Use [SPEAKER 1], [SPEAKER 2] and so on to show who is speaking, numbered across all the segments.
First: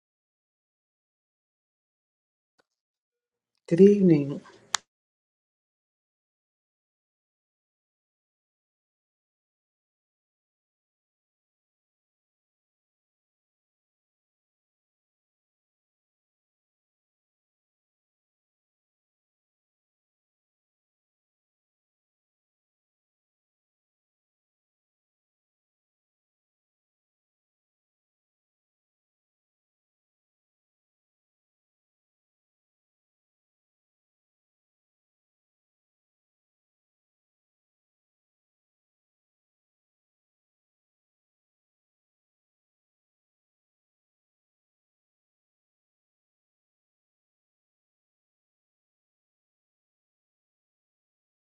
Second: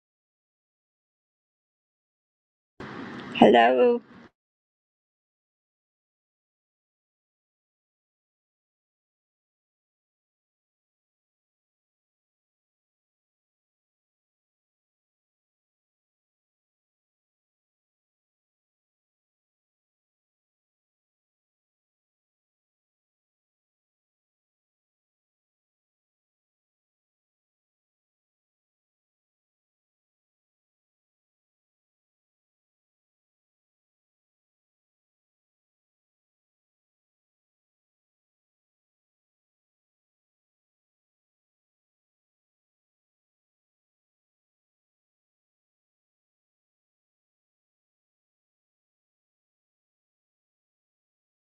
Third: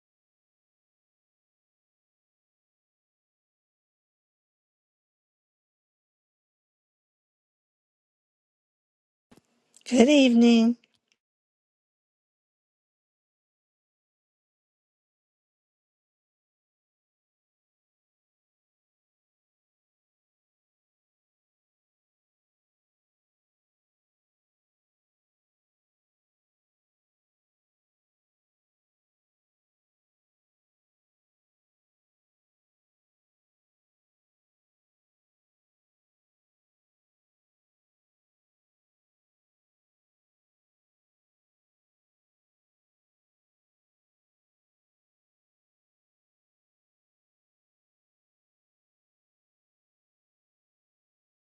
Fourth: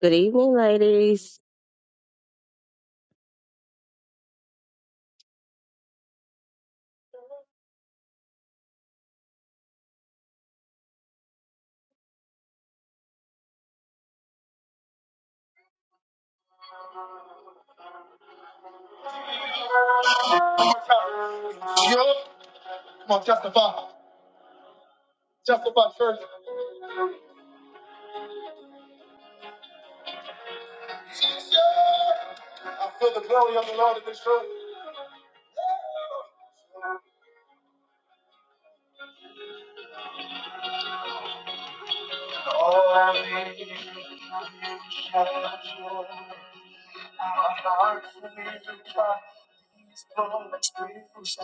[SPEAKER 1] Good evening, ladies.
[SPEAKER 2] Good
[SPEAKER 3] Hello.
[SPEAKER 2] evening.
[SPEAKER 4] Good evening,
[SPEAKER 1] Yep. Come on, testify. Testify, church. I feel the glory of the Lord in this room.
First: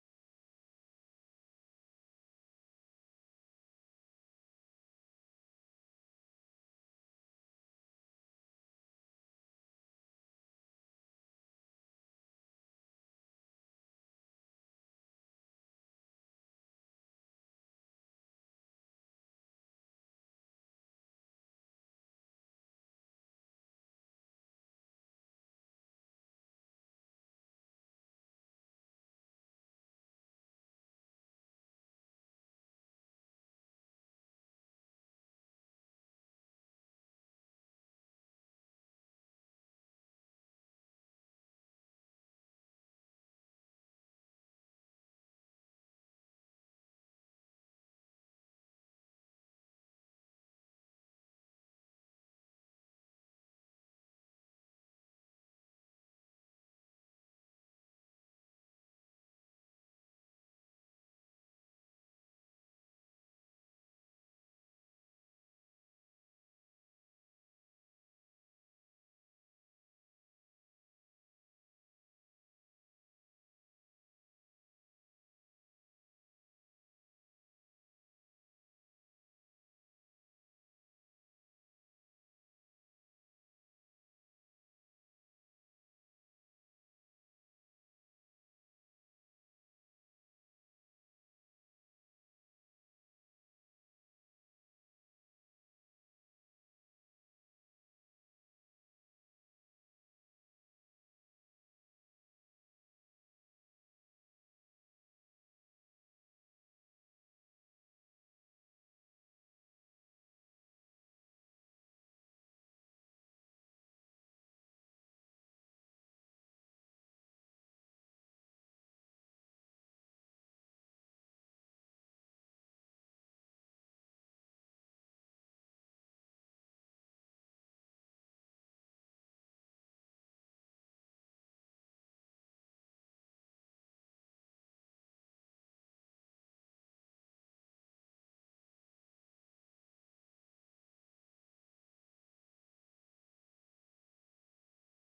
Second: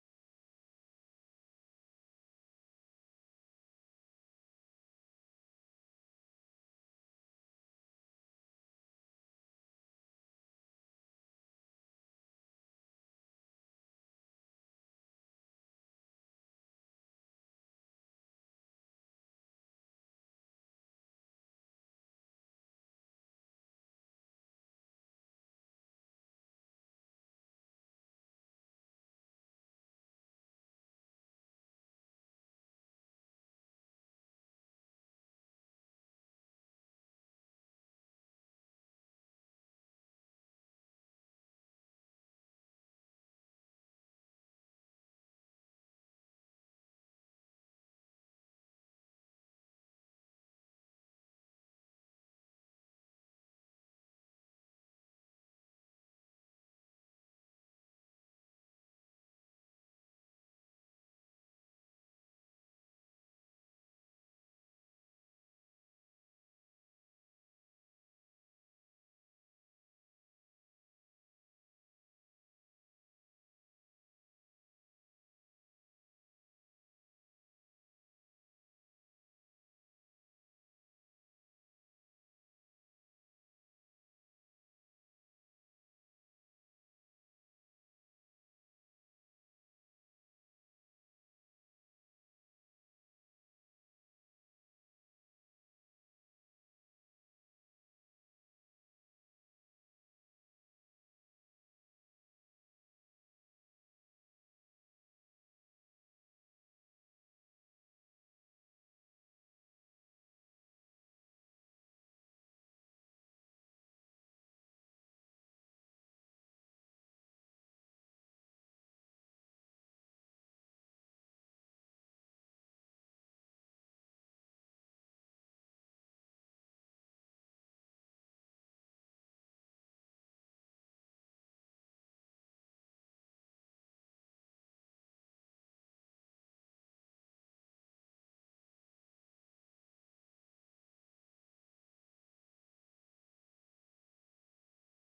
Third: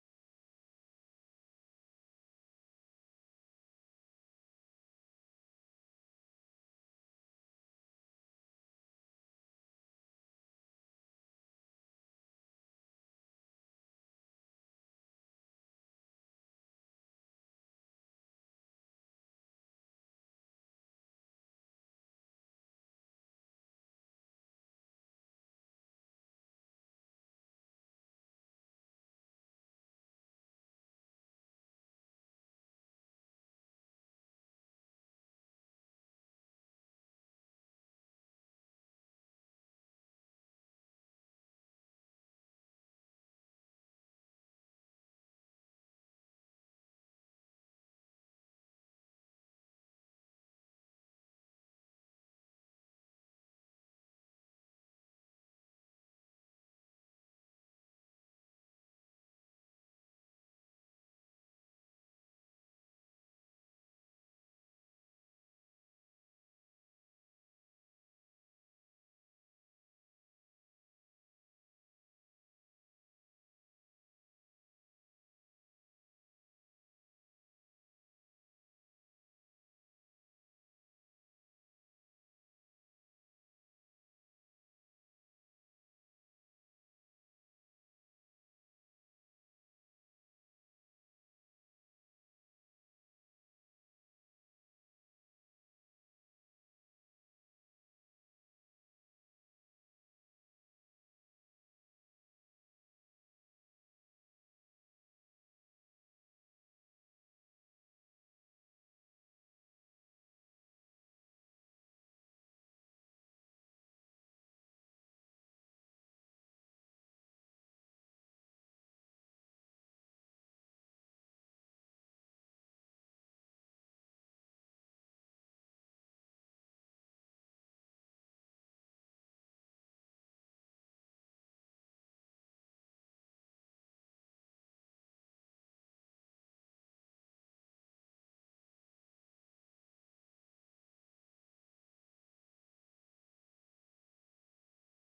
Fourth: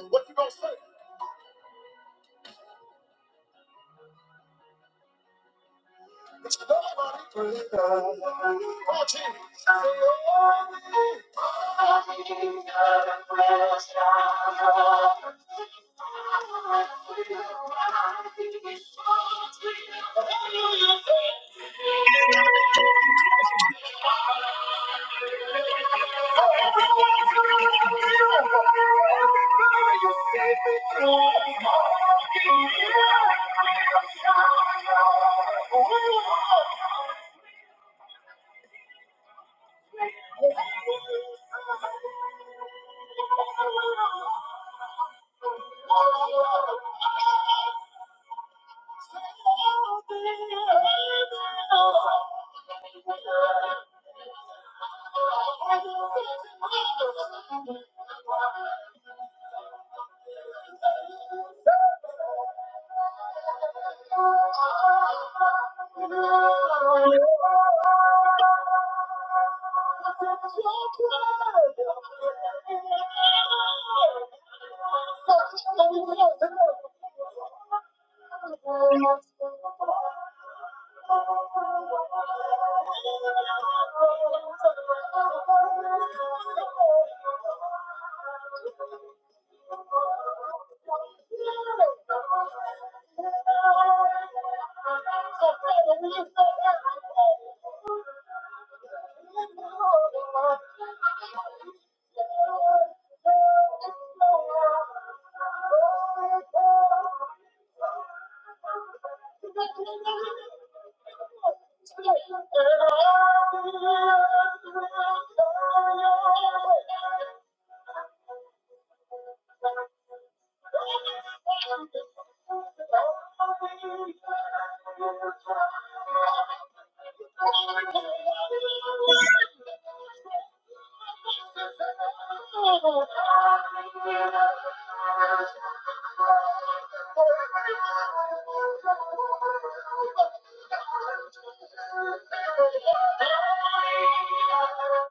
[SPEAKER 1] What you gonna say? It's nobody greater. Come on, team. Say, oh. Thank you. Thank you. So Father, we lift up everything. Thank you.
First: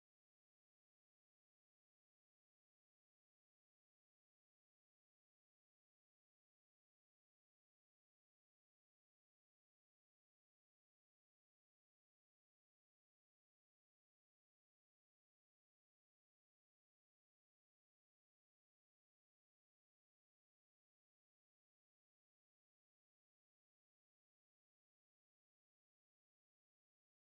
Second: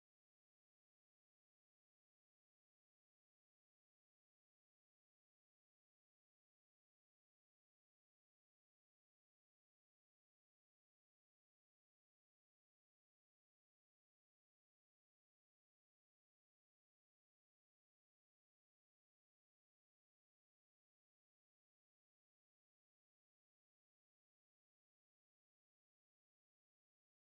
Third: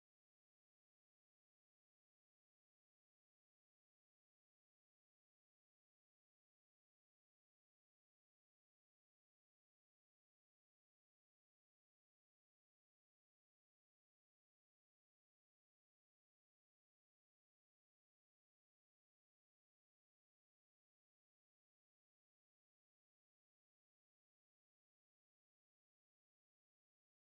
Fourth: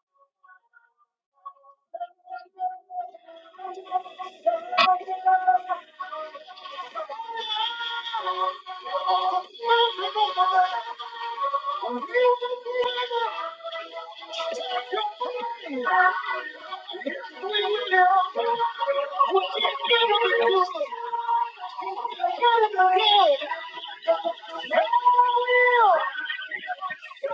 [SPEAKER 1] Thank you. Thank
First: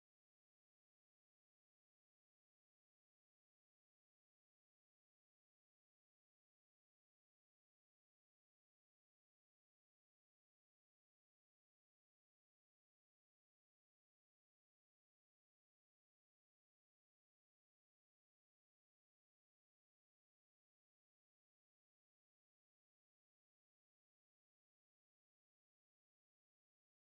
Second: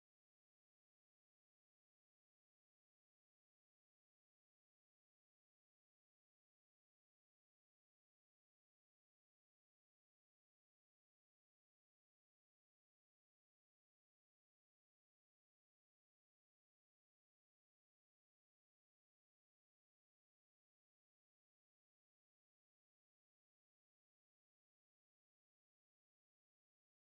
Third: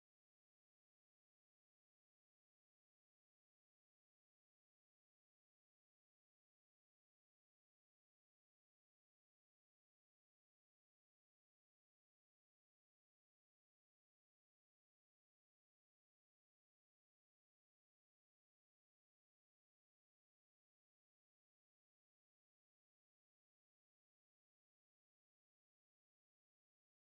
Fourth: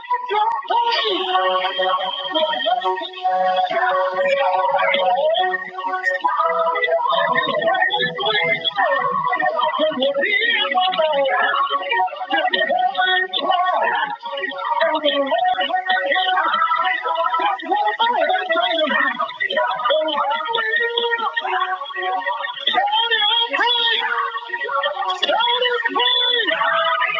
[SPEAKER 1] you.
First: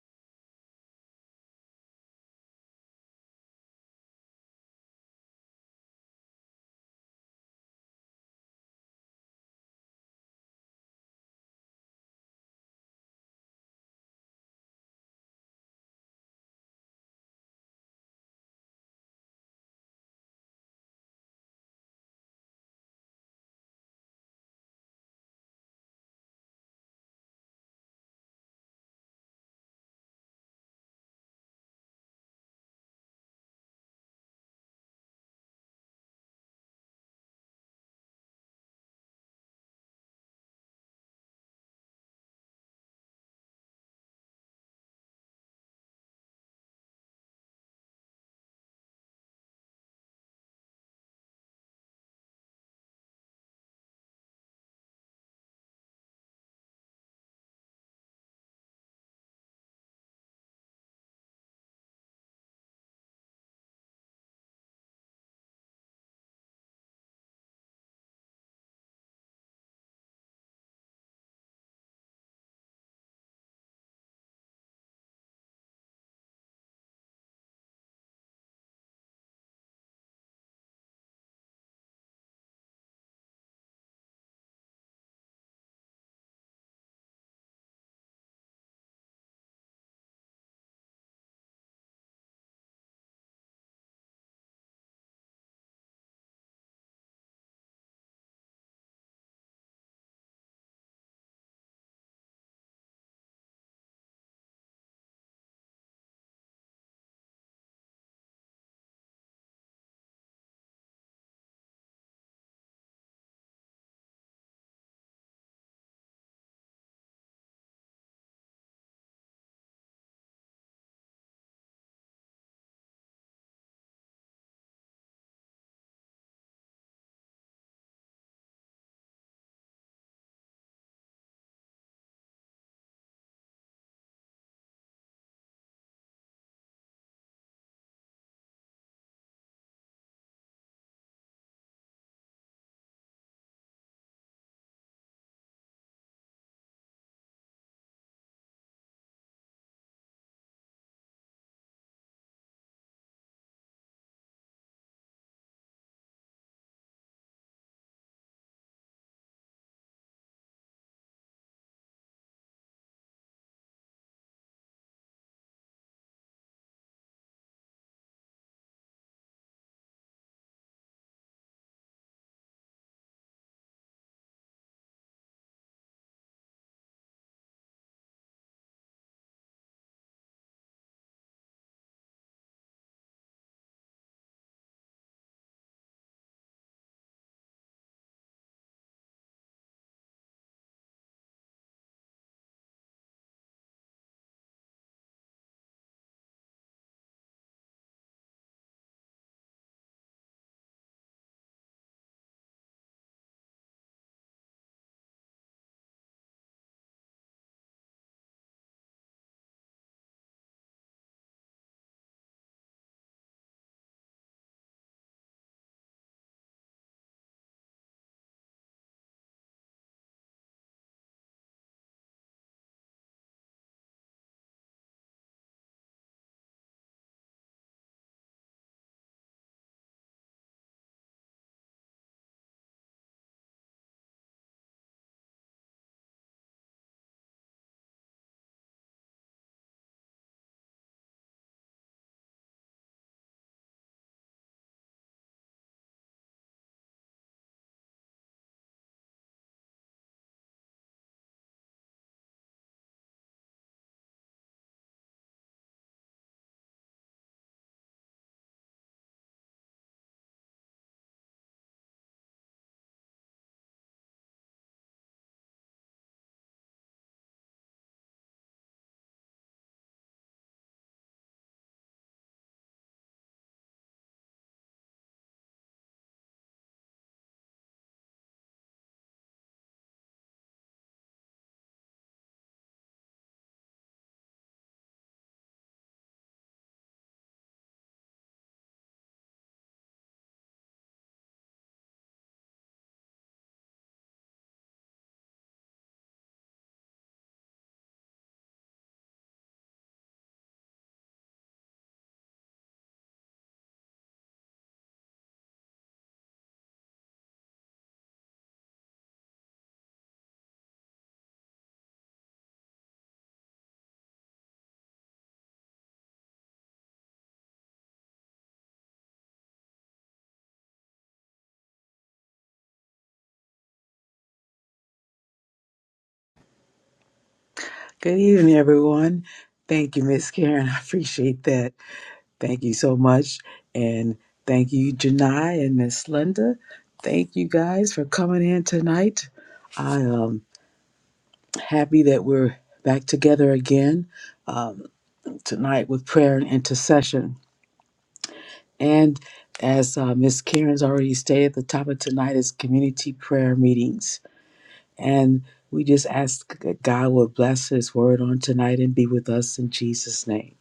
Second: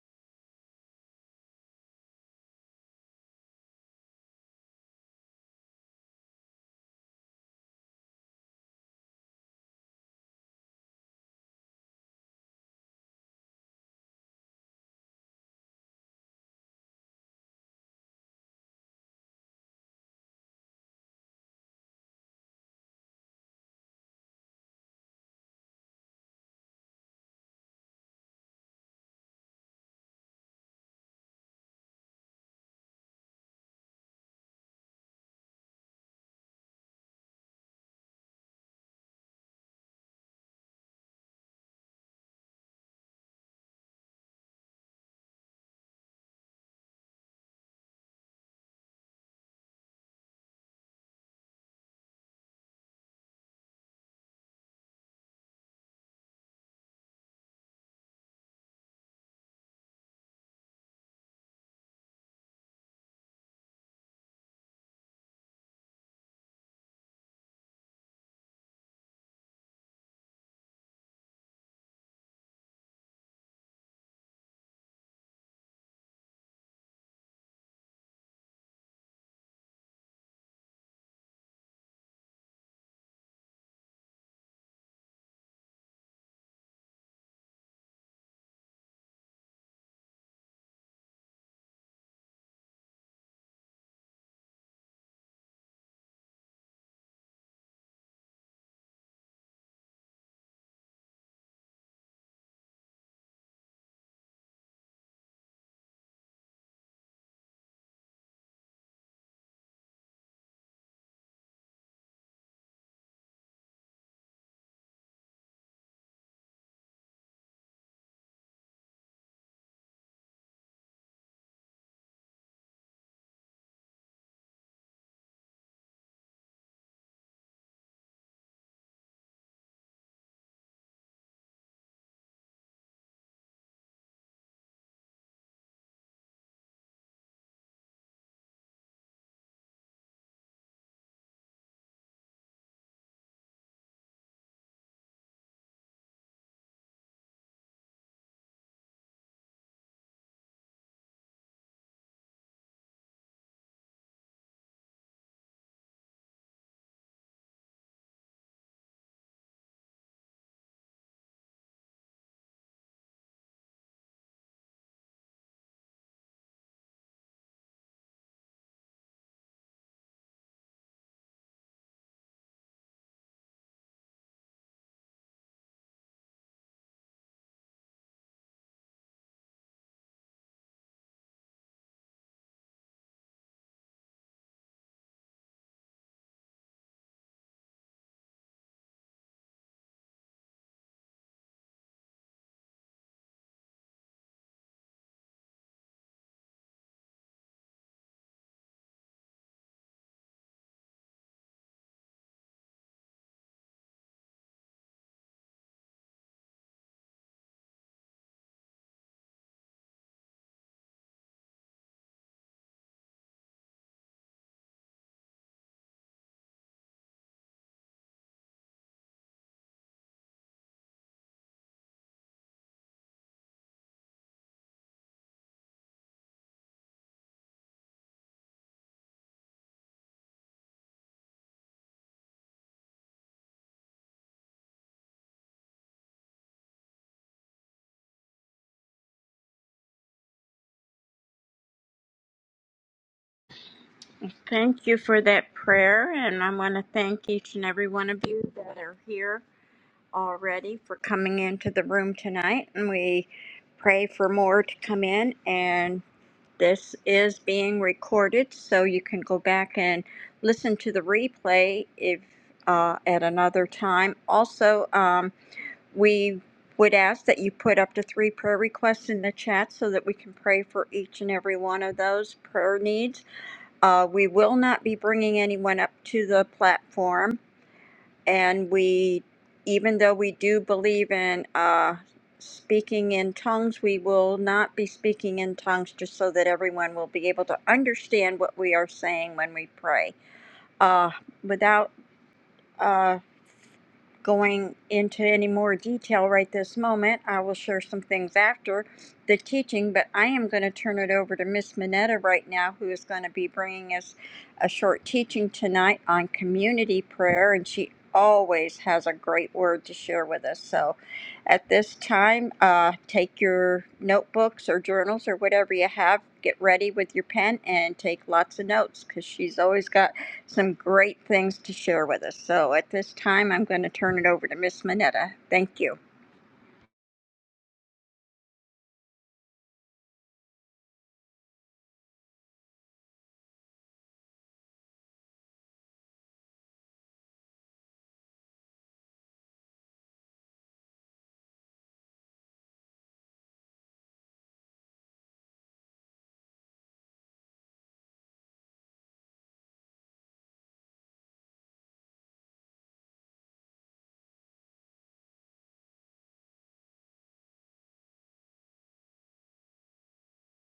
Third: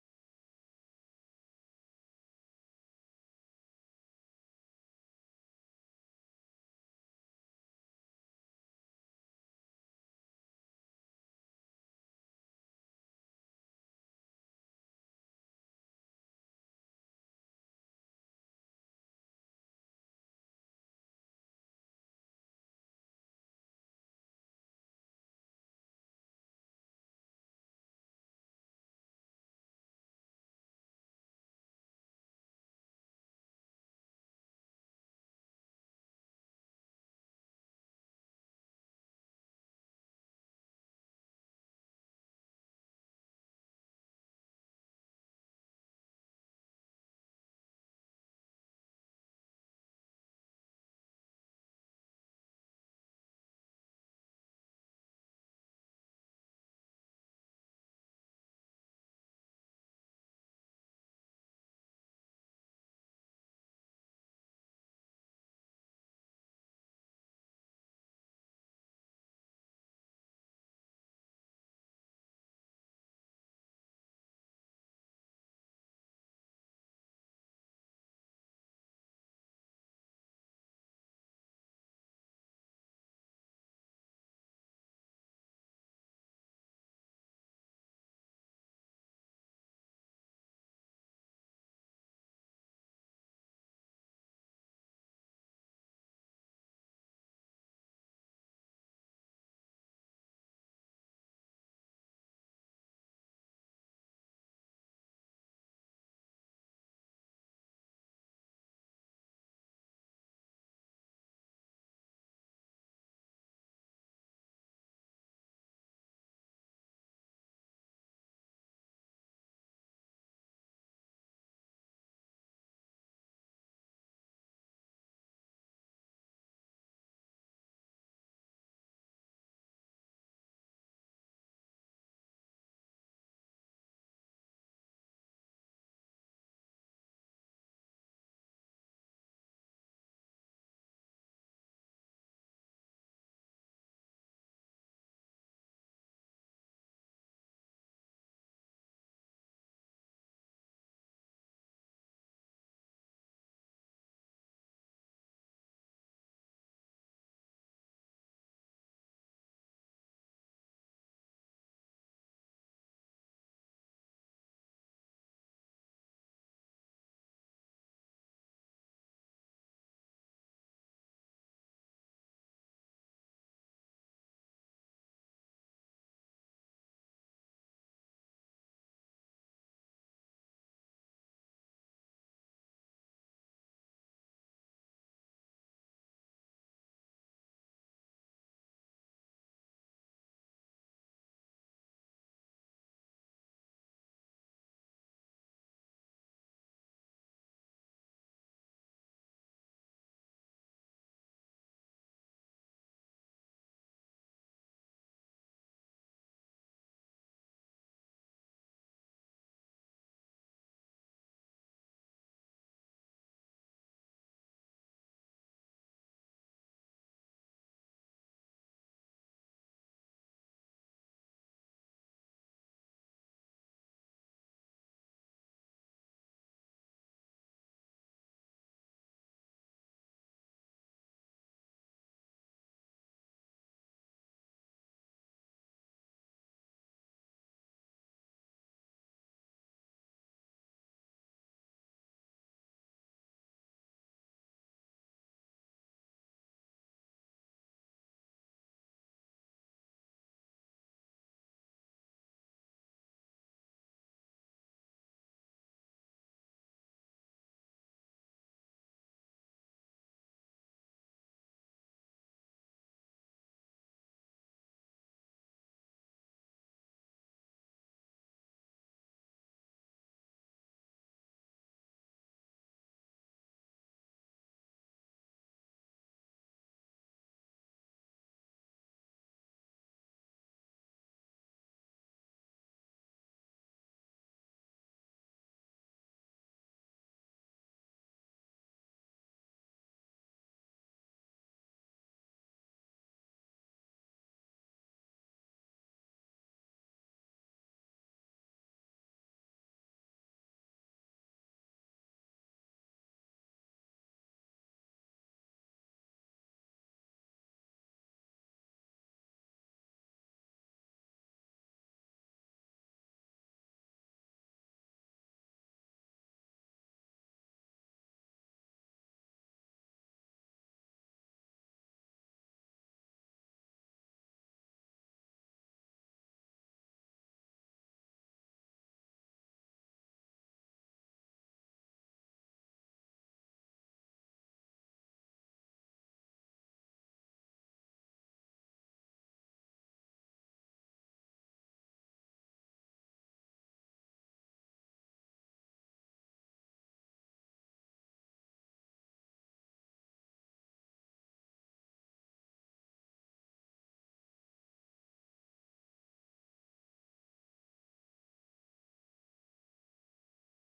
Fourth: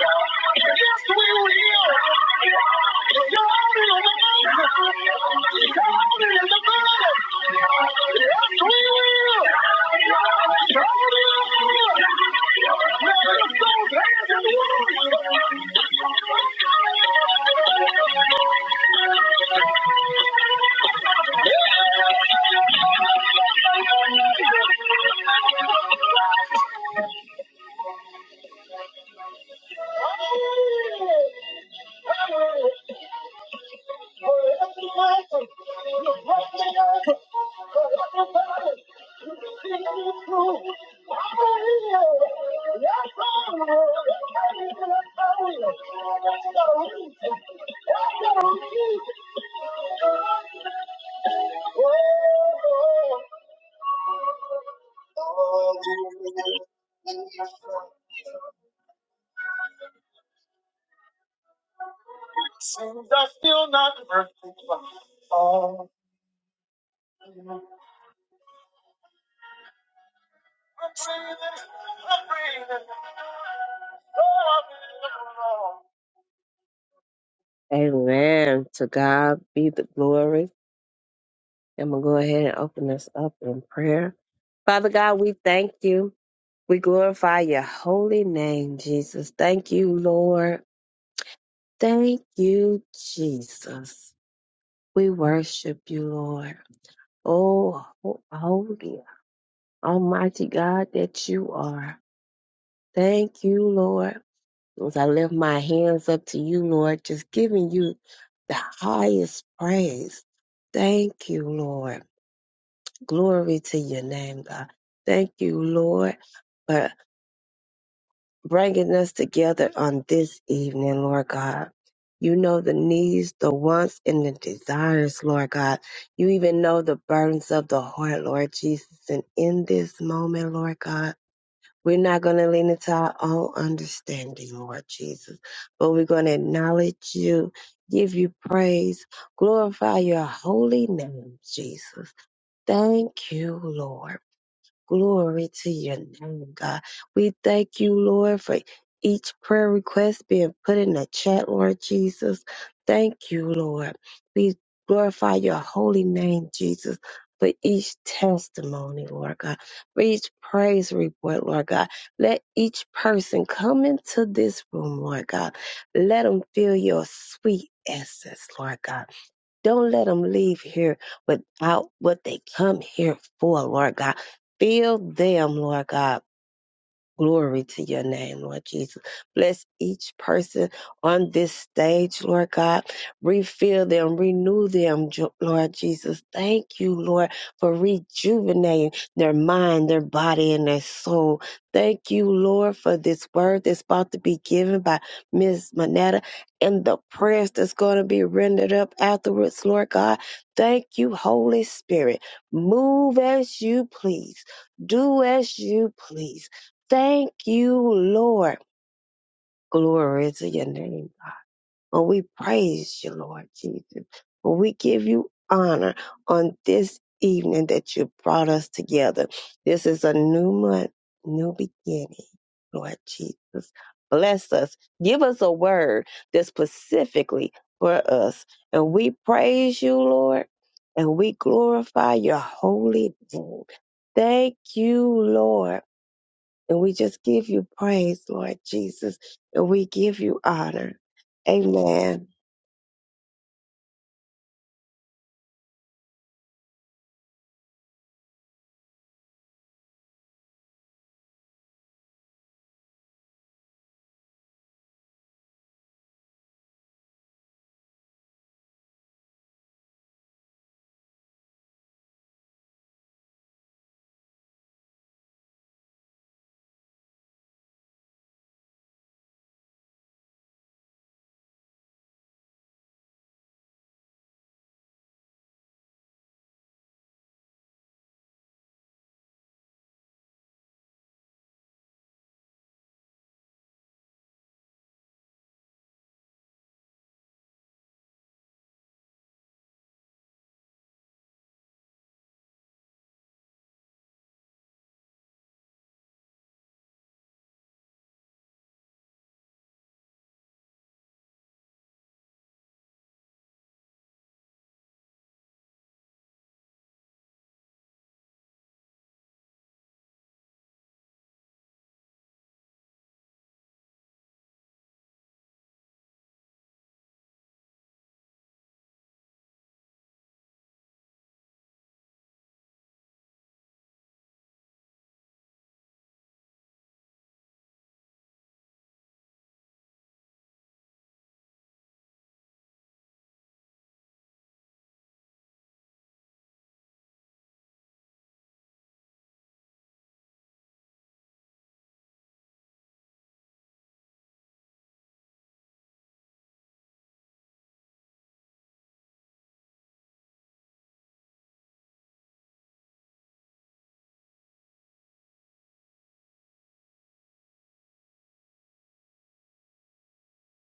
[SPEAKER 1] Thank you. Amen. To God be the glory. I'm going to go ahead and open this up in prayer. Father God, we thank you. We glorify your holy name, Jesus. Thank you, Lord. Thank you, Jesus. We worship you, Lord. Oh, ho- holy, almighty God that you are. Thank you, Lord. As I lift my hands up to you, Lord, just giving you the highest praise. Thank you, Lord. Glory to your name, God. Thank you, Lord, for bringing us together on this evening, Lord God. You know the needs, the wants, and the desires, Lord God. You even know the burdens of the heart, Lord Jesus. And in this moment, Lord God, we're not going to lean into our own understanding, Lord Jesus, but we're going to acknowledge you, give you praise, glorify your holy name, Jesus. Thank you, Lord. Glory to your name, God. We thank you, Lord, for each prayer request being put in the chat, Lord Jesus. Thank you, Lord. We glorify your holy name, Jesus, for each testimony, Lord God, for each praise report, Lord God. Let each person come into this room, Lord God. Let them feel your sweet essence, Lord God. Don't let them leave here without what they come here for, Lord God. Fill them, Lord God. Glory to your name, Lord Jesus. Bless each person on this stage, Lord God. Refill them, renew them, Jo- Lord Jesus. Thank you, Lord, for rejuvenating their mind, their body, and their soul. Thank you, Lord, for this word that's about to be given by Miss Manetta and the prayers that's going to be rendered up afterwards, Lord God. Thank you, Holy Spirit. Move as you please. Do as you please. Thank you, Lord. Glory to your name. Oh, we praise you, Lord Jesus. Oh, we give you honor on this evening that you brought us together. This is a new month, new beginning, Lord Jesus. Bless us. Give us a word that's specifically for us. And we praise you, Lord, and we glorify your holy name. Thank you, Lord. And we just give you praise, Lord Jesus, and we give you honor. Amen.
[SPEAKER 3] Thank you for that prayer, and I want to thank each and every one of you that are here already for coming into the room tonight. And we pray for more to come in, and this is being recorded, so you can go back and listen to the replay if uh, at another time. Also, um, we would ask that you put up to three prayer requests in the chat so that we can pray for each and every one of those prayer needs. Uh, we will not be bringing anyone up to the platform, and we, even though we do believe in uh, speaking in tongues, we will not be speaking in tongues just so that everyone will be able to understand what we are saying when we pray. Uh, without uh, going into any more detail right this moment. I will share some things after the teaching, but I am going to turn it over to Miss Minetta right now, who is going to be bringing us a short teaching tonight on community prayer, and she always has a great word to share with us. So at this time, uh, take your notebooks or journals or whatever you have, get ready with your pen, and take lots of notes because she's always got some great things to share with us. So at this time, I'm going to turn it over to Miss Minetta. Thank you.
[SPEAKER 2] Good evening, everyone. Thank you, Miss Karen. I appreciate that. Thank you so much. And thank you, Janai and Miss Linda. Thank you guys for coming in tonight. I am happy that we're back together again um, tonight with prayer and intercession. And as uh, Miss Karen's already stated, the topic tonight is community prayer meetings. And we just ask that God will bless His word on tonight and be with us in Jesus' name.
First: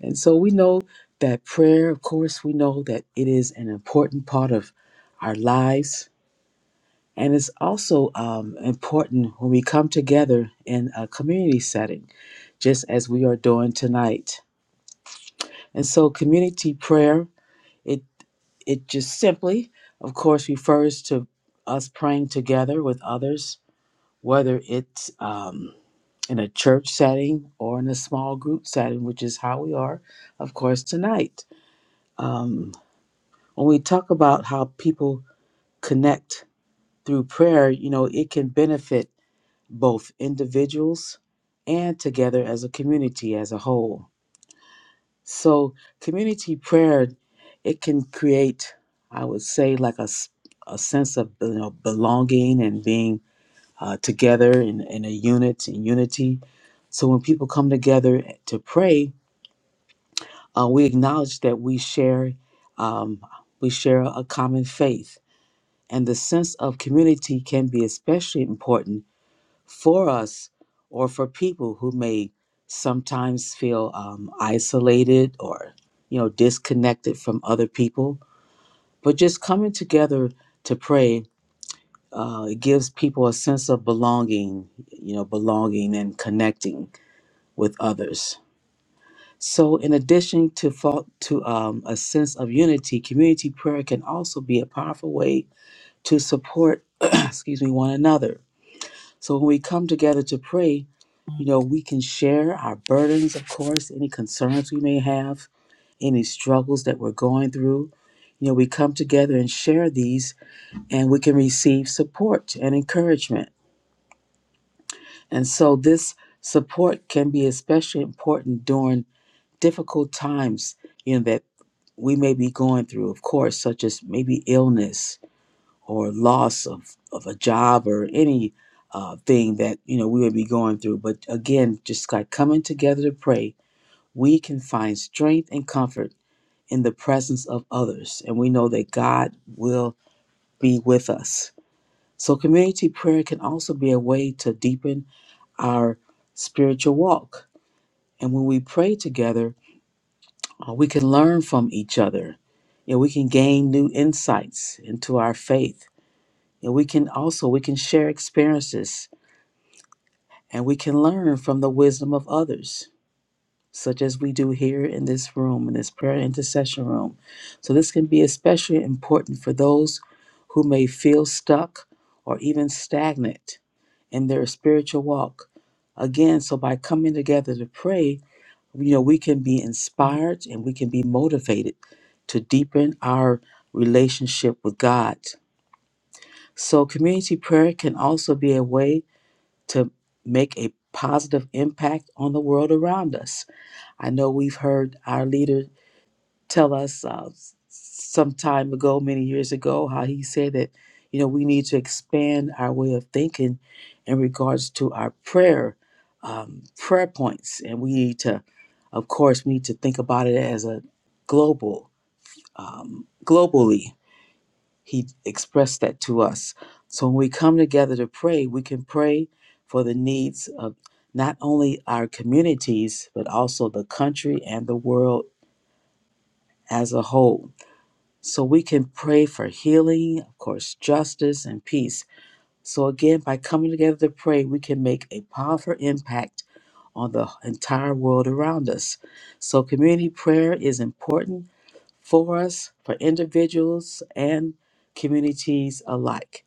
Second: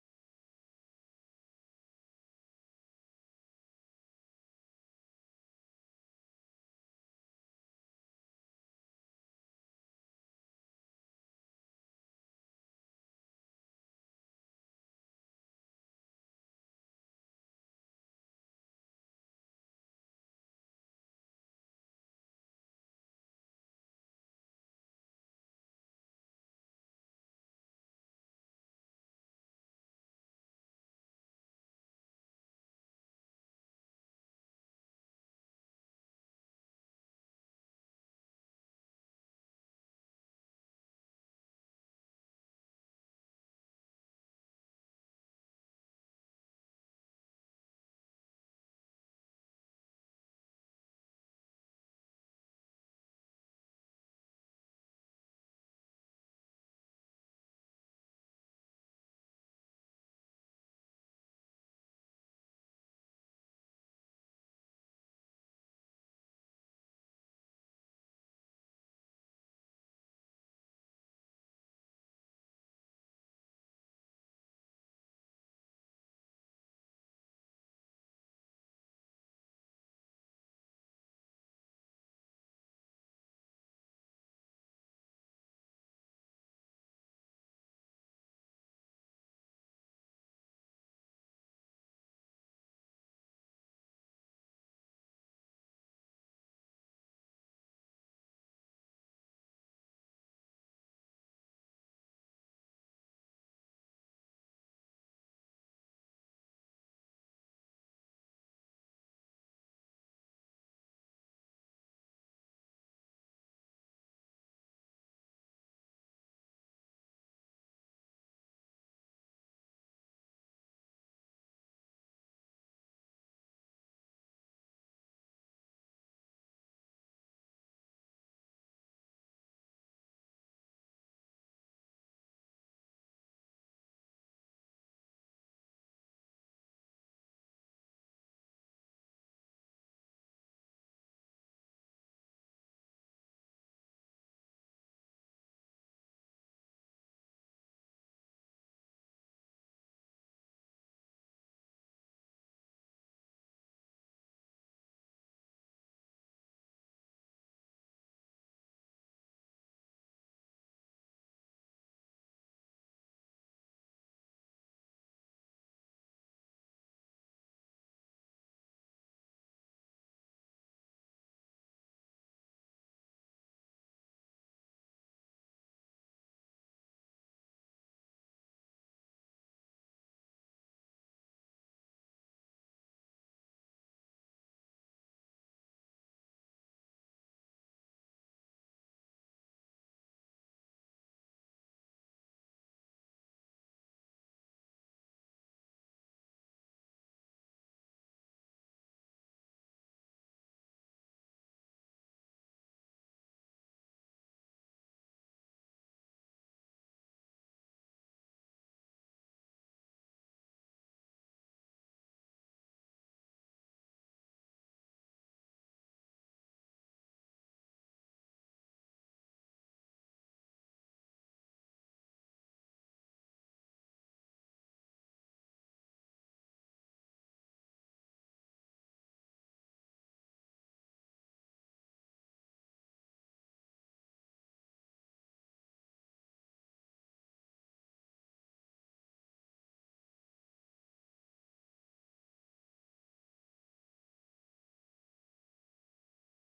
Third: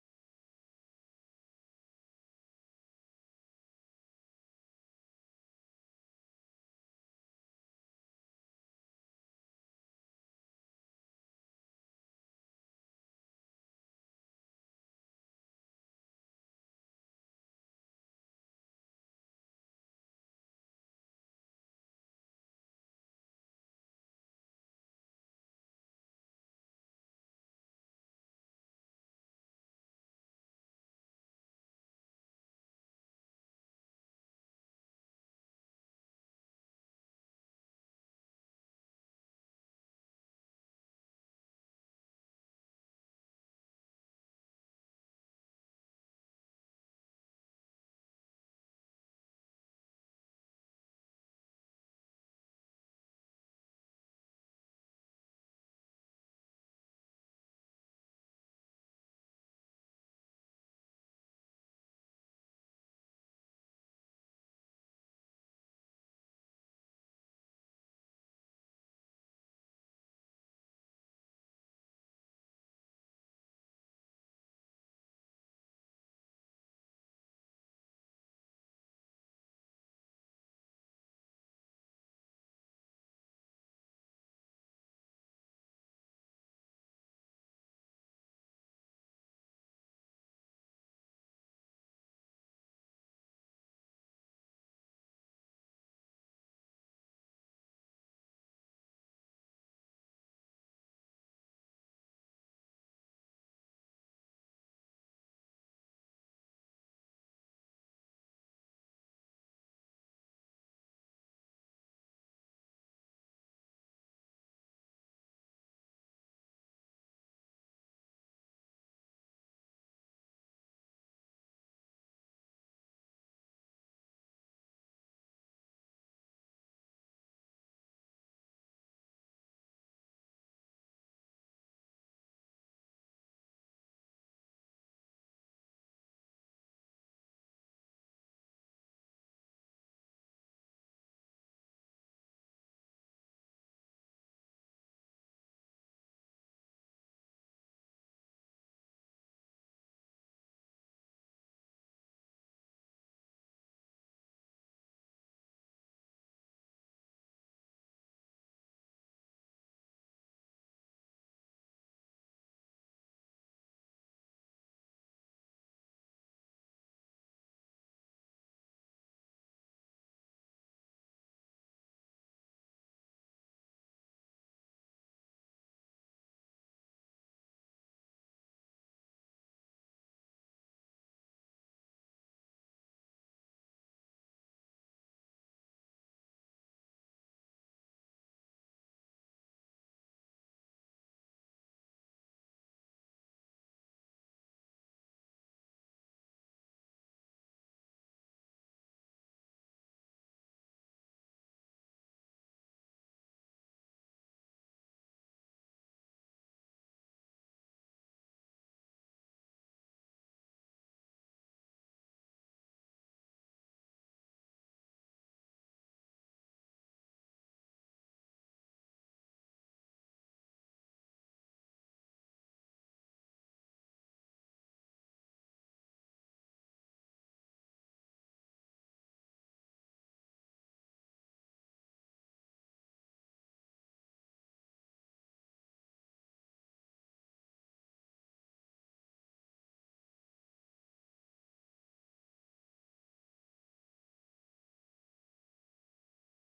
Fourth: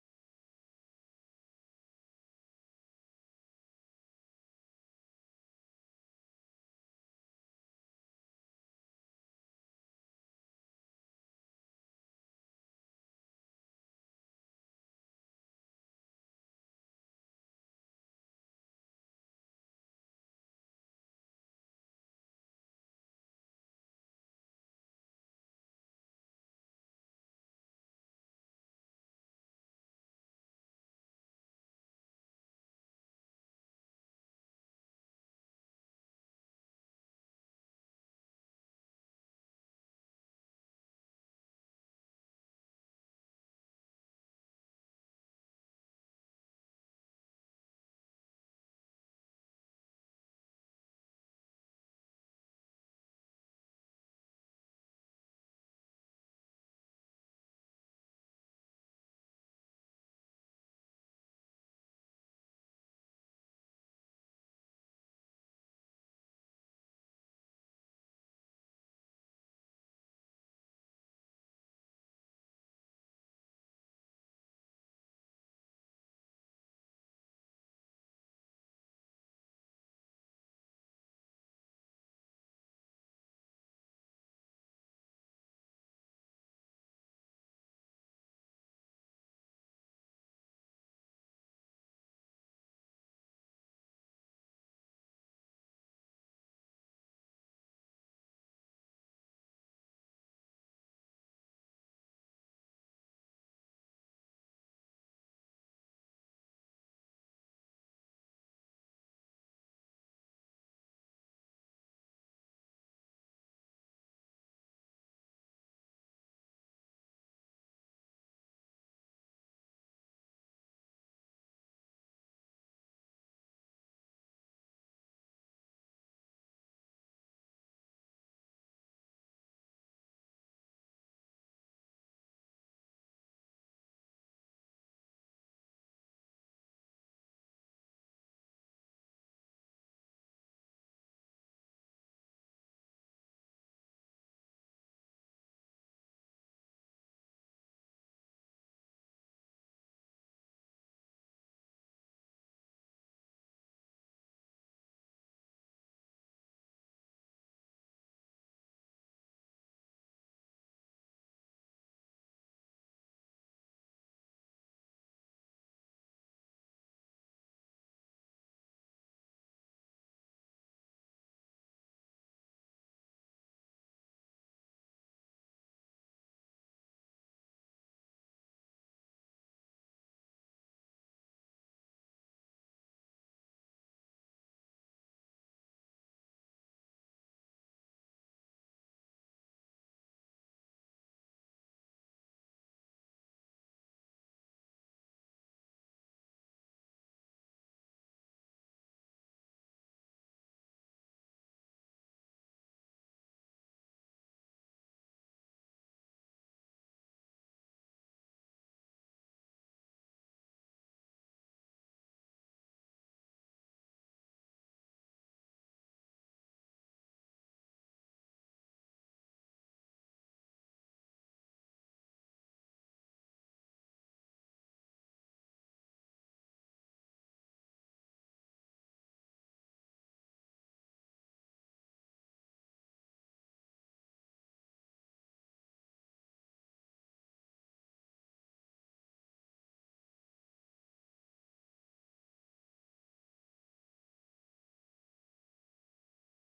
[SPEAKER 2] And so we know that prayer, of course, we know that it is an important part of our lives. And it's also um, important when we come together in a community setting, just as we are doing tonight. And so, community prayer, it, it just simply, of course, refers to us praying together with others, whether it's um, in a church setting or in a small group setting, which is how we are, of course, tonight. Um, when we talk about how people connect through prayer, you know, it can benefit both individuals and together as a community as a whole. So, community prayer, it can create, I would say, like a, s- a sense of you know, belonging and being uh, together in, in a unit, in unity. So, when people come together to pray, Uh, we acknowledge that we share um, we share a common faith, and the sense of community can be especially important for us or for people who may sometimes feel um, isolated or you know disconnected from other people. But just coming together to pray uh, it gives people a sense of belonging, you know, belonging and connecting with others. So, in addition to fo- to um, a sense of unity, community prayer can also be a powerful way to support, excuse me, one another. So, when we come together to pray, you know, we can share our burdens, of course, any concerns we may have, any struggles that we're going through. You know, we come together and share these, and we can receive support and encouragement. And so, this support can be especially important during difficult times You know that. we may be going through, of course, such as maybe illness or loss of, of a job or any uh, thing that you know we would be going through. But again, just like coming together to pray, we can find strength and comfort in the presence of others, and we know that God will be with us. So, community prayer can also be a way to deepen our spiritual walk. And when we pray together, Uh, we can learn from each other. You know, we can gain new insights into our faith. And we can also we can share experiences and we can learn from the wisdom of others, such as we do here in this room, in this prayer intercession room. So this can be especially important for those who may feel stuck or even stagnant in their spiritual walk. Again, so by coming together to pray, you know we can be inspired and we can be motivated to deepen our relationship with god so community prayer can also be a way to make a positive impact on the world around us i know we've heard our leaders tell us uh, s- some time ago, many years ago, how he said that, you know, we need to expand our way of thinking in regards to our prayer, um, prayer points. And we need to, of course, we need to think about it as a global, um, globally. He expressed that to us. So when we come together to pray, we can pray for the needs of not only our communities, but also the country and the world as a whole. So we can pray for healing, of course, justice, and peace. So again, by coming together to pray, we can make a powerful impact on the entire world around us. So community prayer is important for us, for individuals and communities alike.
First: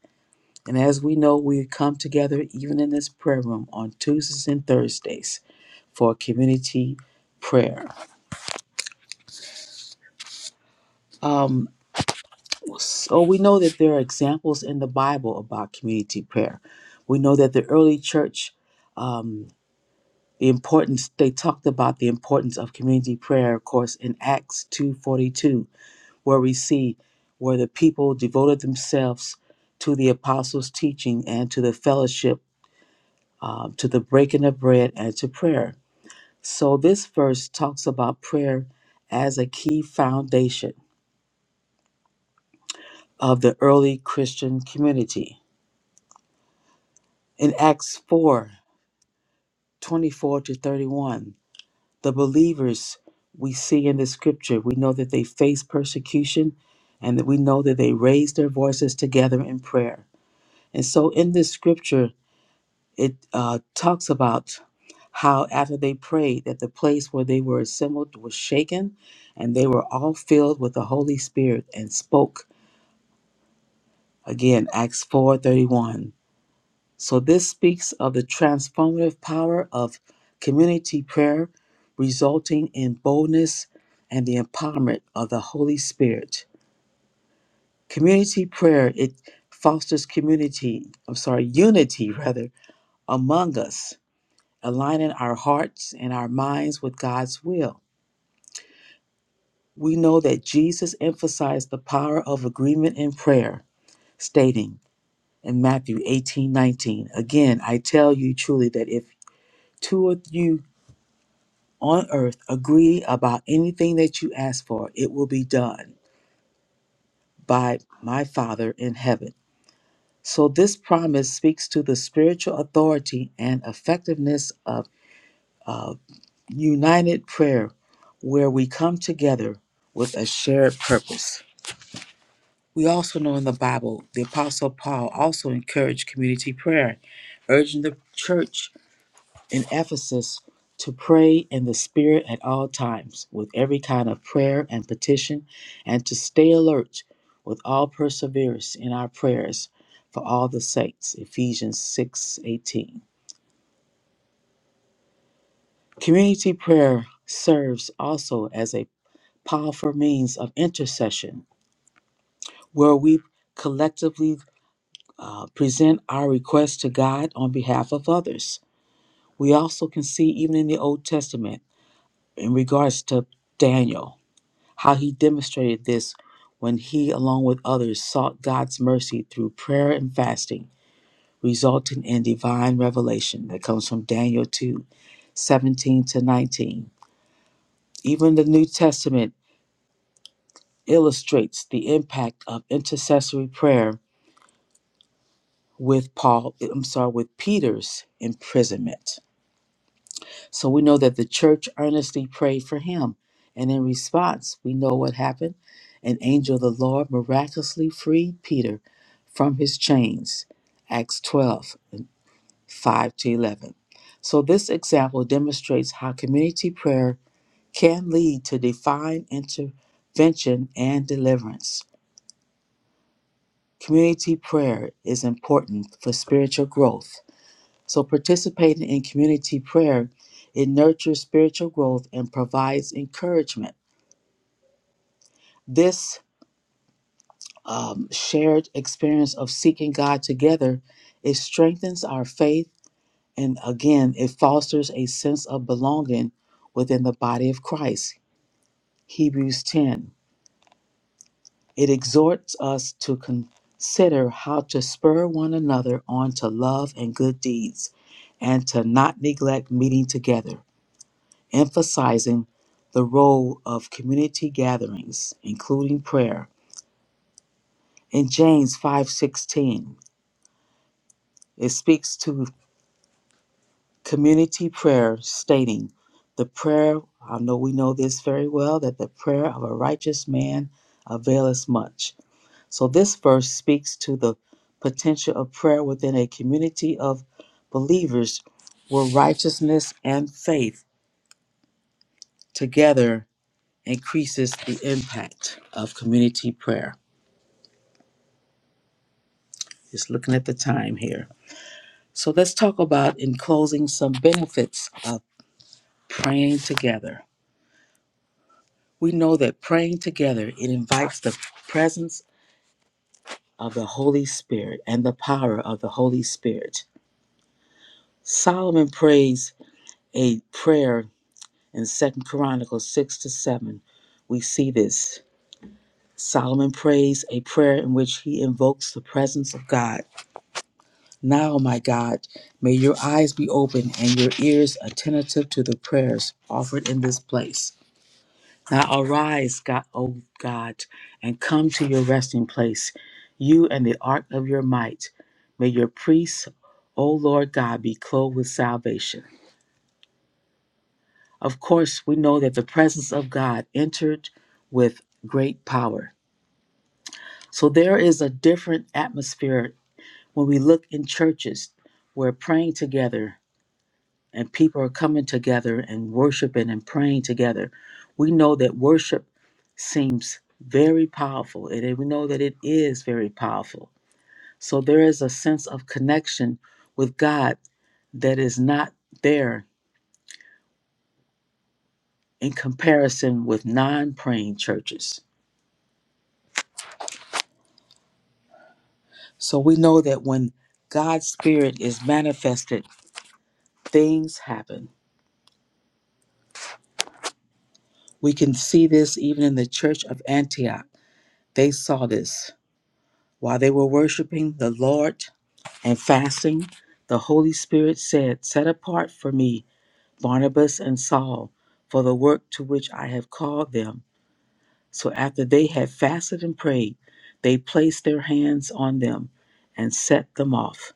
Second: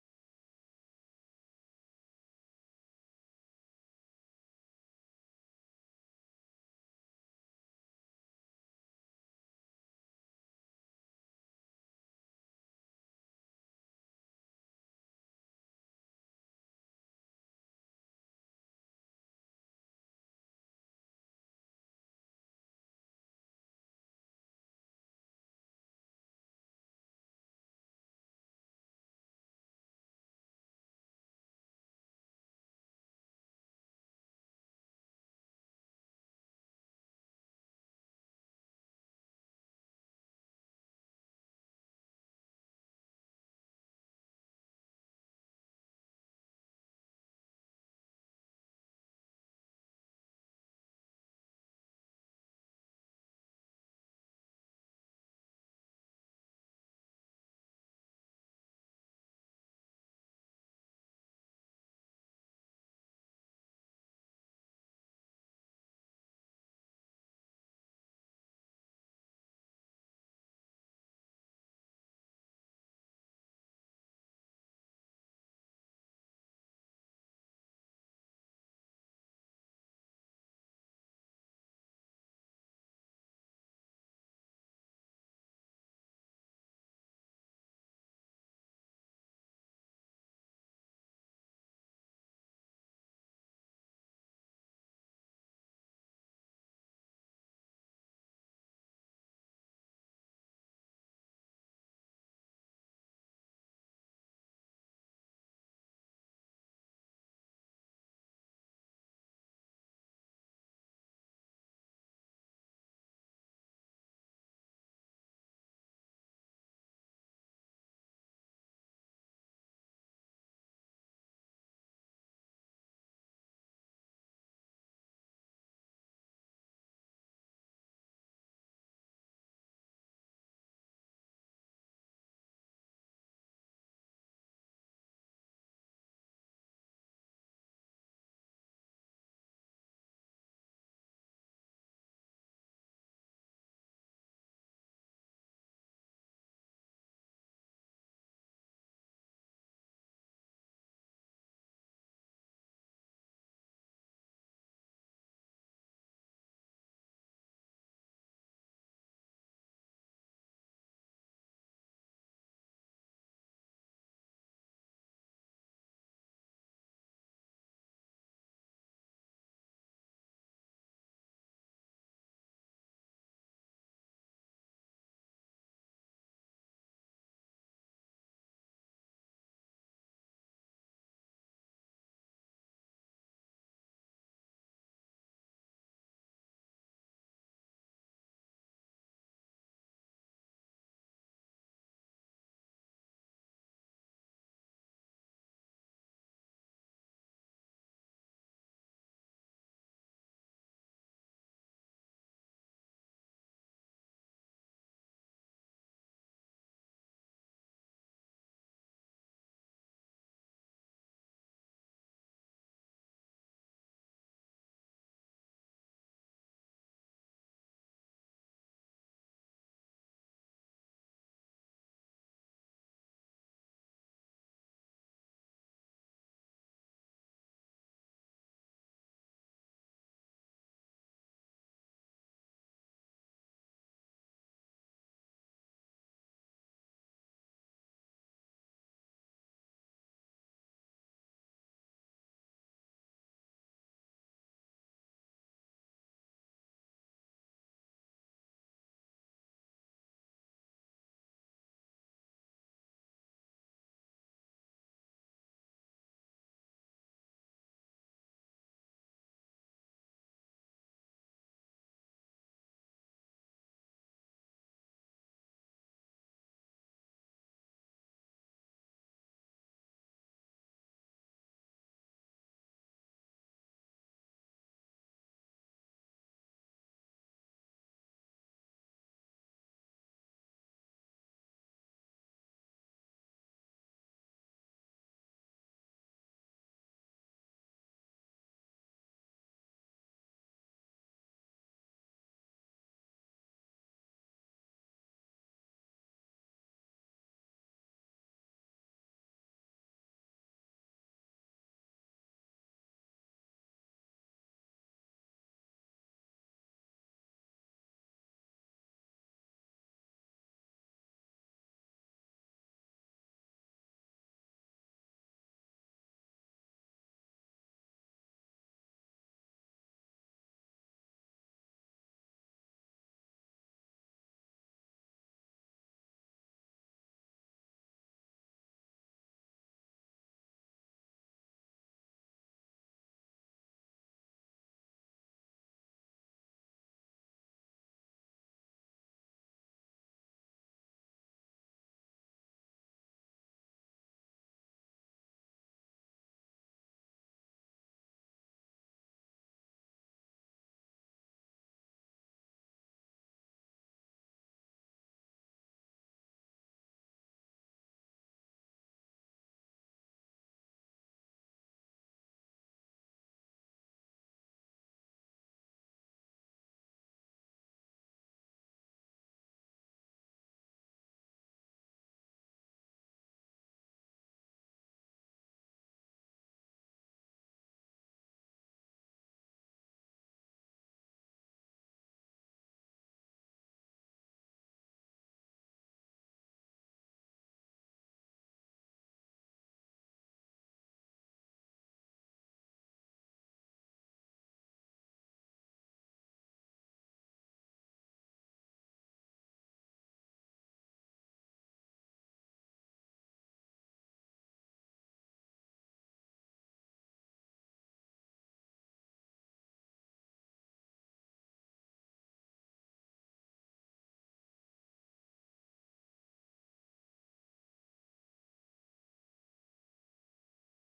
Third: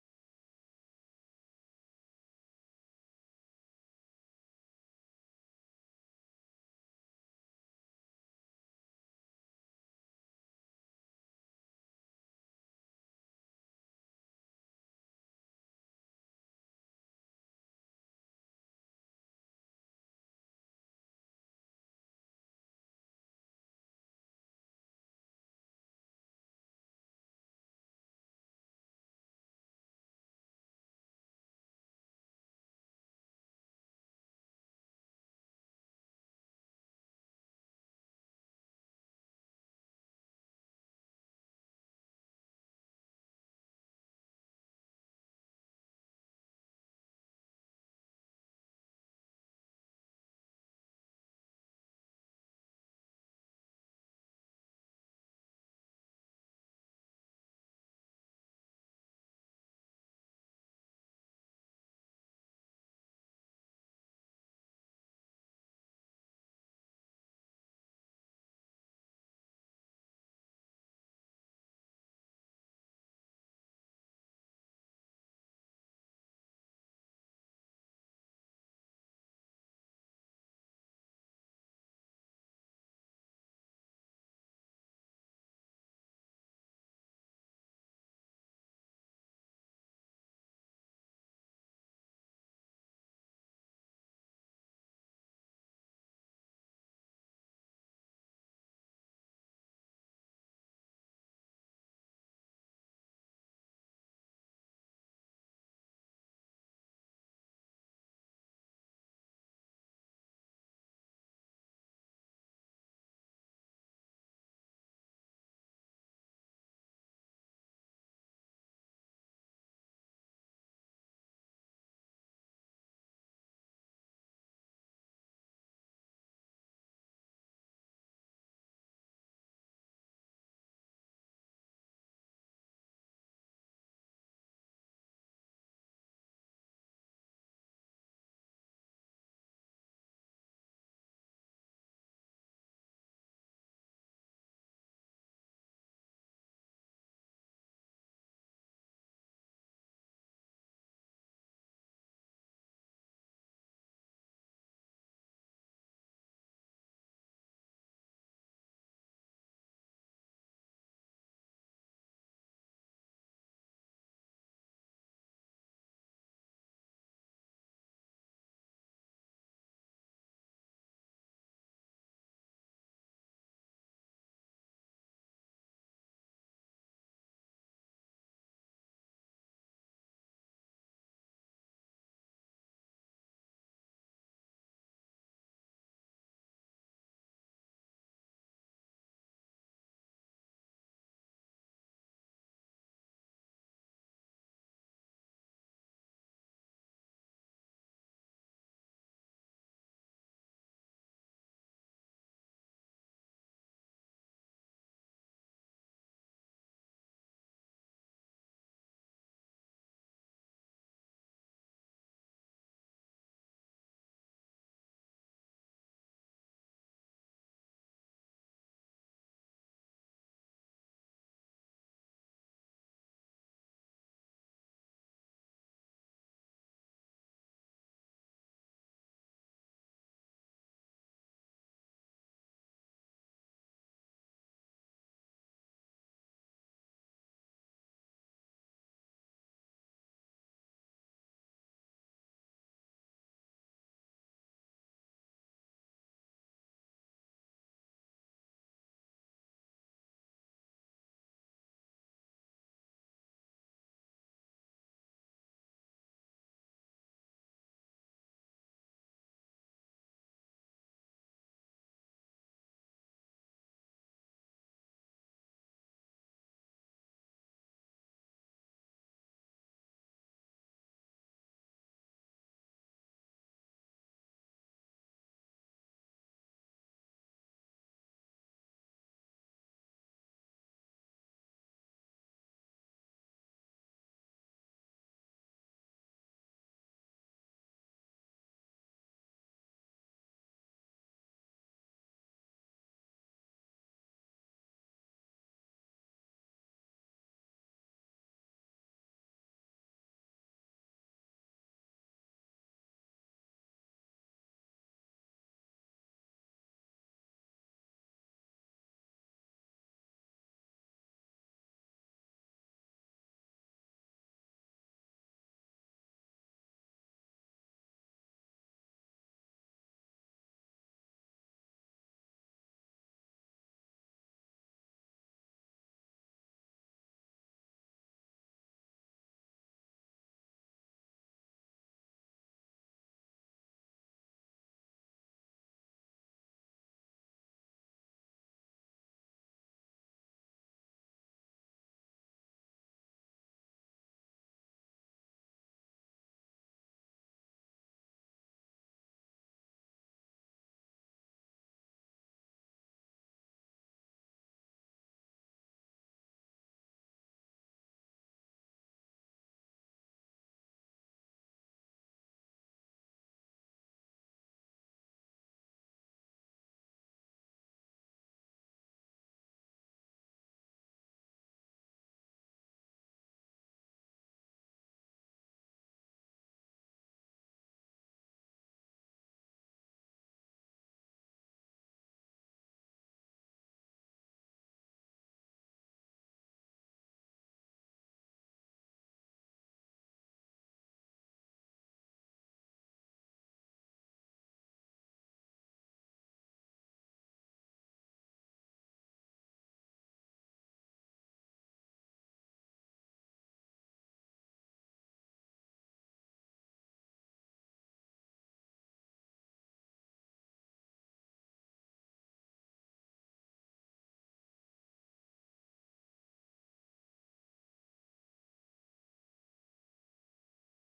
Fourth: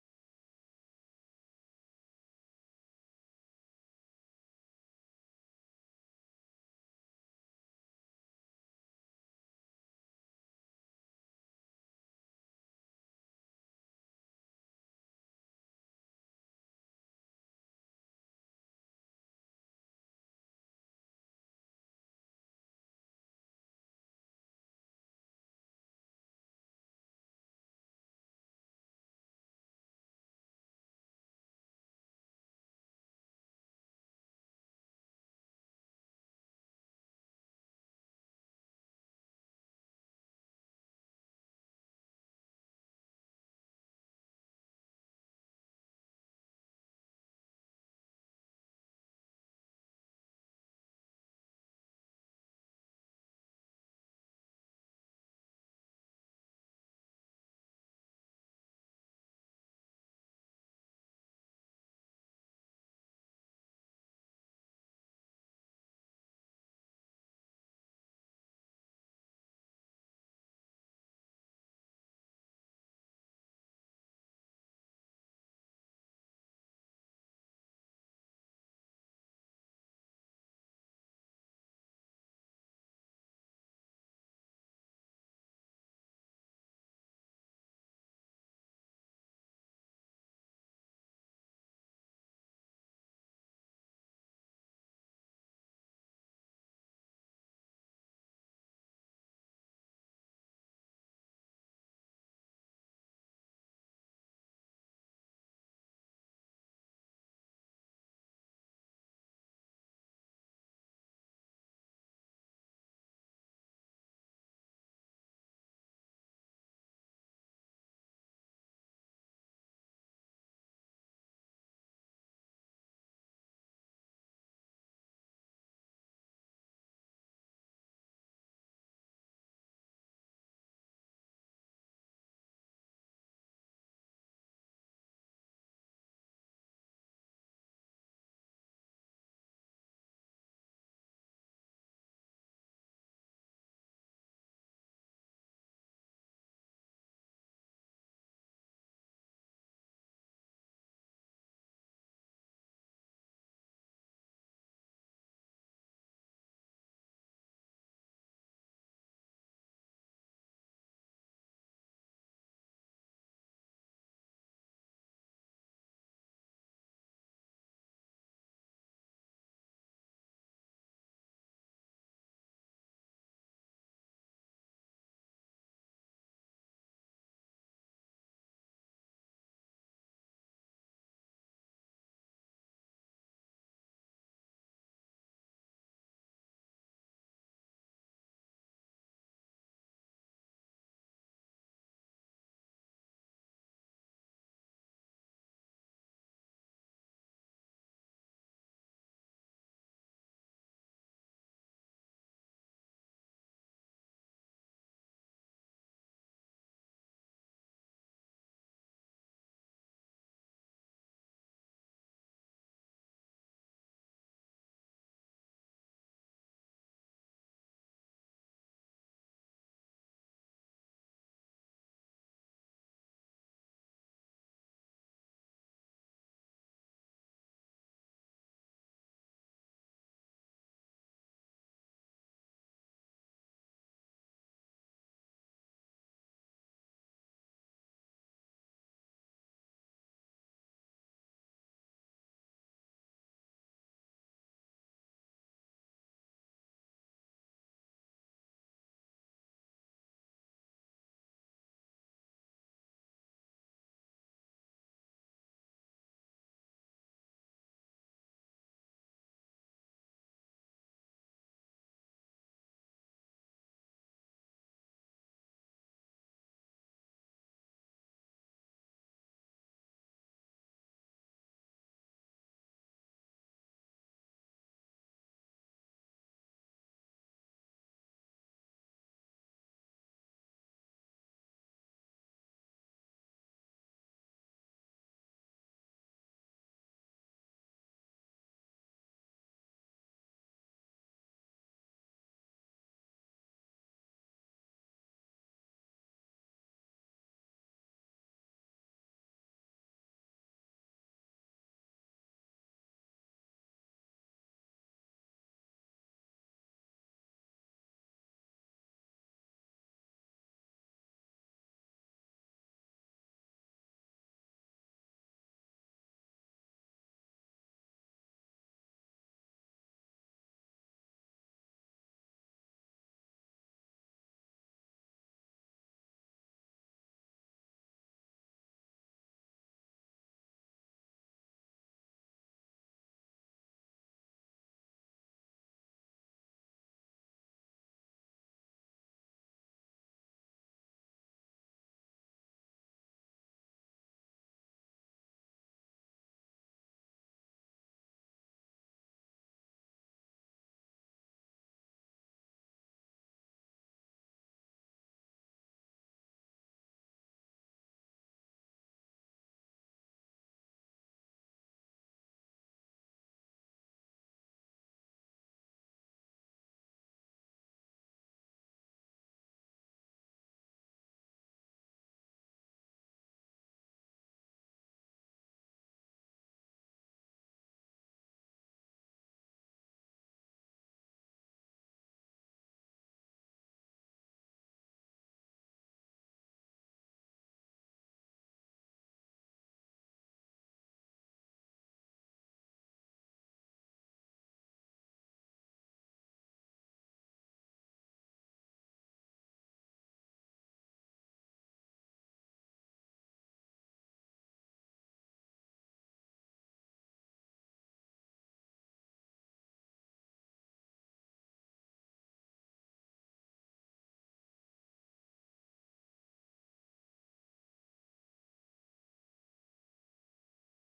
[SPEAKER 2] And as we know, we come together even in this prayer room on Tuesdays and Thursdays for community prayer. Um. So we know that there are examples in the Bible about community prayer. We know that the early church, um, the importance they talked about the importance of community prayer. Of course, in Acts two forty two, where we see where the people devoted themselves to the apostles' teaching and to the fellowship, uh, to the breaking of bread and to prayer. So this verse talks about prayer as a key foundation of the early Christian community. In Acts 4, 24 to 31. The believers we see in the scripture, we know that they faced persecution and that we know that they raised their voices together in prayer. And so in this scripture, it uh, talks about how after they prayed that the place where they were assembled was shaken and they were all filled with the holy spirit and spoke again acts 4:31 So, this speaks of the transformative power of community prayer, resulting in boldness and the empowerment of the Holy Spirit. Community prayer, it fosters community, I'm sorry, unity rather, among us, aligning our hearts and our minds with God's will. We know that Jesus emphasized the power of agreement in prayer, stating in Matthew 18 19 Again, I tell you truly that if two of you on earth agree about anything that you ask for, it will be done by my Father in heaven. So, this promise speaks to the spiritual authority and effectiveness of, of united prayer, where we come together with a shared purpose. We also know in the Bible, the Apostle Paul also encouraged community prayer, urging the church in Ephesus to pray in the Spirit at all times, with every kind of prayer and petition, and to stay alert with all perseverance in our prayers for all the saints. Ephesians 6 18. Community prayer serves also as a powerful means of intercession, where we collectively uh, present our requests to God on behalf of others. We also can see, even in the Old Testament, in regards to Daniel, how he demonstrated this when he, along with others, sought God's mercy through prayer and fasting, resulting in divine revelation that comes from Daniel 2, 17 to 19. Even the New Testament illustrates the impact of intercessory prayer with Paul, I'm sorry, with Peter's imprisonment. So we know that the church earnestly prayed for him. And in response, we know what happened. An angel of the Lord miraculously freed Peter from his chains. Acts 12 5 to 11. So this example demonstrates how community prayer can lead to divine intervention and deliverance. Community prayer is important for spiritual growth so, participating in community prayer, it nurtures spiritual growth and provides encouragement. This um, shared experience of seeking God together, it strengthens our faith, and again, it fosters a sense of belonging within the body of Christ. Hebrews 10. It exhorts us to consider how to spur one another on to love and good deeds, and to not neglect meeting together emphasizing the role of community gatherings, including prayer. In James 5:16, it speaks to community prayer stating, "The prayer, I know we know this very well, that the prayer of a righteous man availeth much." So this verse speaks to the potential of prayer within a community of believers where righteousness and faith together increases the impact of community prayer. Just looking at the time here. So let's talk about, in closing, some benefits of praying together. We know that praying together, it invites the presence of the Holy Spirit and the power of the Holy Spirit. Solomon prays a prayer in Second Chronicles 6 to 7. We see this. Solomon prays a prayer in which he invokes the presence of God Now, my God, may your eyes be open and your ears attentive to the prayers offered in this place. Now arise, God, O God, and come to your resting place, you and the ark of your might. May your priests, O Lord God, be clothed with salvation. Of course, we know that the presence of God entered with great power. So there is a different atmosphere when we look in churches. where praying together and people are coming together and worshiping and praying together. We know that worship seems very powerful, and we know that it is very powerful. So there is a sense of connection with God that is not there in comparison with non praying churches. So we know that when God's Spirit is manifested, things happen. We can see this even in the church of Antioch. They saw this while they were worshiping the Lord and fasting, the Holy Spirit said, Set apart for me Barnabas and Saul for the work to which I have called them. So after they had fasted and prayed, they placed their hands on them and set them off.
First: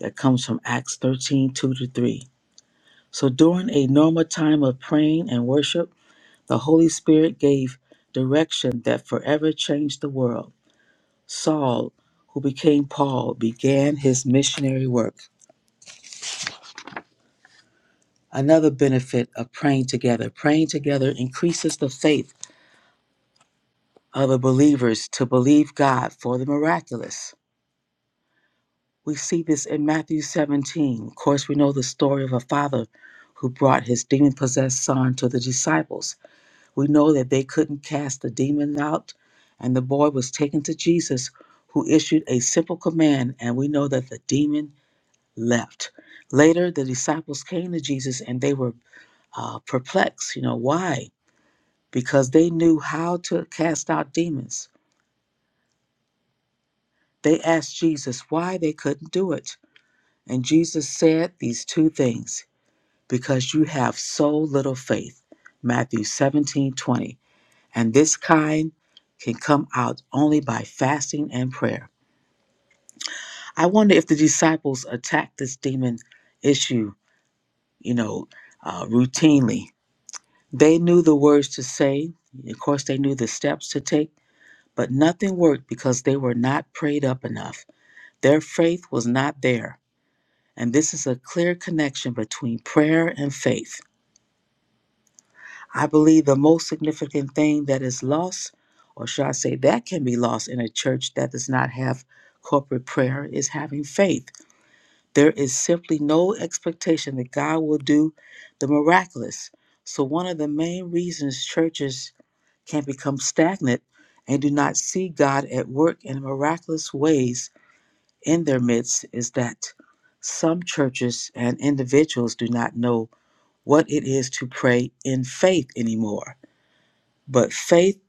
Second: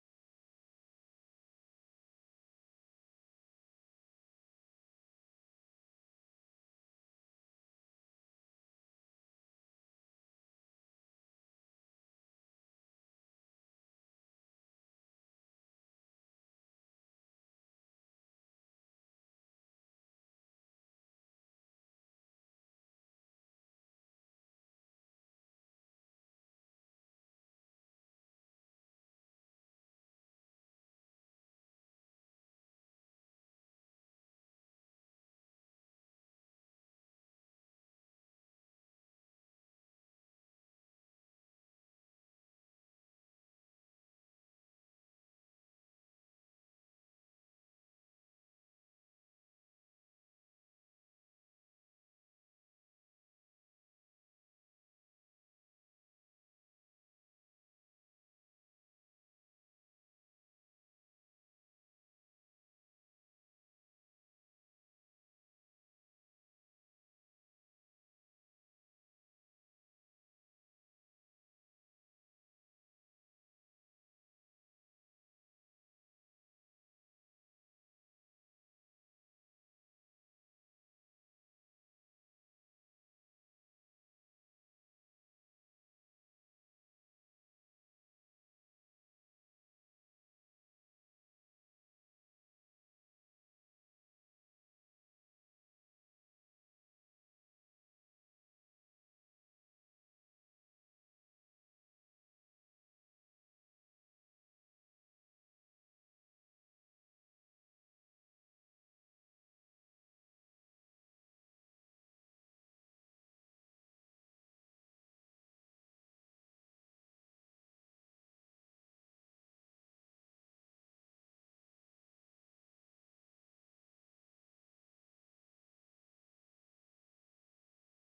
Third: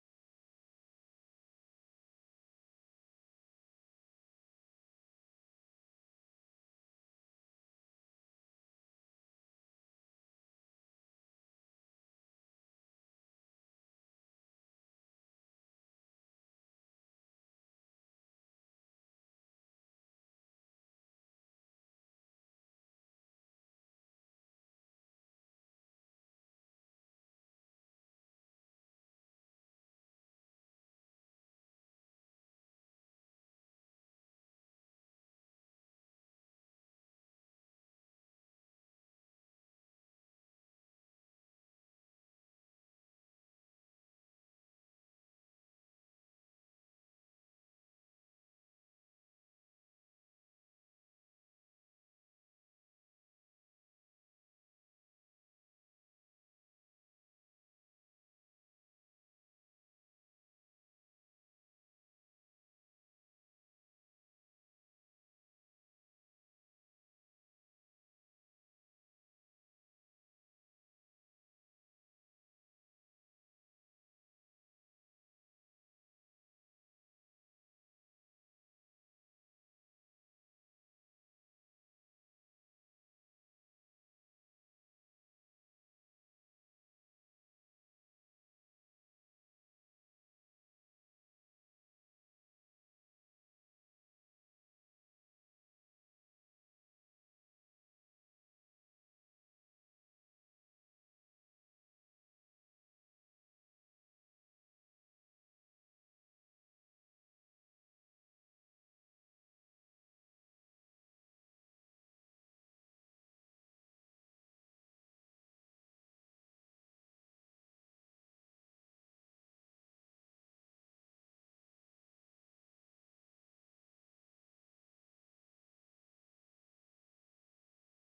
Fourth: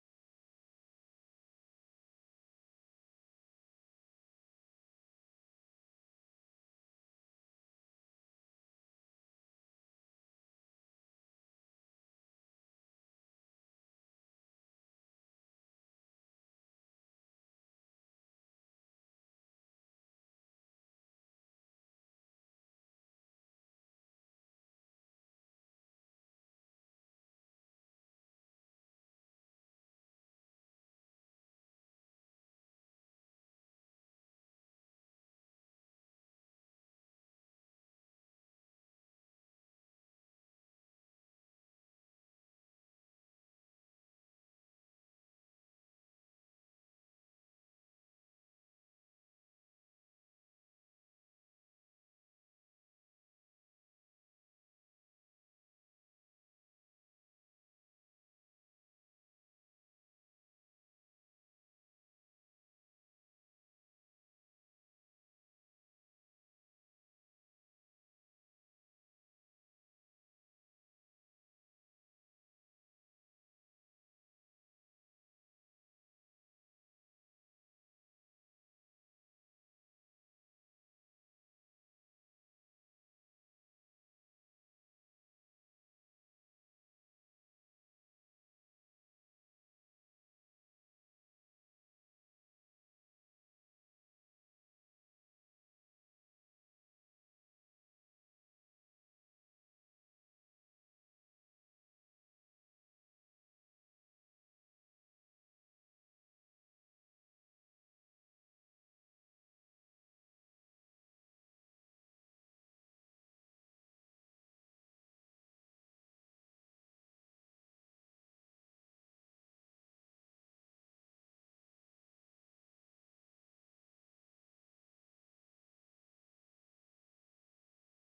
[SPEAKER 2] That comes from Acts 13 2 to 3. So during a normal time of praying and worship, the Holy Spirit gave direction that forever changed the world. Saul, who became Paul, began his missionary work. Another benefit of praying together praying together increases the faith of the believers to believe God for the miraculous. We see this in Matthew 17. Of course, we know the story of a father who brought his demon possessed son to the disciples. We know that they couldn't cast the demon out, and the boy was taken to Jesus, who issued a simple command, and we know that the demon left. Later, the disciples came to Jesus and they were uh, perplexed. You know, why? because they knew how to cast out demons. They asked Jesus why they couldn't do it. And Jesus said these two things because you have so little faith. Matthew 17 20, And this kind can come out only by fasting and prayer. I wonder if the disciples attacked this demon issue, you know, uh, routinely. They knew the words to say. Of course, they knew the steps to take, but nothing worked because they were not prayed up enough. Their faith was not there. And this is a clear connection between prayer and faith. I believe the most significant thing that is lost, or should I say that can be lost in a church that does not have corporate prayer, is having faith. There is simply no expectation that God will do the miraculous. So, one of the main reasons churches can become stagnant and do not see God at work in miraculous ways in their midst is that some churches and individuals do not know what it is to pray in faith anymore. But faith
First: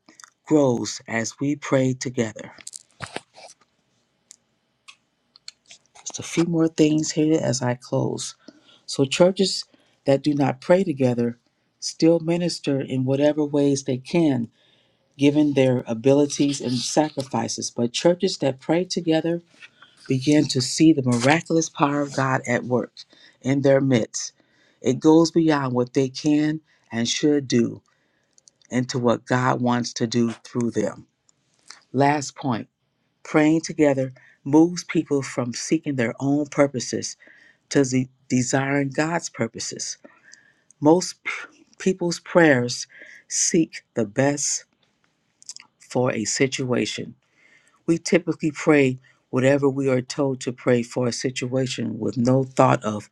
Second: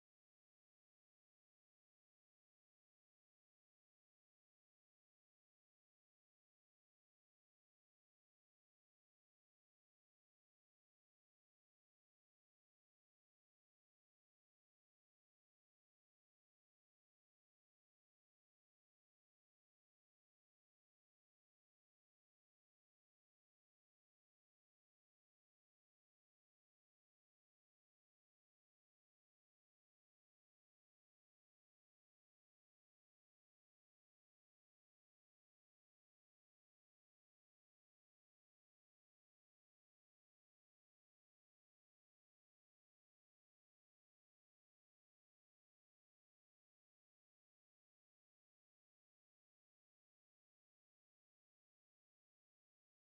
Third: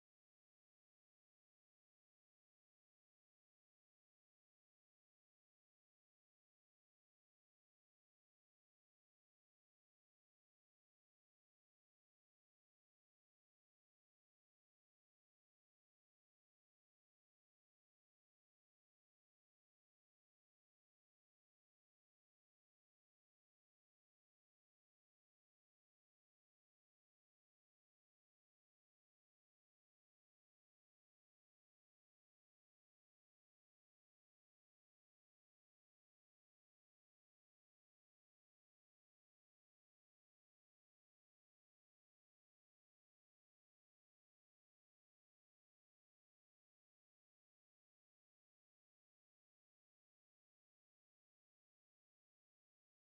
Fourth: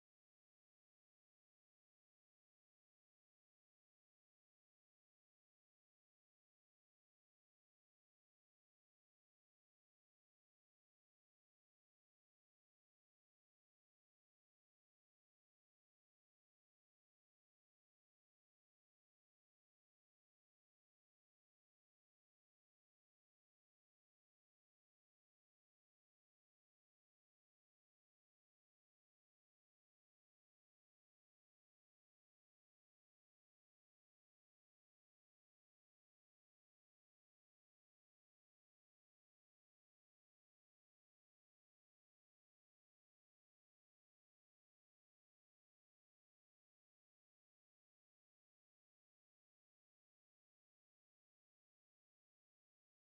[SPEAKER 2] grows as we pray together. Just a few more things here as I close. So, churches that do not pray together still minister in whatever ways they can, given their abilities and sacrifices. But churches that pray together begin to see the miraculous power of God at work in their midst. It goes beyond what they can and should do into what God wants to do through them. Last point praying together moves people from seeking their own purposes to ze- desiring God's purposes. Most p- people's prayers seek the best for a situation. We typically pray whatever we are told to pray for a situation with no thought of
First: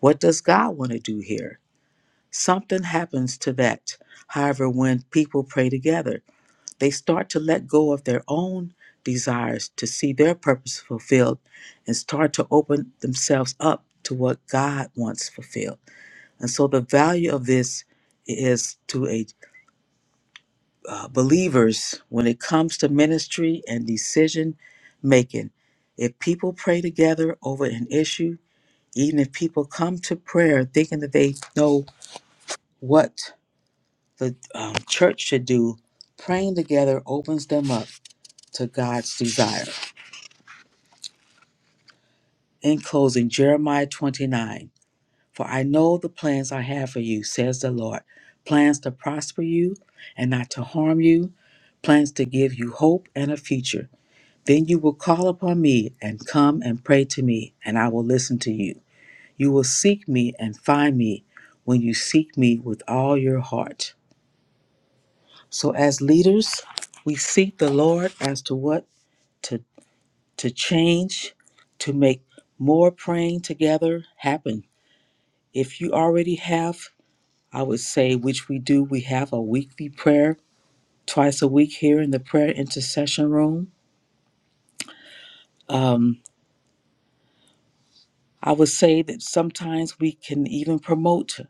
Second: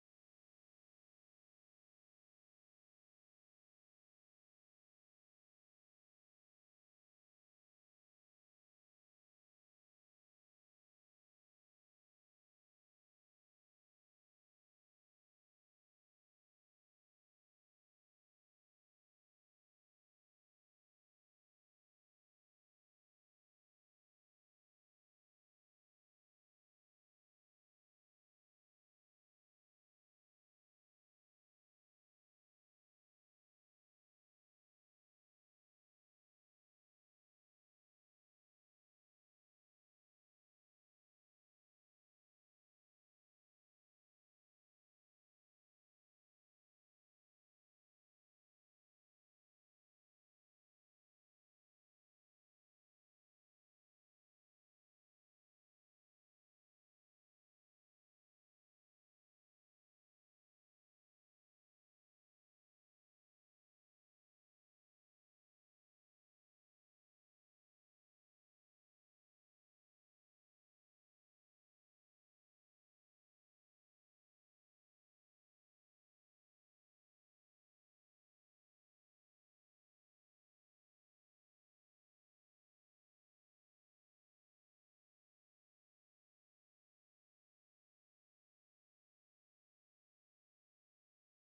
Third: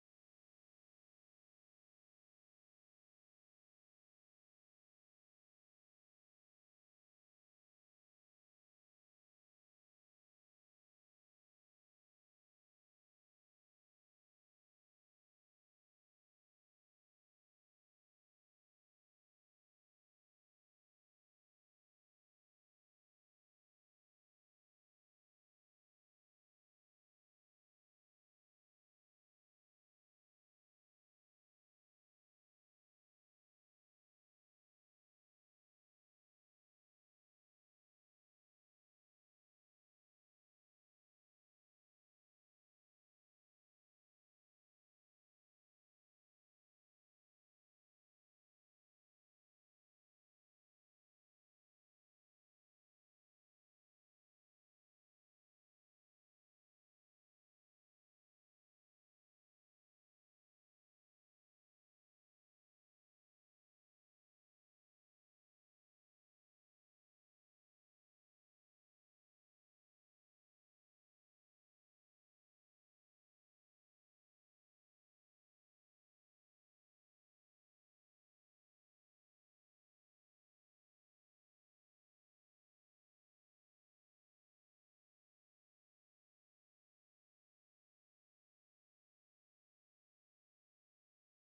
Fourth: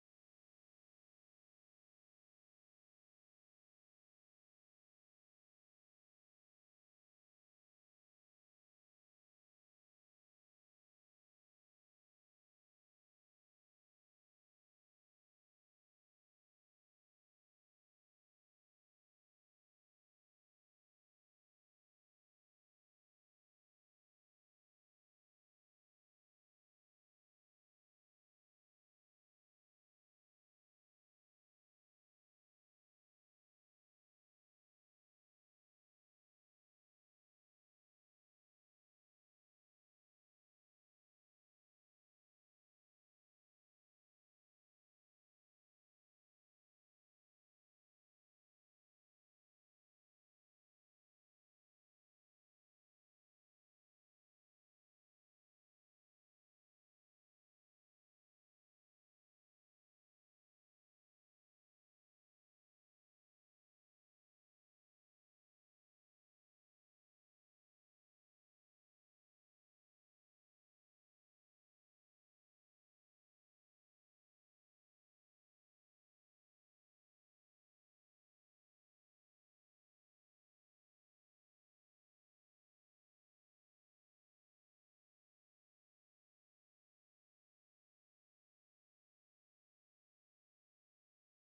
[SPEAKER 2] What does God want to do here? Something happens to that. However, when people pray together, they start to let go of their own desires to see their purpose fulfilled and start to open themselves up to what God wants fulfilled. And so the value of this is to a uh, believers when it comes to ministry and decision making. If people pray together over an issue, even if people come to prayer thinking that they know what the um, church should do, praying together opens them up to God's desire. In closing, Jeremiah 29 For I know the plans I have for you, says the Lord plans to prosper you and not to harm you, plans to give you hope and a future. Then you will call upon me and come and pray to me, and I will listen to you. You will seek me and find me when you seek me with all your heart. So, as leaders, we seek the Lord as to what to, to change to make more praying together happen. If you already have, I would say, which we do, we have a weekly prayer twice a week here in the prayer intercession room. Um, I would say that sometimes we can even promote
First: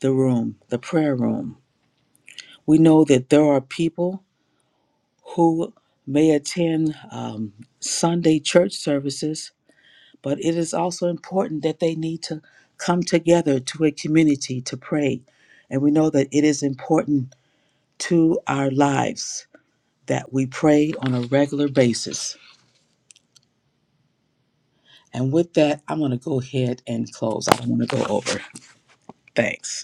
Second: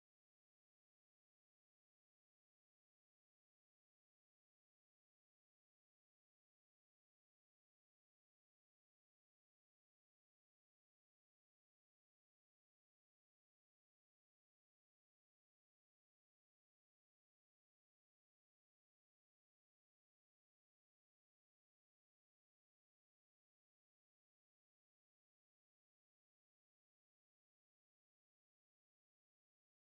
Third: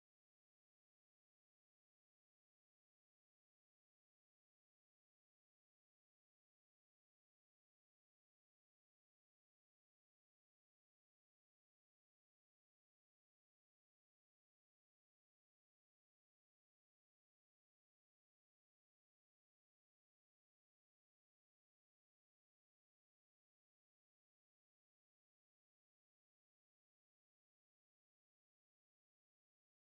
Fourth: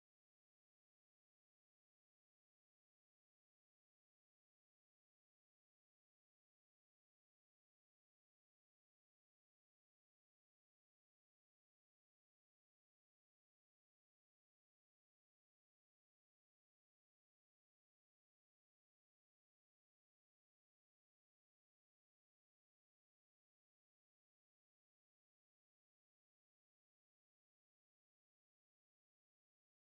[SPEAKER 2] the room, the prayer room. We know that there are people who may attend um, Sunday church services but it is also important that they need to come together to a community to pray. And we know that it is important to our lives that we pray on a regular basis. And with that, I'm going to go ahead and close. I don't want to go over. Thanks.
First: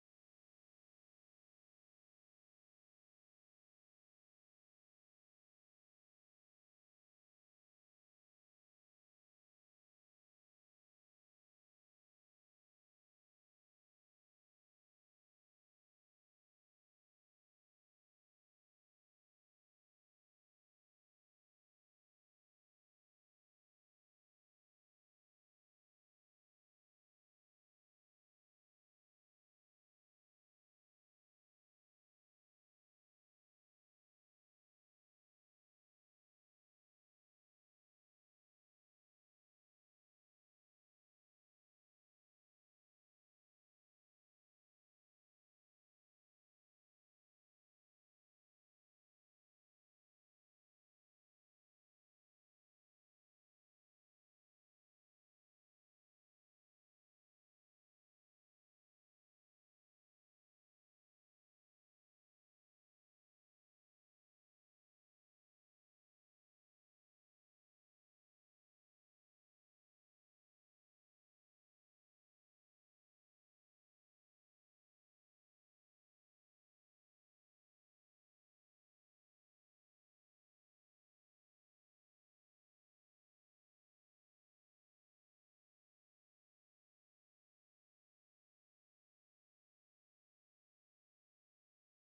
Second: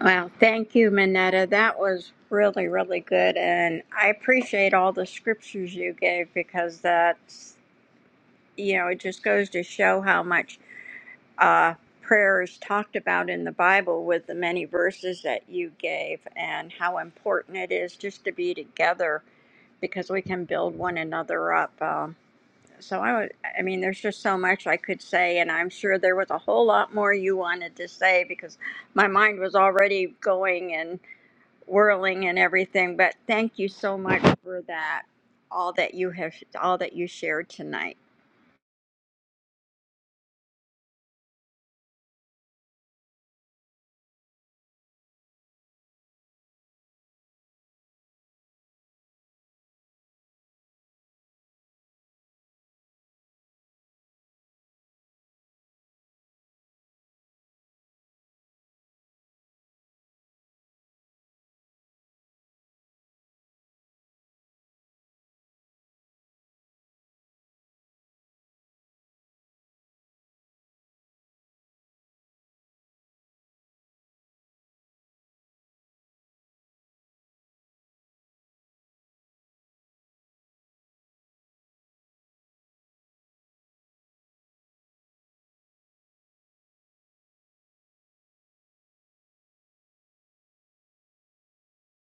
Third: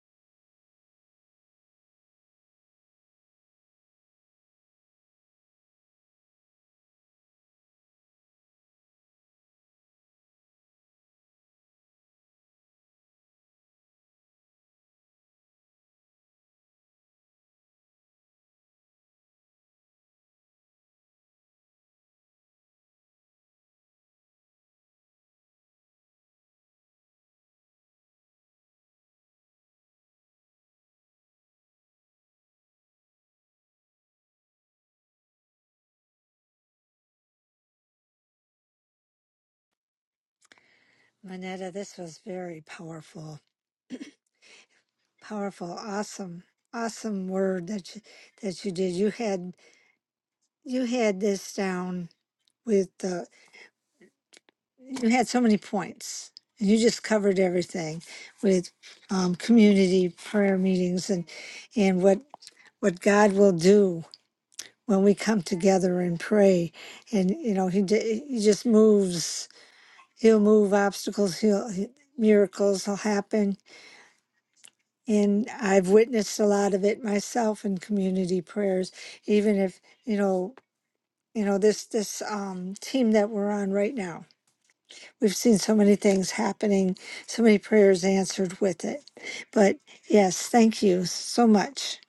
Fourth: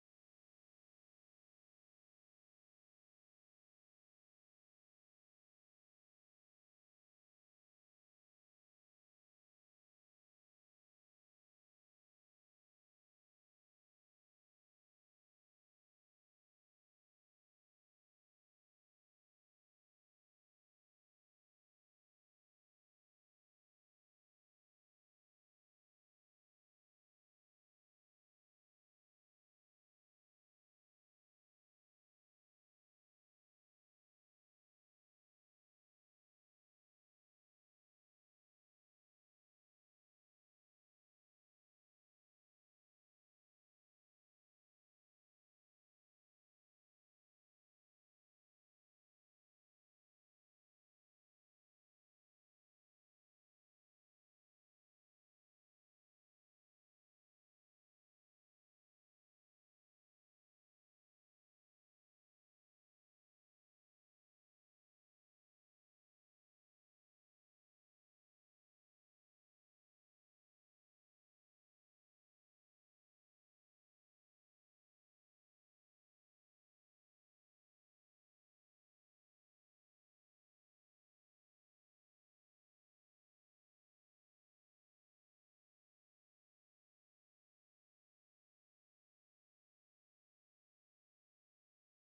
[SPEAKER 3] Well, thank you, Minetta. That was really, really good. And I appreciate all the scriptures you gave because that's, you know, it just goes to show how much uh, prayer is talked about in the Bible with the many verses that you gave and how important it is just to be together because we can build one another up. Um, So I would, I mean, there's just so much I could say, and I'm sure there was a whole lot more you wanted to say because my mind was already going and whirling and everything. But thank you so much for that, all that you have, all that you shared tonight.
[SPEAKER 4] Manetta. This was very powerful, powerful, awesome, awesome word that you, that you did. You had you had this down with the. You had so many points, and you just covered everything with um, community prayer meetings and and what what God will do when we come together and pray. And you know, he d- he just moves. He'll move obstacles. He'll he, miracles will happen And I've witnessed a lot of it myself in community prayers, even if, you know, you know, this this um, team that we're on right now, we've seen so many things happening, so many prayers answered with it. But yes, thank you so much.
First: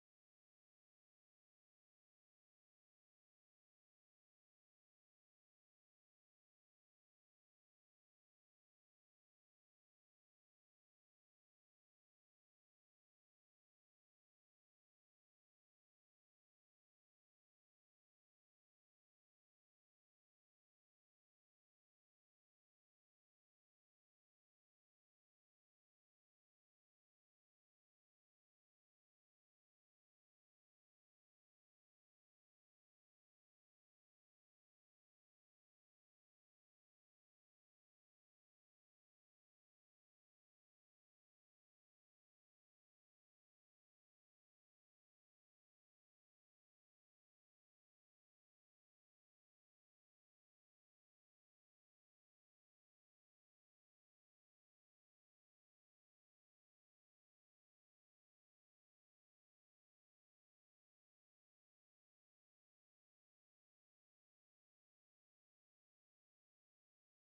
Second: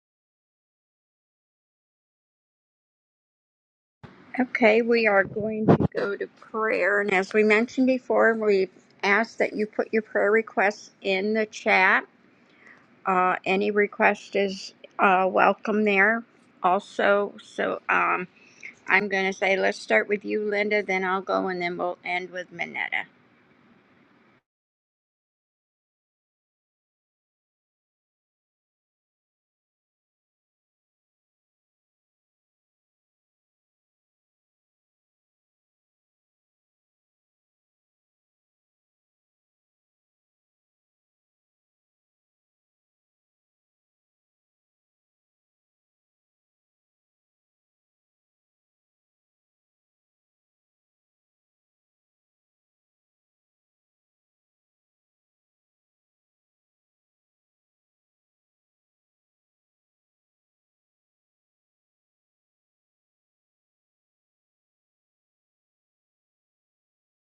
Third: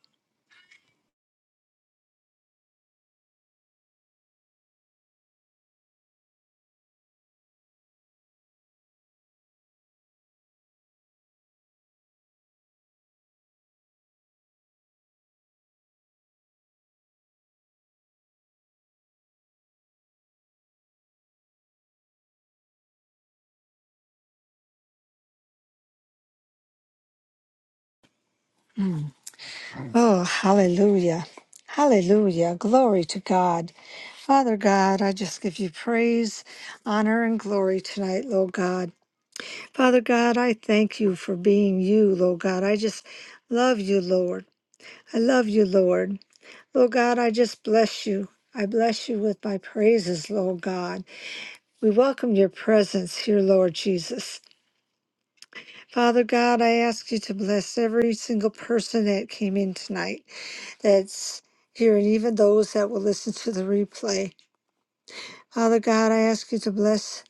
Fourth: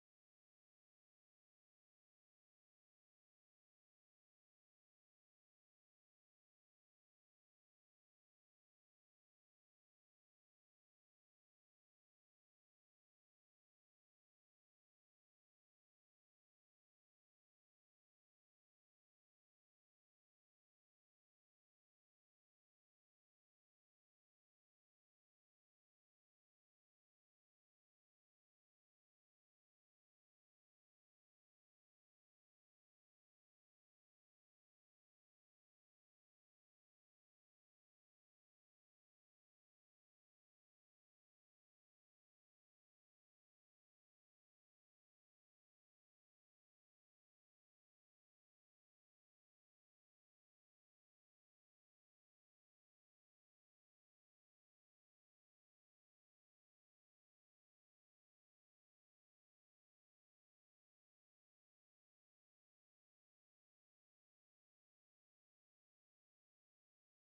[SPEAKER 3] Okay, we are going to go to prayer, and as we mentioned before, we ask that you put your prayer requests in the chat. Uh, any request is uh, welcome there. Also, so. Um, I'm going to say, let's start with you, Linda, then I'll go, and then we'll end with Minetta.
[SPEAKER 4] Oh, hallelujah. Hallelujah. Glory to God. Father God, I just give you praise, honor, and glory tonight, Lord God. Father God, I thank you for being you, Lord God. I just love you, Lord. I love you, Lord. Lord God, I just bless you. I bless you with my praises, Lord God. We welcome your presence here, Lord Jesus. Father God, I ask you to bless every single person that came in tonight that's here, and even those that will listen to the replay. Father God, I ask you to bless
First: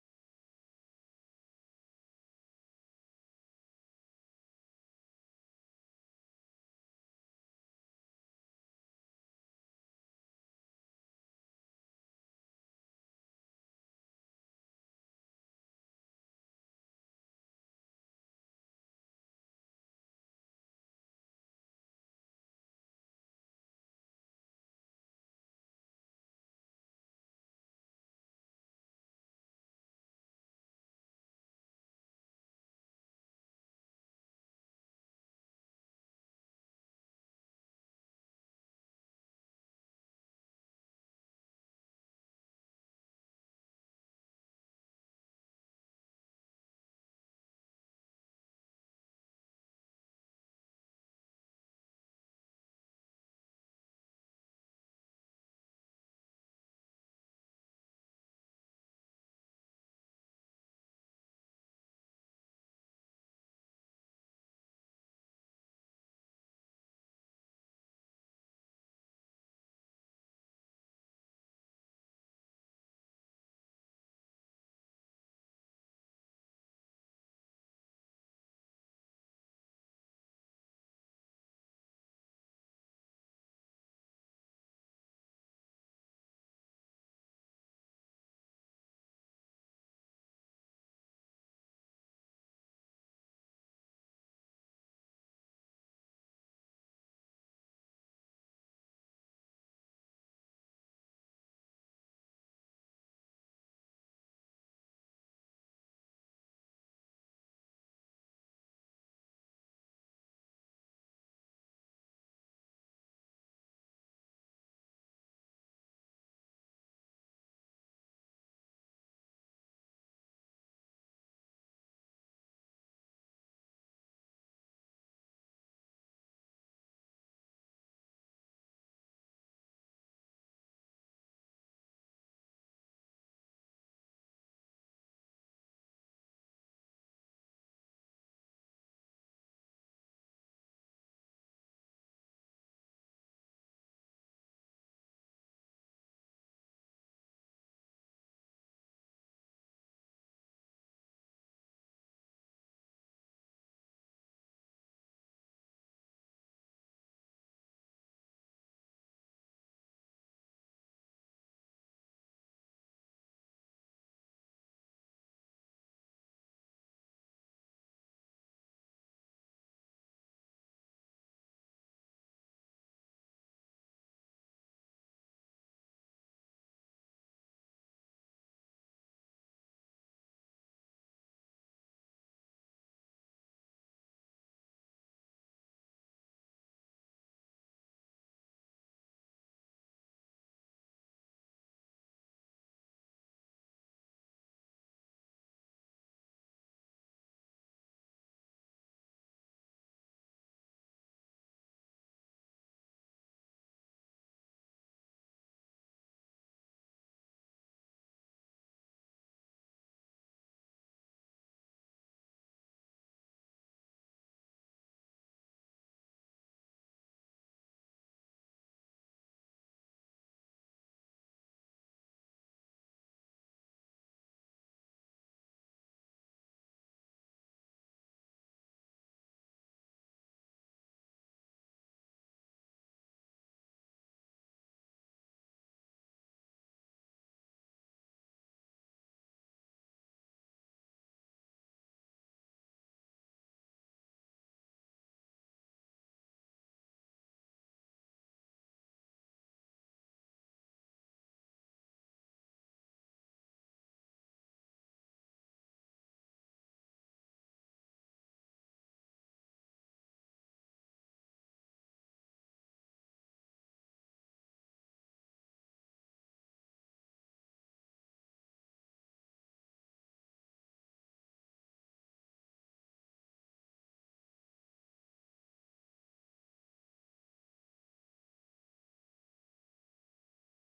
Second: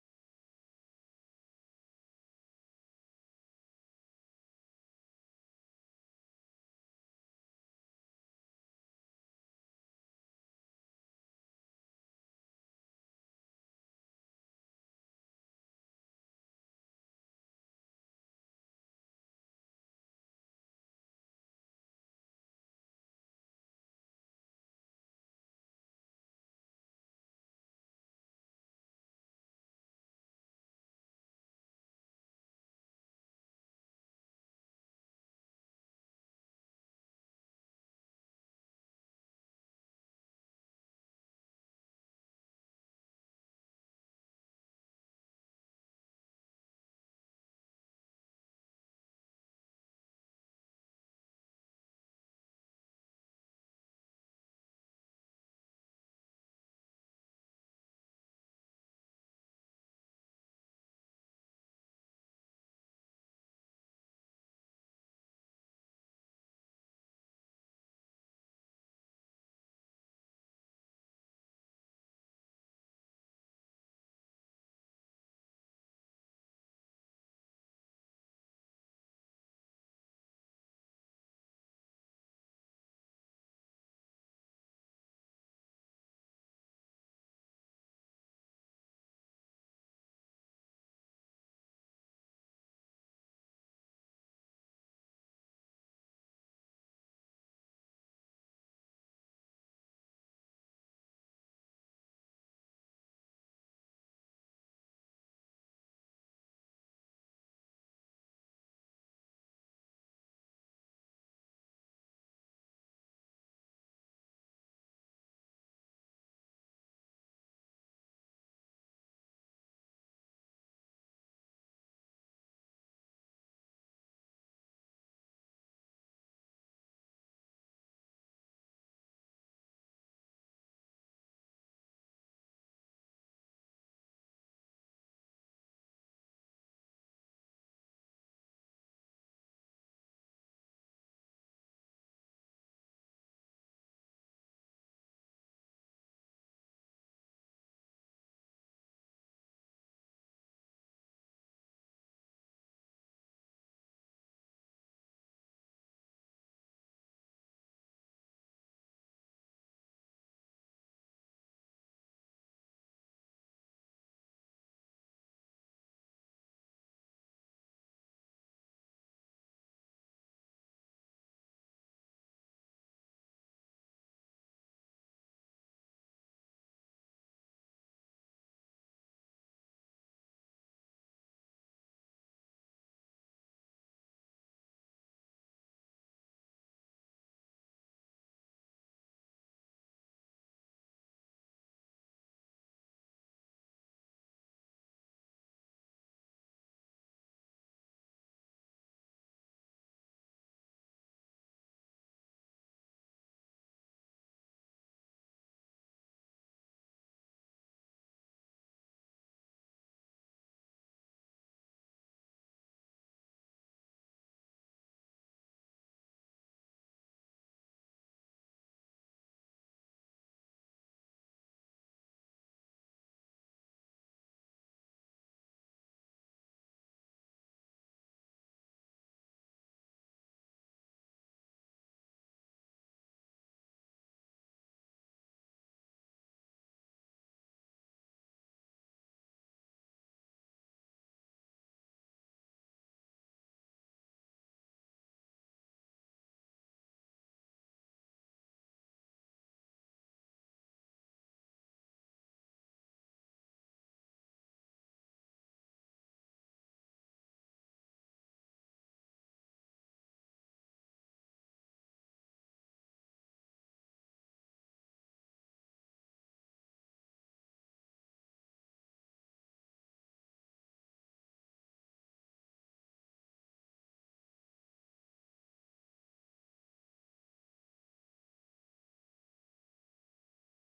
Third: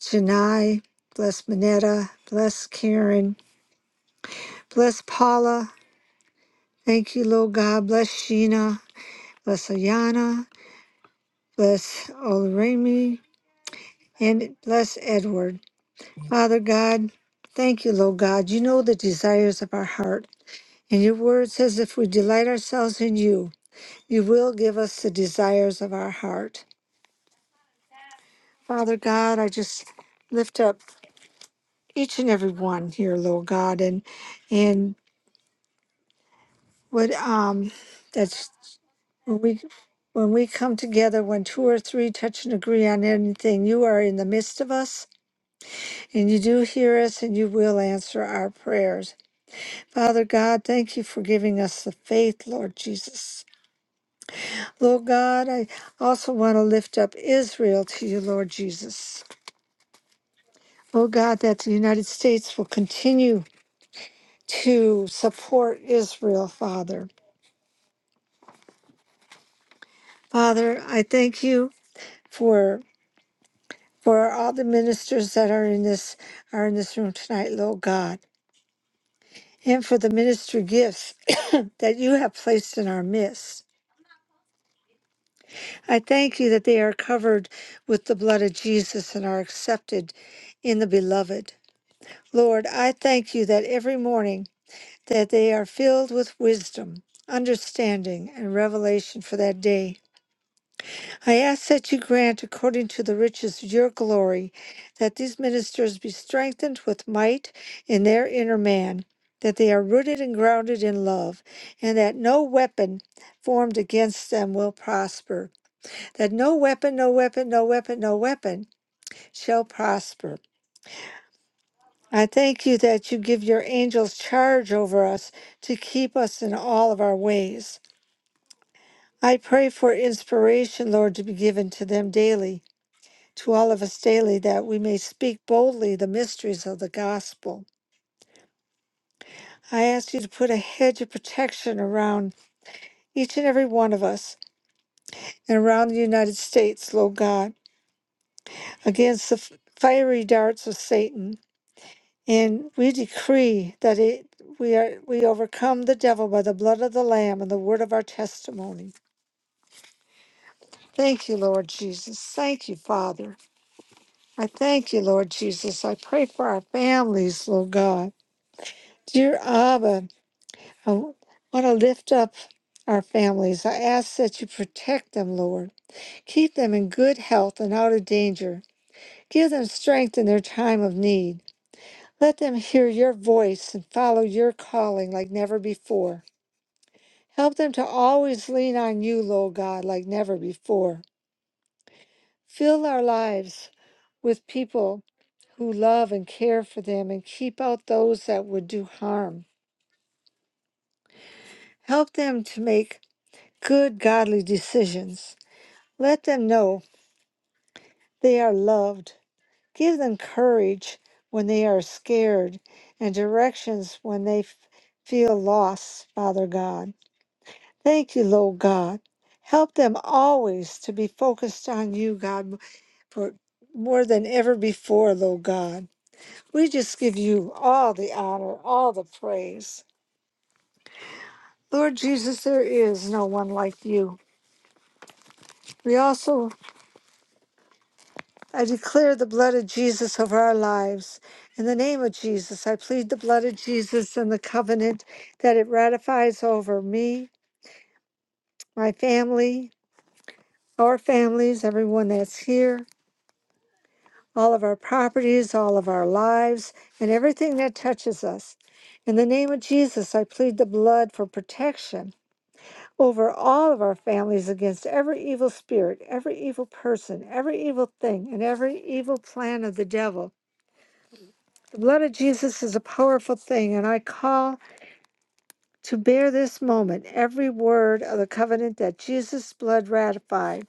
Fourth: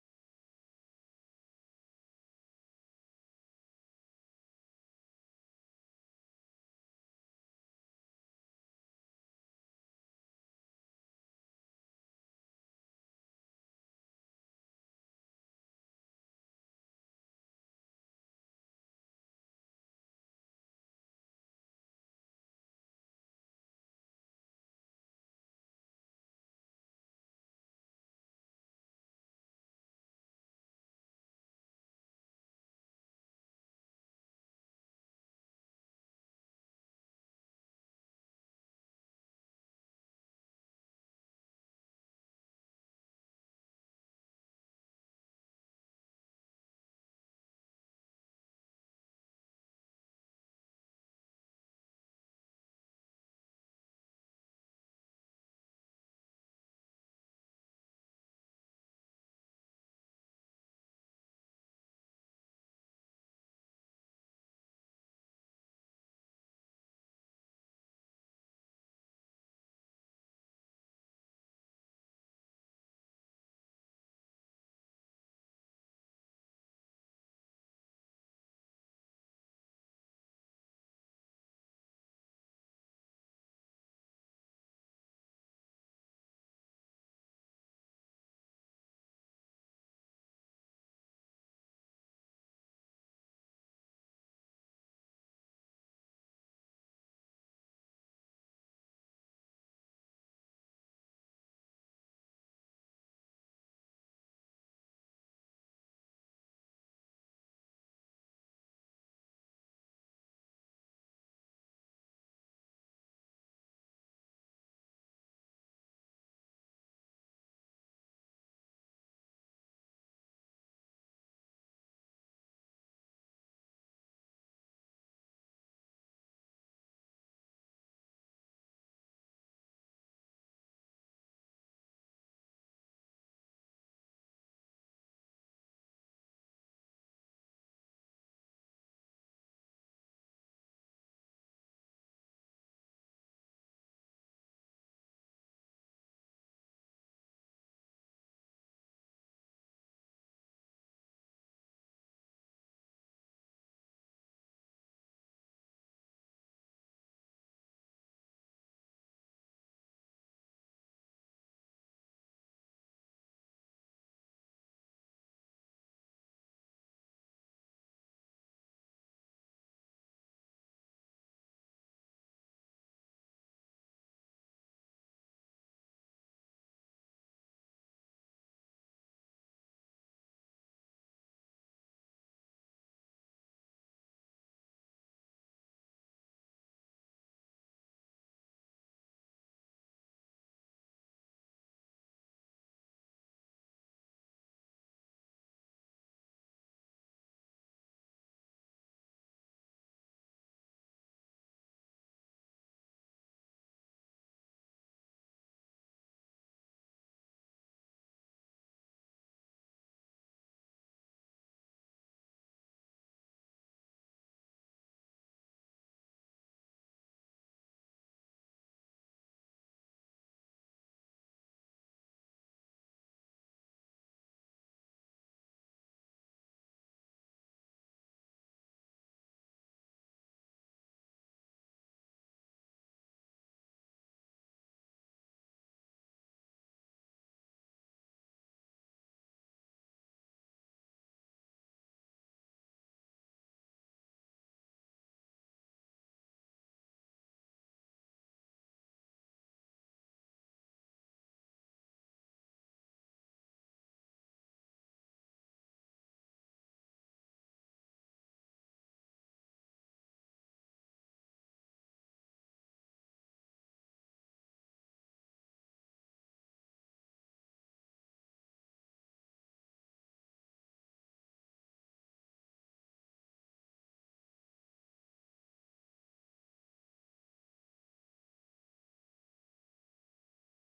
[SPEAKER 4] Janai, bless Manetta, bless Karen, bless Paula, Thank you, Lord God. Bless Sheena, bless Ayana, bless Olaremi, and bless Edward. Father God, thank you, Lord God. You know the desires of our heart. And your word says if we delight ourselves in you, you will give us the desires of our heart. Father God, I just lift up each and every one here, Lord God, and and what um that's When we, when we come together, when two or three touch and agree on anything, you are in the midst of us, and you do hear us, and you will answer our prayers. Father God, thank you for giving us the faith, Lord Jesus. Lord God, I also want to lift up Israel to you, Lord Jesus. Lord God, that the United States will continue to support Israel, Father. Father, I thank you for. for all the ministers that are in this are in this room tonight, Lord God, and for the ministry gifts that you have placed in our midst. I thank you that they are covered with the blood of Jesus and are accepted in the beloved. Lord, I thank you that every morning that they are filled with wisdom, understanding, and revelation for that day. I ask that you grant, according to the riches of your glory, that these ministers be strengthened with might in their inner man, that they are rooted and grounded in love, and that no weapon formed against them will prosper. That no weapon, no weapon, no weapon, no weapon shall prosper. I thank you that you give your angels charge over us to keep us in all of our ways. I pray for inspiration, Lord, to be given to them daily to all of us daily that we may speak boldly the mysteries of the gospel. I ask you to put a hedge of protection around each and every one of us and around the United States, Lord God, against the f- fiery darts of Satan. And we decree that it, we are we overcome the devil by the blood of the Lamb and the word of our testimony. Thank you, Lord Jesus. Thank you, Father. I thank you, Lord Jesus. I pray for our families, Lord God. Dear Abba, I want to lift up our families. I ask that you protect them, Lord. Keep them in good health and out of danger. Give them strength in their time of need. Let them hear your voice and follow your calling like never before. Help them to always lean on you, Lord God, like never before. Fill our lives with people who love and care for them and keep out those that would do harm. Help them to make good, godly decisions. Let them know They are loved. Give them courage when they are scared and directions when they f- feel lost, Father God. Thank you, Lord God. Help them always to be focused on you, God, for more than ever before, Lord God. We just give you all the honor, all the praise. Lord Jesus, there is no one like you. We also I declare the blood of Jesus over our lives. In the name of Jesus, I plead the blood of Jesus and the covenant that it ratifies over me, my family, our families, everyone that's here, all of our properties, all of our lives, and everything that touches us. In the name of Jesus, I plead the blood for protection over all of our families against every evil spirit, every evil person, every evil thing, and every evil plan of the devil. The blood of Jesus is a powerful thing, and I call to bear this moment every word of the covenant that Jesus' blood ratified.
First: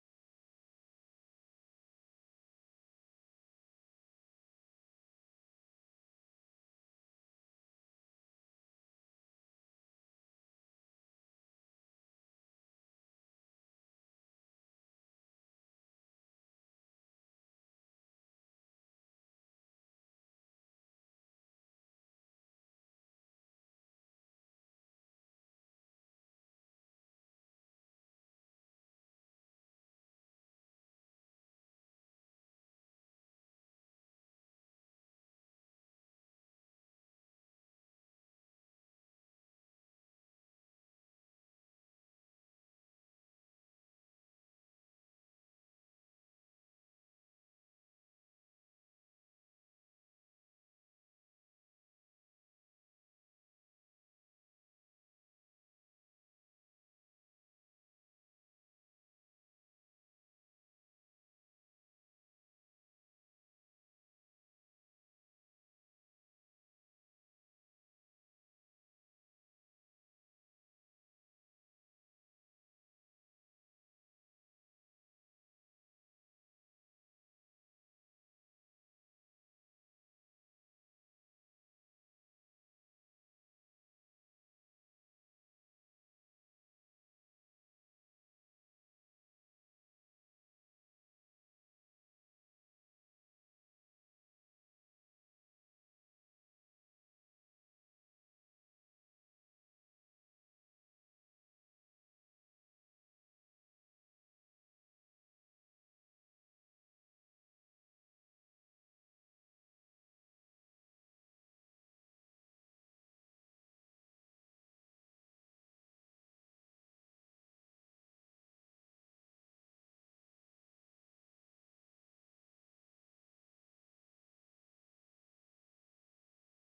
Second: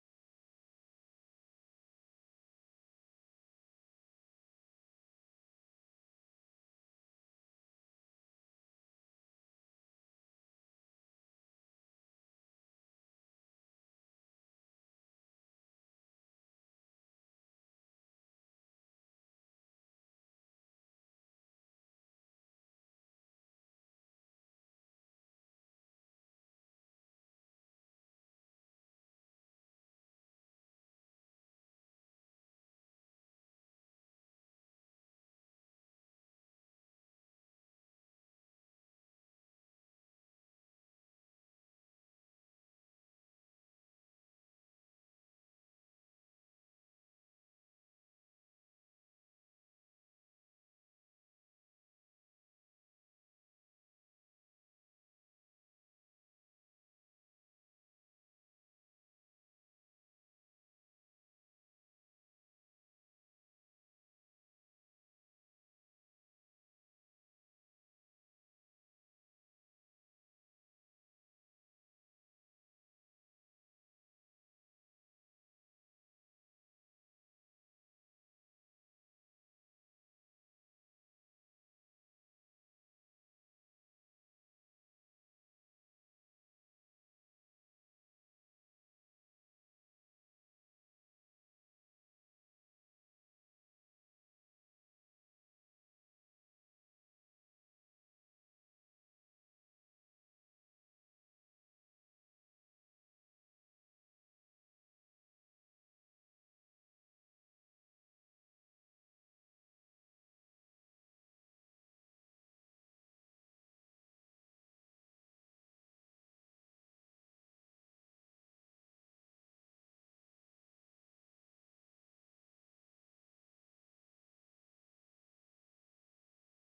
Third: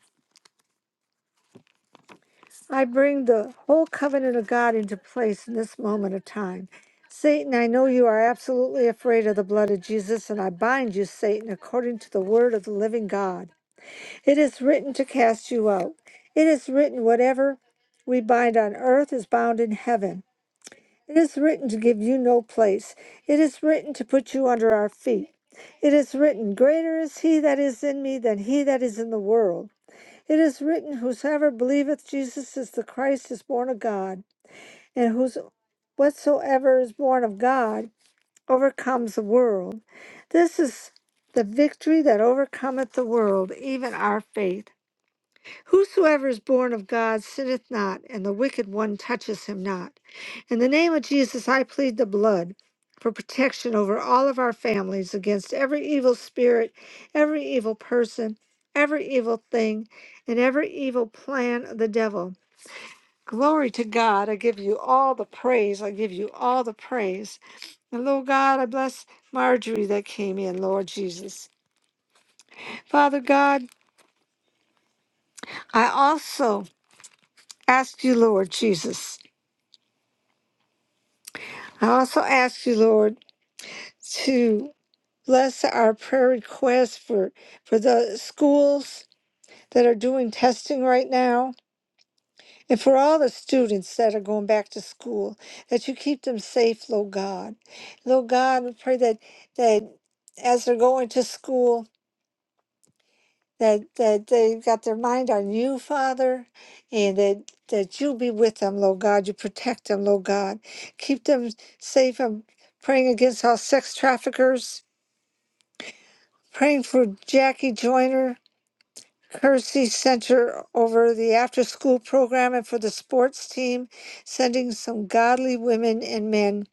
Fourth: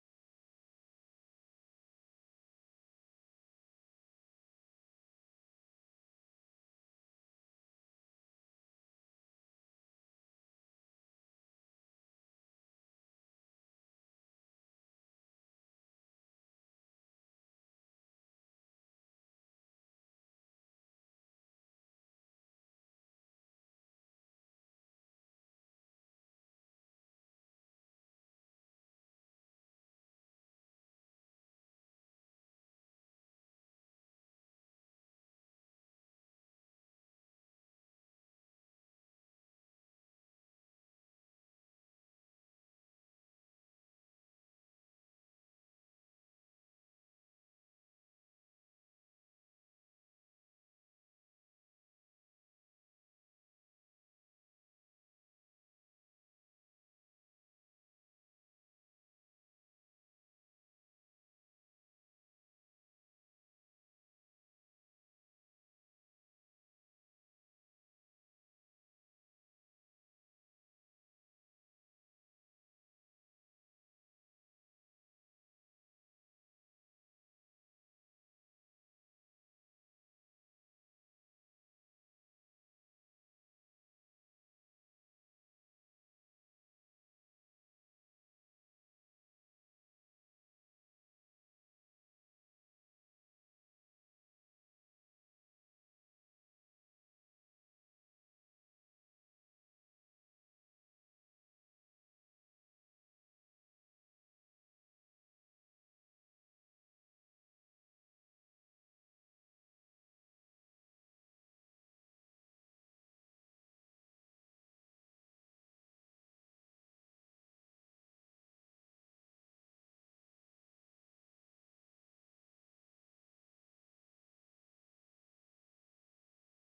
[SPEAKER 4] I bring the whole covenant of God into place in this moment of time. Satan, I know you are absolutely afraid of the blood of Jesus, and I bind you, Satan, according to the word of the living God. It is written to cast you out. It is written, whatever we bind on earth is bound in heaven. It is written to give you no place. It is written to put you under our feet. It is written, Greater is he that is in me than he that is in the world. It is written, Whosoever believeth Jesus is the Christ is born of God, and whos whatsoever is born of God overcomes the world. This is the victory that overcometh the world, even our faith. Whosoever is born of God sinneth not, and the wicked one touches him not. In the name of Jesus, I plead the blood for protection over all of our families against every evil spirit, every evil person, every evil thing, and every evil plan of the devil. Glory to God. I give you all the praise. I give you all the praise. And Lord God, I bless Marjorie that came in, Lord Jesus. Father God, I also ask you, Lord Jesus. I also ask you, Lord, to bless our prayer requests for, for the schools that are doing testing right now and for all the students that are going back to school, that you keep them safe, Lord God. Lord God, we pray that, that as they're going to school, that, that they've got their mind on you, Father, and that, that you be with them, Lord God. You protect them, Lord God. Keep them safe. I'm praying against all sex traffickers praying for Jackie Joyner, Kersey Center over the after school program and for the sports team, sending some godly women and men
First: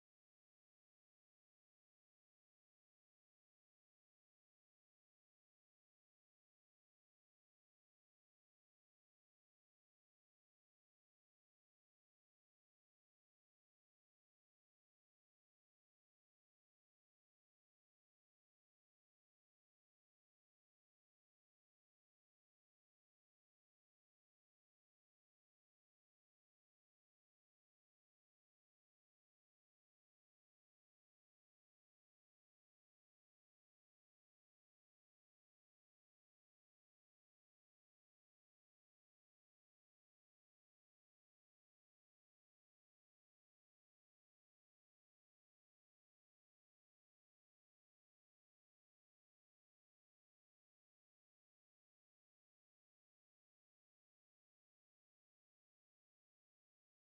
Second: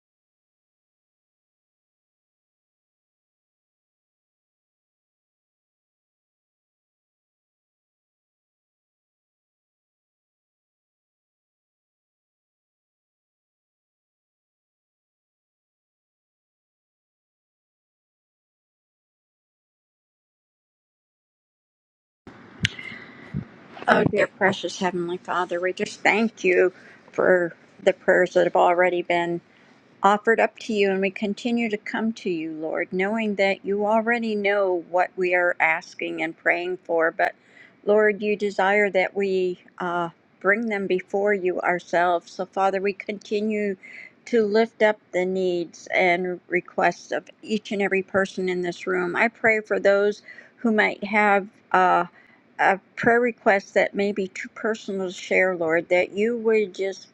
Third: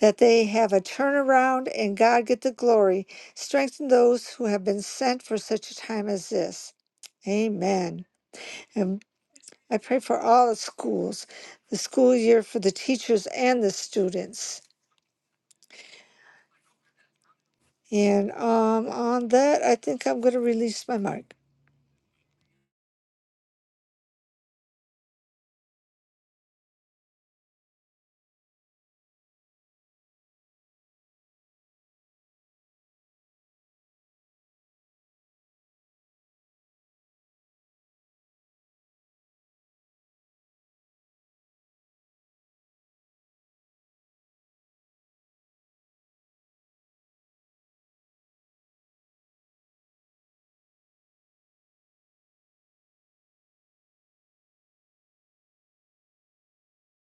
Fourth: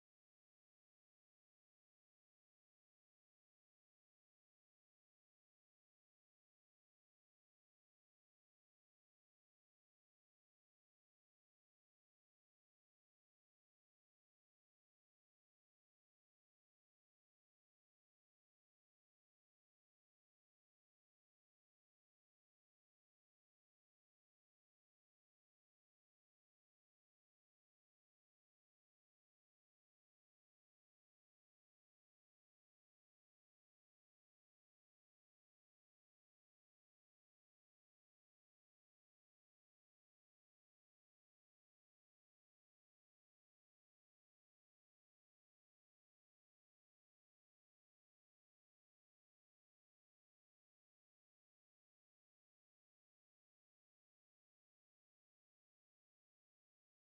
[SPEAKER 4] that they have a turnaround and God get the glory. Strengthen those who have been sent for such a time as this. Amen. And I pray for all the schools, the school year for the teachers and the students. And um, on that, I think I'm going to release my mic.
[SPEAKER 3] Oh, dear precious Heavenly Father, we just thank you for the prayers that have already been offered up to you, and we continue to come to you, Lord, knowing that you already know what we are asking and praying for. But Lord, you desire that we uh, bring them before you ourselves. So, Father, we continue to lift up the needs and requests of each and every person in this room. I pray for those who might have. Uh, a prayer request that may be too personal to share, Lord, that you would just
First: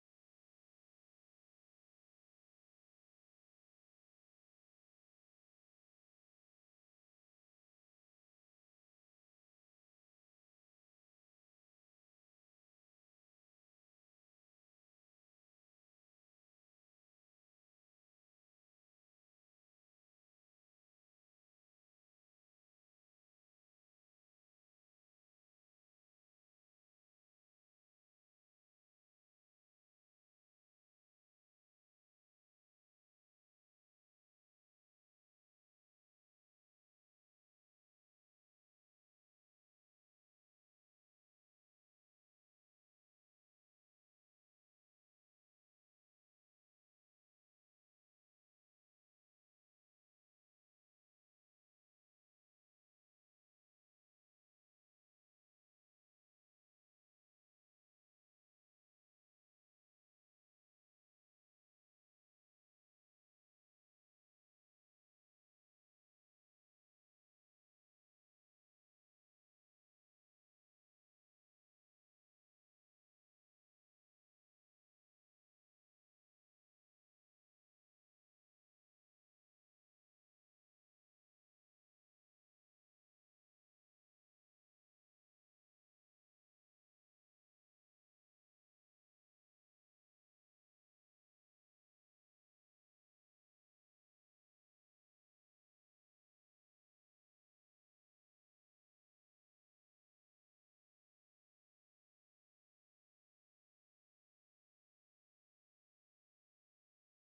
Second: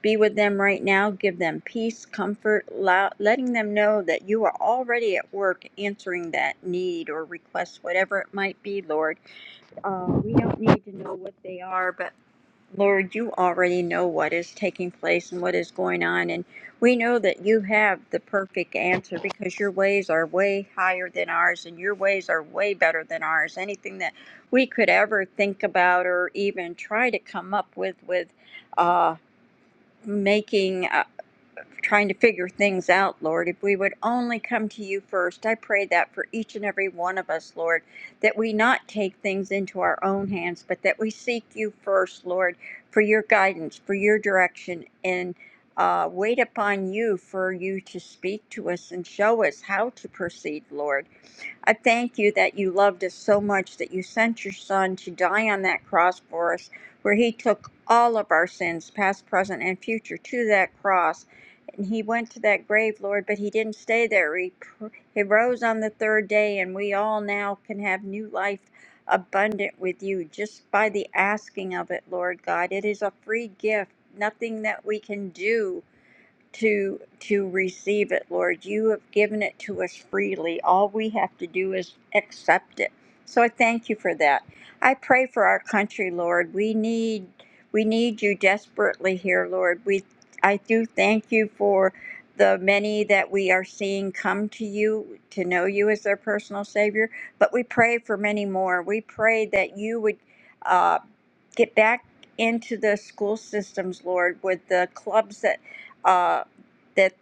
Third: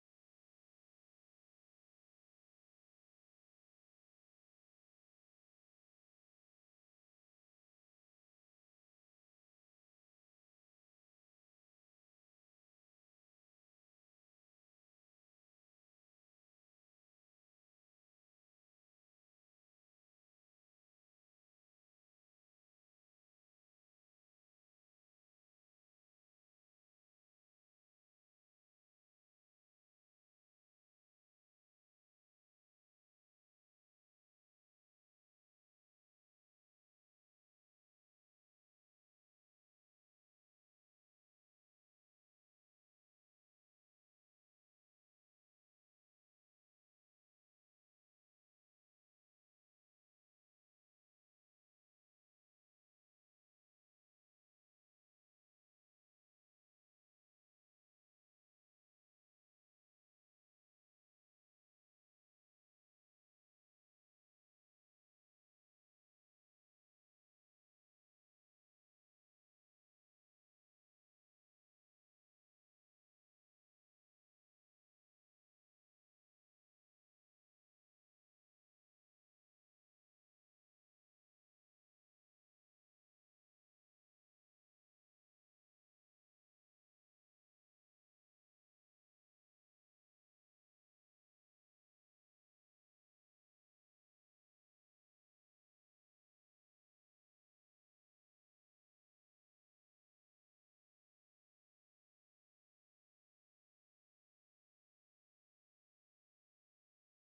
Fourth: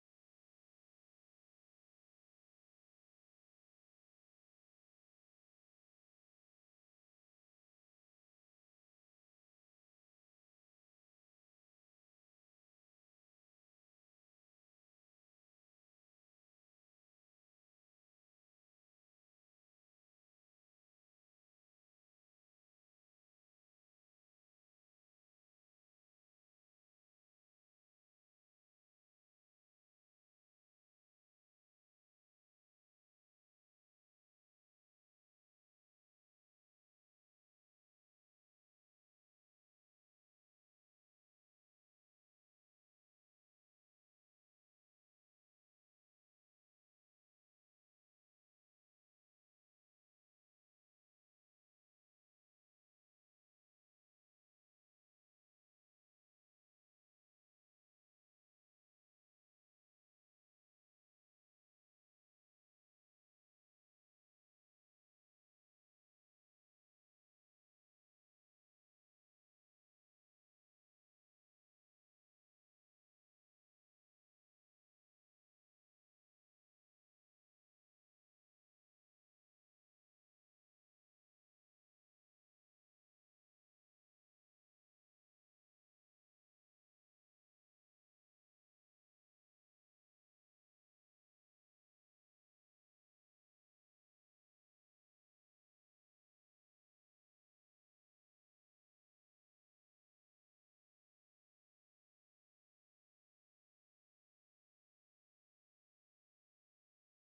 [SPEAKER 3] be with them right now. Give them peace, comfort, letting them know that you are already at work answering that need or request, whatever it might be, Lord. Uh, we don't need to know what they are, but Lord, you already know what is taking place and what is going on. And we know that you have the perfect answer because your ways are way higher than ours and your ways are way better than ours. Anything that we could ever think about or even try to come up with, with, uh, making. uh, trying to figure things out, Lord. If we would only come to you first, I pray that for each and every one of us, Lord, that we not take things into our own hands, but that we seek you first, Lord, for your guidance, for your direction, and uh, wait upon you for you to speak to us and show us how to proceed, Lord. I thank you that you loved us so much that you sent your Son to die on that cross for us, where he took all of our sins, past, present, and future, to that cross. And he went to that grave, Lord, but he didn't stay there. He, pr- he rose on the third day, and we all now can have new life abundant with you just by the asking of it, Lord God. It is a free gift, nothing that we can do to to receive it lord you have given it to us freely all we have to do is accept it so i thank you for that i pray for our country lord we need we need you desperately here lord we i do thank you for the many that we are seeing come to you to know you as their personal savior but we pray for many more we pray that you would uh, get back into the school systems lord with the clubs that uh that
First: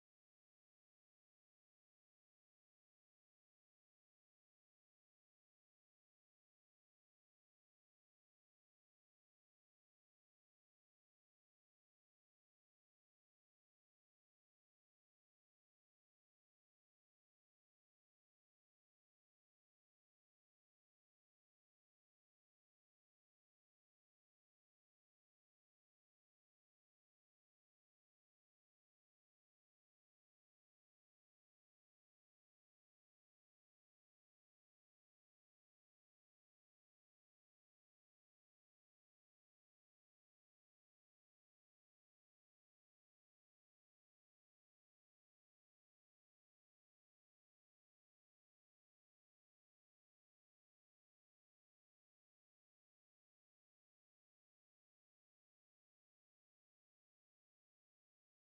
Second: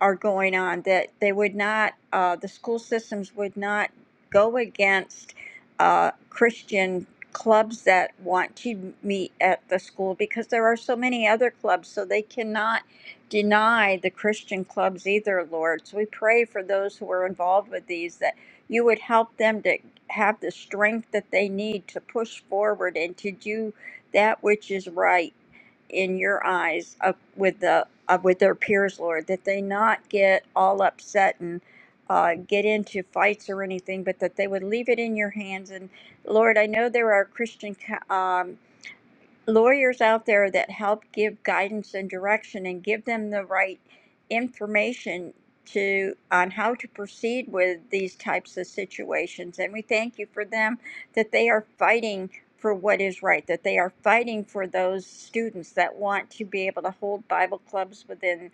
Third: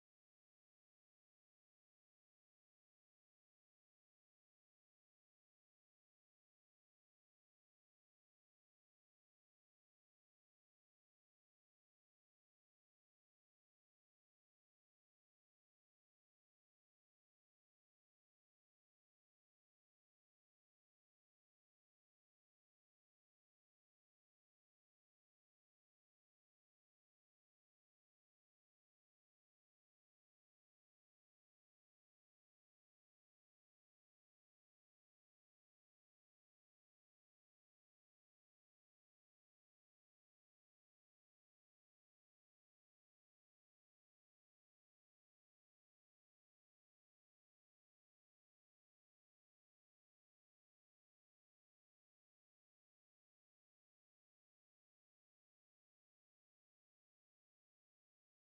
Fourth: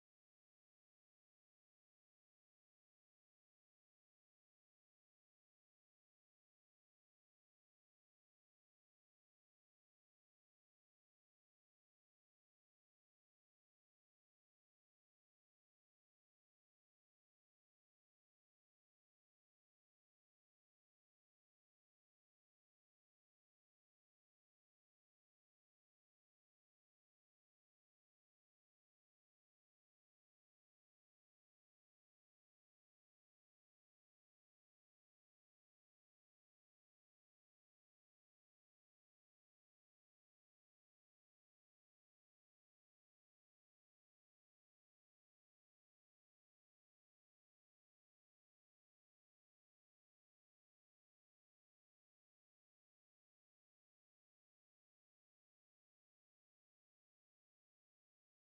[SPEAKER 3] are going on that they would not uh, the school systems would not go against uh, christian clubs that want to meet at the school because there are so many other clubs so they cannot deny the christian clubs either lord so we pray for those who are involved with these that you would help them to have the strength that they need to push forward and to do that which is right in your eyes of, with the of, with their peers, Lord, that they not get all upset and uh, get into fights or anything, but that they would leave it in your hands. And Lord, I know there are Christian co- um, lawyers out there that help give guidance and direction and give them the right information to on how to proceed with these types of situations and we thank you for them that they are fighting for what is right that they are fighting for those students that want to be able to hold bible clubs within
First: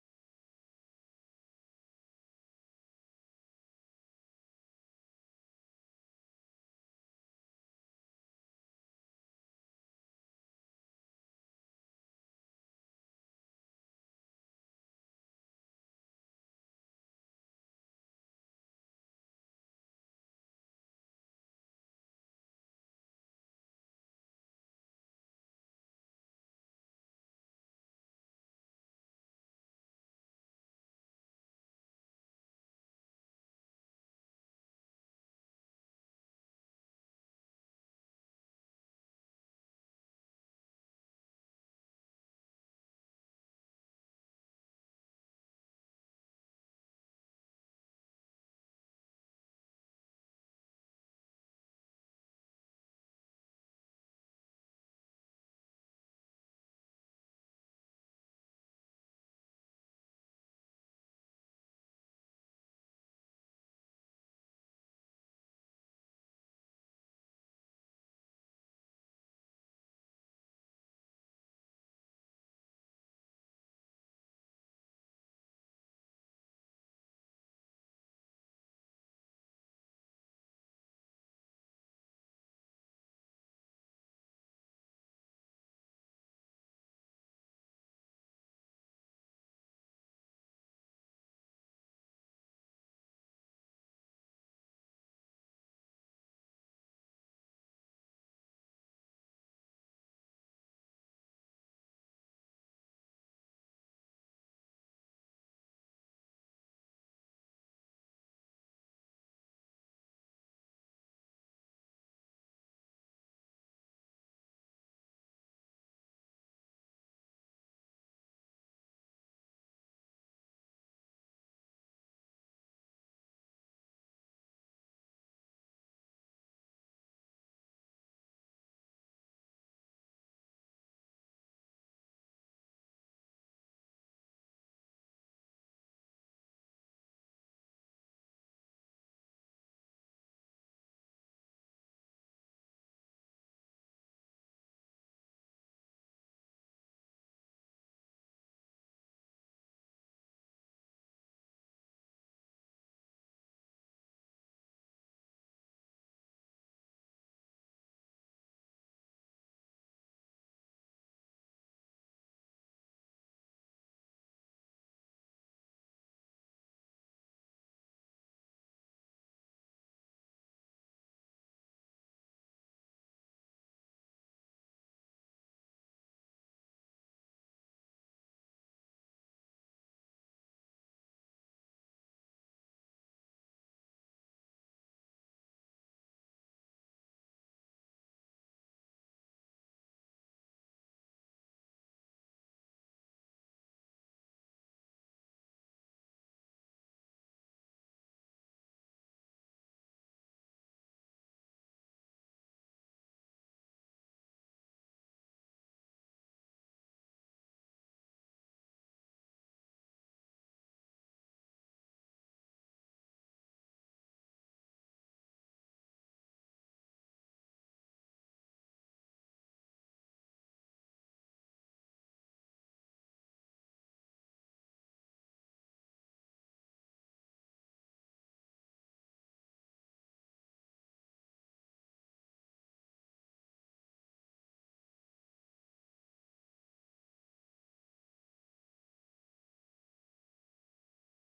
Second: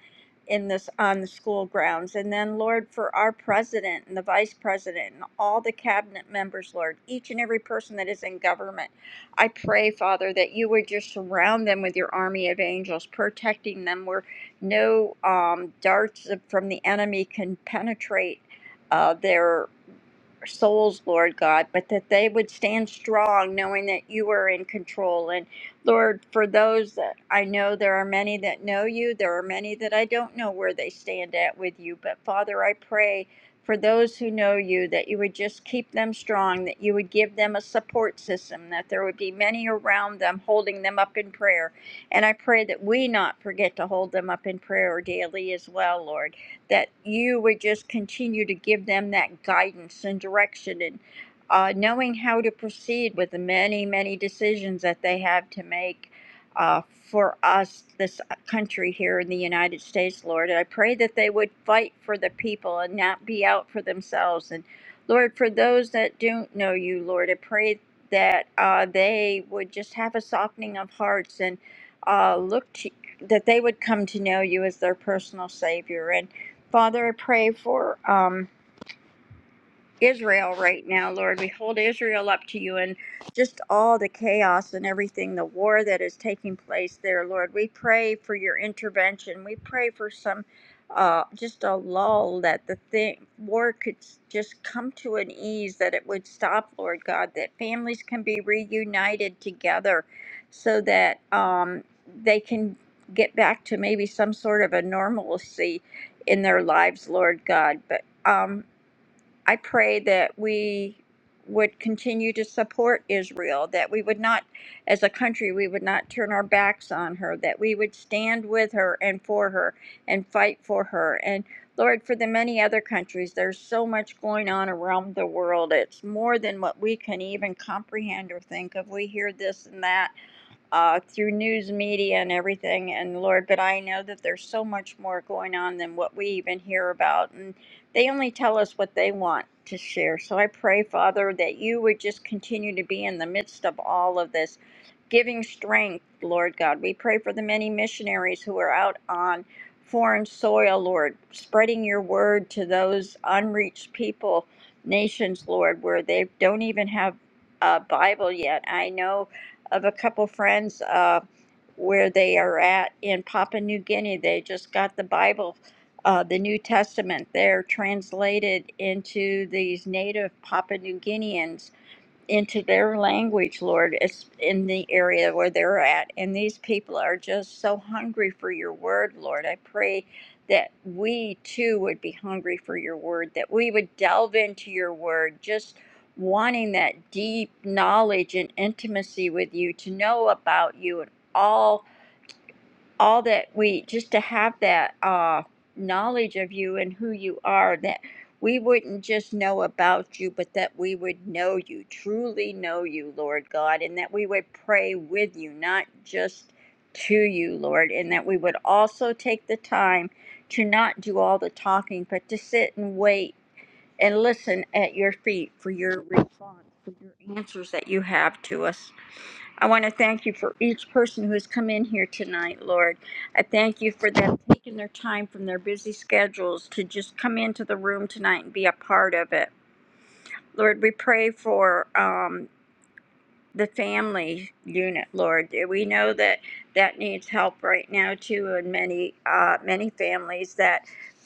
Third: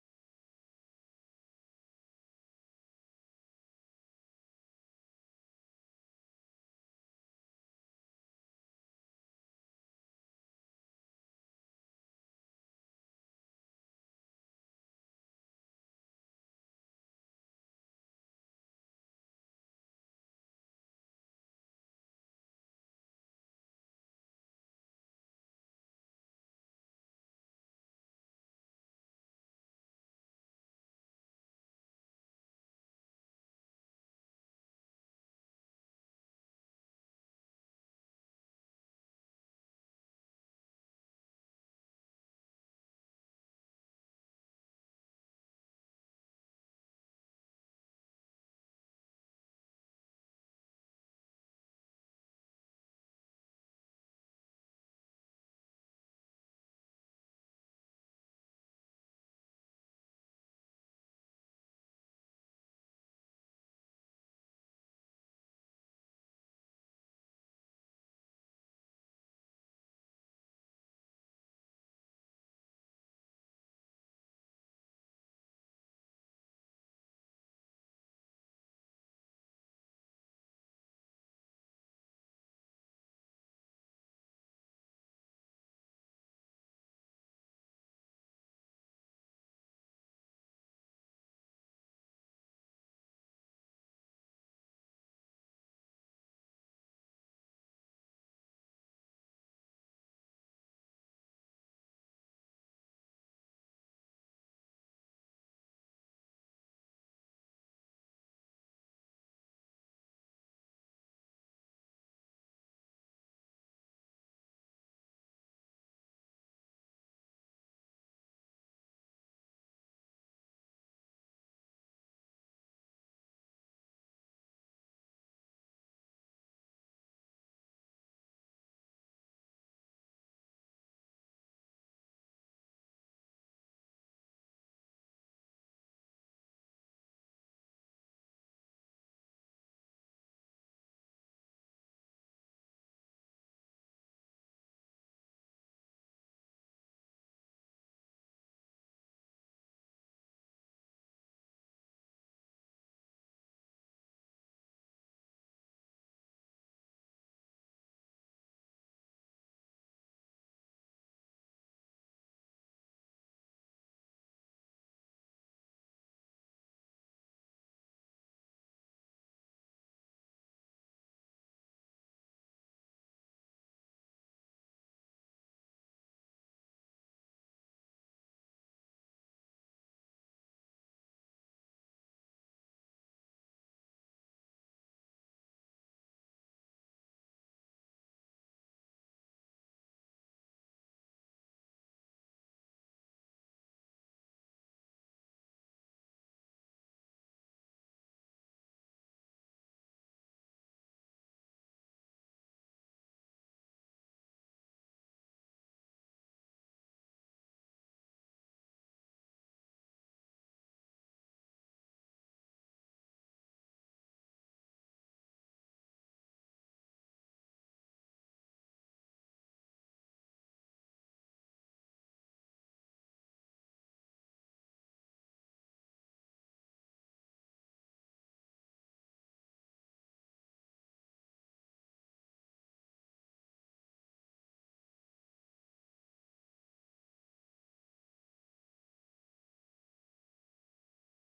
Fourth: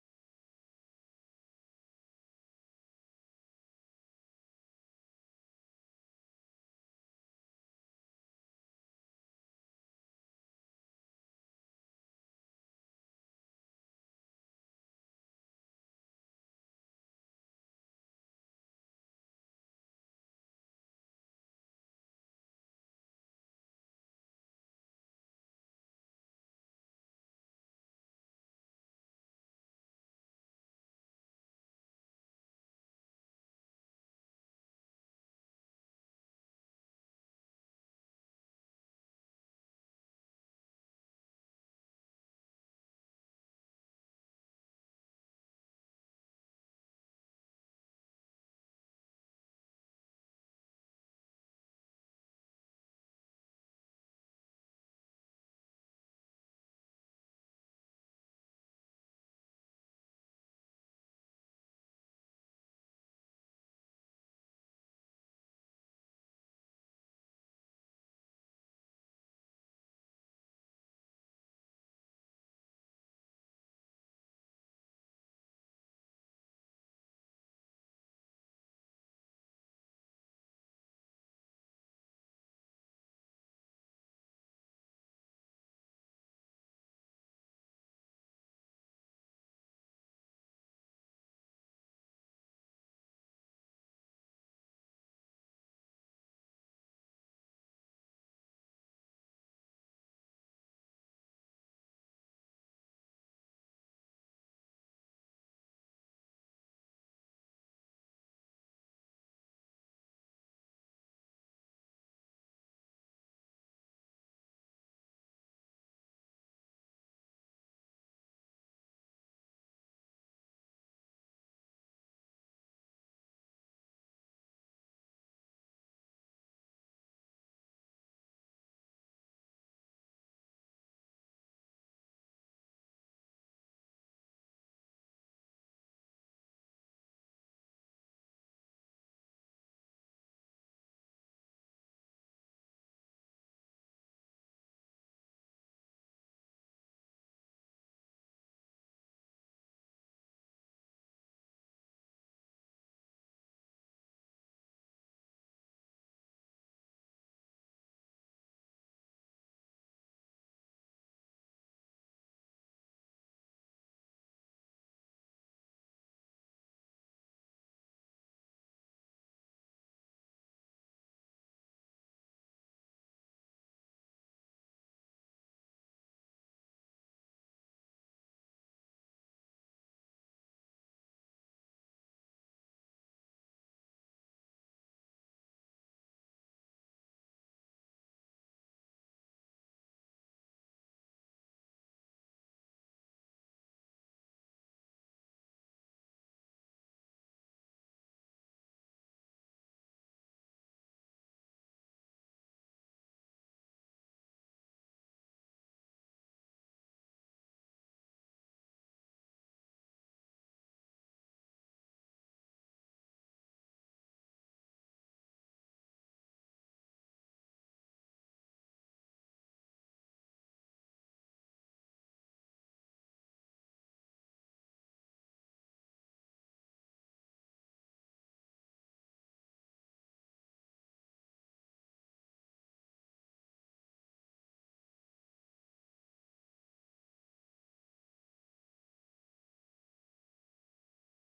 [SPEAKER 3] in this on the school grounds and then lord for our president and the vice president and all the cabinet members lord each and every person that is in government I pray, Father, that you would just surround them with your army of angels, protecting them where no um, darts from the enemy can penetrate. Uh, their souls, Lord God, but that they would stand strong knowing that you are in control. And Lord, for those that I know, there are many that know you, there are many that I don't know where they stand at with you. But Father, I pray for those who know you that you would just keep them strong, that you would give them a support system, that there would be many around them holding them up in prayer. And I pray that we not forget to hold them up in prayer daily as well, Lord that you would just continue to give them that guidance and direction and uh, knowing how to proceed with the many, many decisions that they have to make uh, for us, this uh, country here in the United States, Lord. And I pray that they would fight for the people and not be out for themselves. And Lord, for those that don't know you, Lord, I pray that uh, they would just have a softening of hearts and uh, look to that they would come to know you as their personal savior and. Father, I pray for um, Israel right now, Lord. We hold Israel up to you and just all the chaos and everything, the war that is taking place there, Lord. We pray for your intervention. We pray for some, uh, just a lull that the thing, war could s- just come to an ease, that it would stop, Lord God, that families can be reunited together so that um, they can get back to maybe some sort of a normalcy in their lives, Lord God. But, um, I pray that we would continue to support Israel, that we would not, as a country, we would not turn our backs on her, that we would stand with her and for her and fight for her. And Lord, for the many other countries, there's so much going on around the world. It's more than what we can even comprehend or think of. We hear this and that uh, through news media and everything. And Lord, but I know that there's so much more going on than what we even hear about. And they only tell us what they want to share. So I pray, Father, that you would just continue to be in the midst of all of this, giving strength, Lord God. We pray for the many missionaries who are out on foreign soil, Lord, spreading your word to those unreached people, nations, Lord, where they don't even have a Bible yet. I know of a couple friends uh, where they are at in Papua New Guinea. They just got the Bible, uh, the New Testament, there translated into these native Papua New Guineans into their language, Lord, it's in the area where they're at. And these people are just so hungry for your word, Lord. I pray that we too would be hungry for your word, that we would delve into your word, just wanting that deep knowledge and intimacy with you, to know about you and all all that we just to have that uh, knowledge of you and who you are that we wouldn't just know about you but that we would know you truly know you lord god and that we would pray with you not just to you lord and that we would also take the time to not do all the talking but to sit and wait and listen at your feet for your response for your answers that you have to us I want to thank you for each person who has come in here tonight, Lord. I thank you for them taking their time from their busy schedules to just come into the room tonight and be a part of it. Lord, we pray for um, the family unit, Lord. We know that that needs help right now too, and many uh, many families that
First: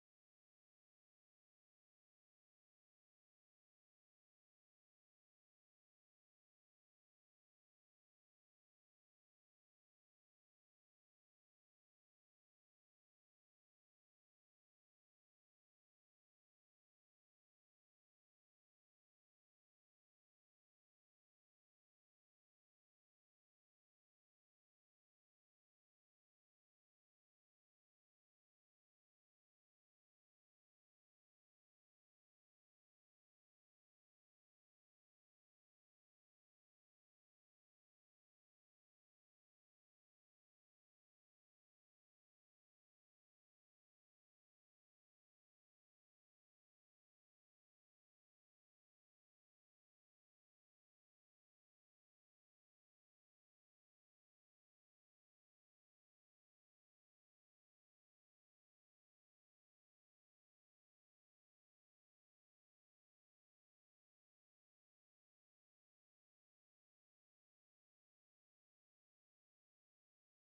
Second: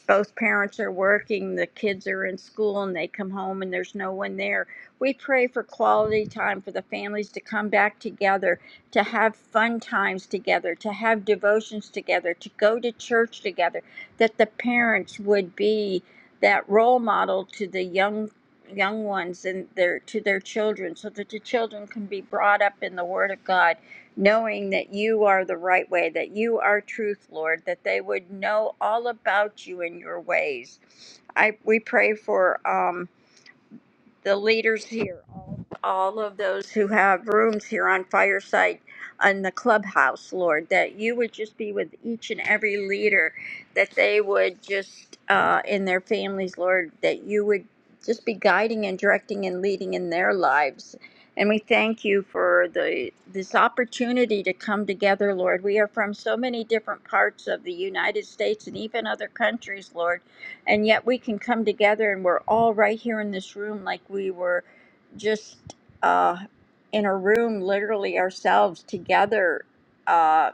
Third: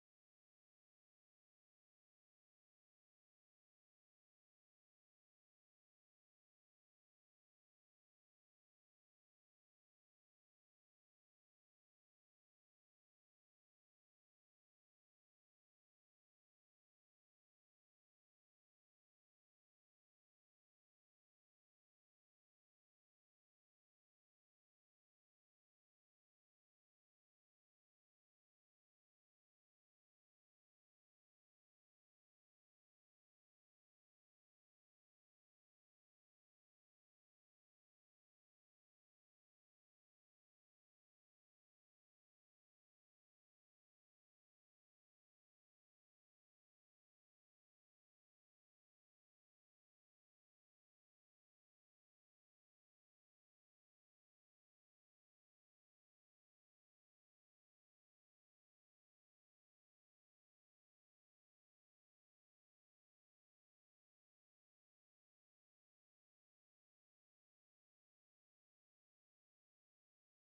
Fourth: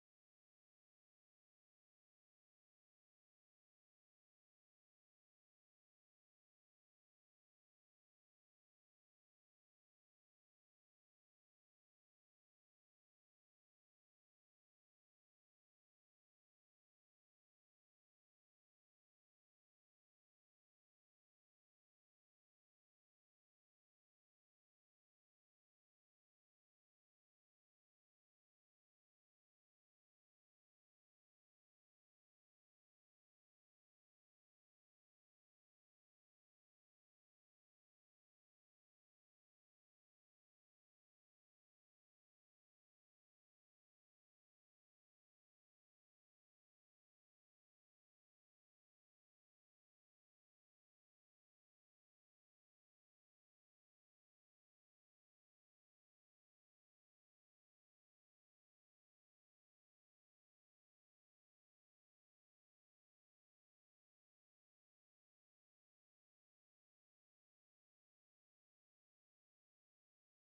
[SPEAKER 3] both parents are working, the kids are in school, and they come home and there's no one there. We pray for quality time for the families to come back together, to have fun times together, to have devotions together, to go to church together. That the parents would be that role model to the young young ones and their to their children so that the children can be brought up in the word of god knowing that you are the right way that you are truth lord that they would know all about you and your ways i we pray for um the leaders here, all, all of those who have rooms here on Fireside on the clubhouse, Lord, that you would just be with each and every leader, that they would just, uh, in their families, Lord, that you would just be guiding and directing and leading in their lives. And we thank you for the this opportunity to come together, Lord. We are from so many different parts of the United States and even other countries, Lord and yet we can come together and we're all right here in this room like we were just uh, in a room literally ourselves together uh,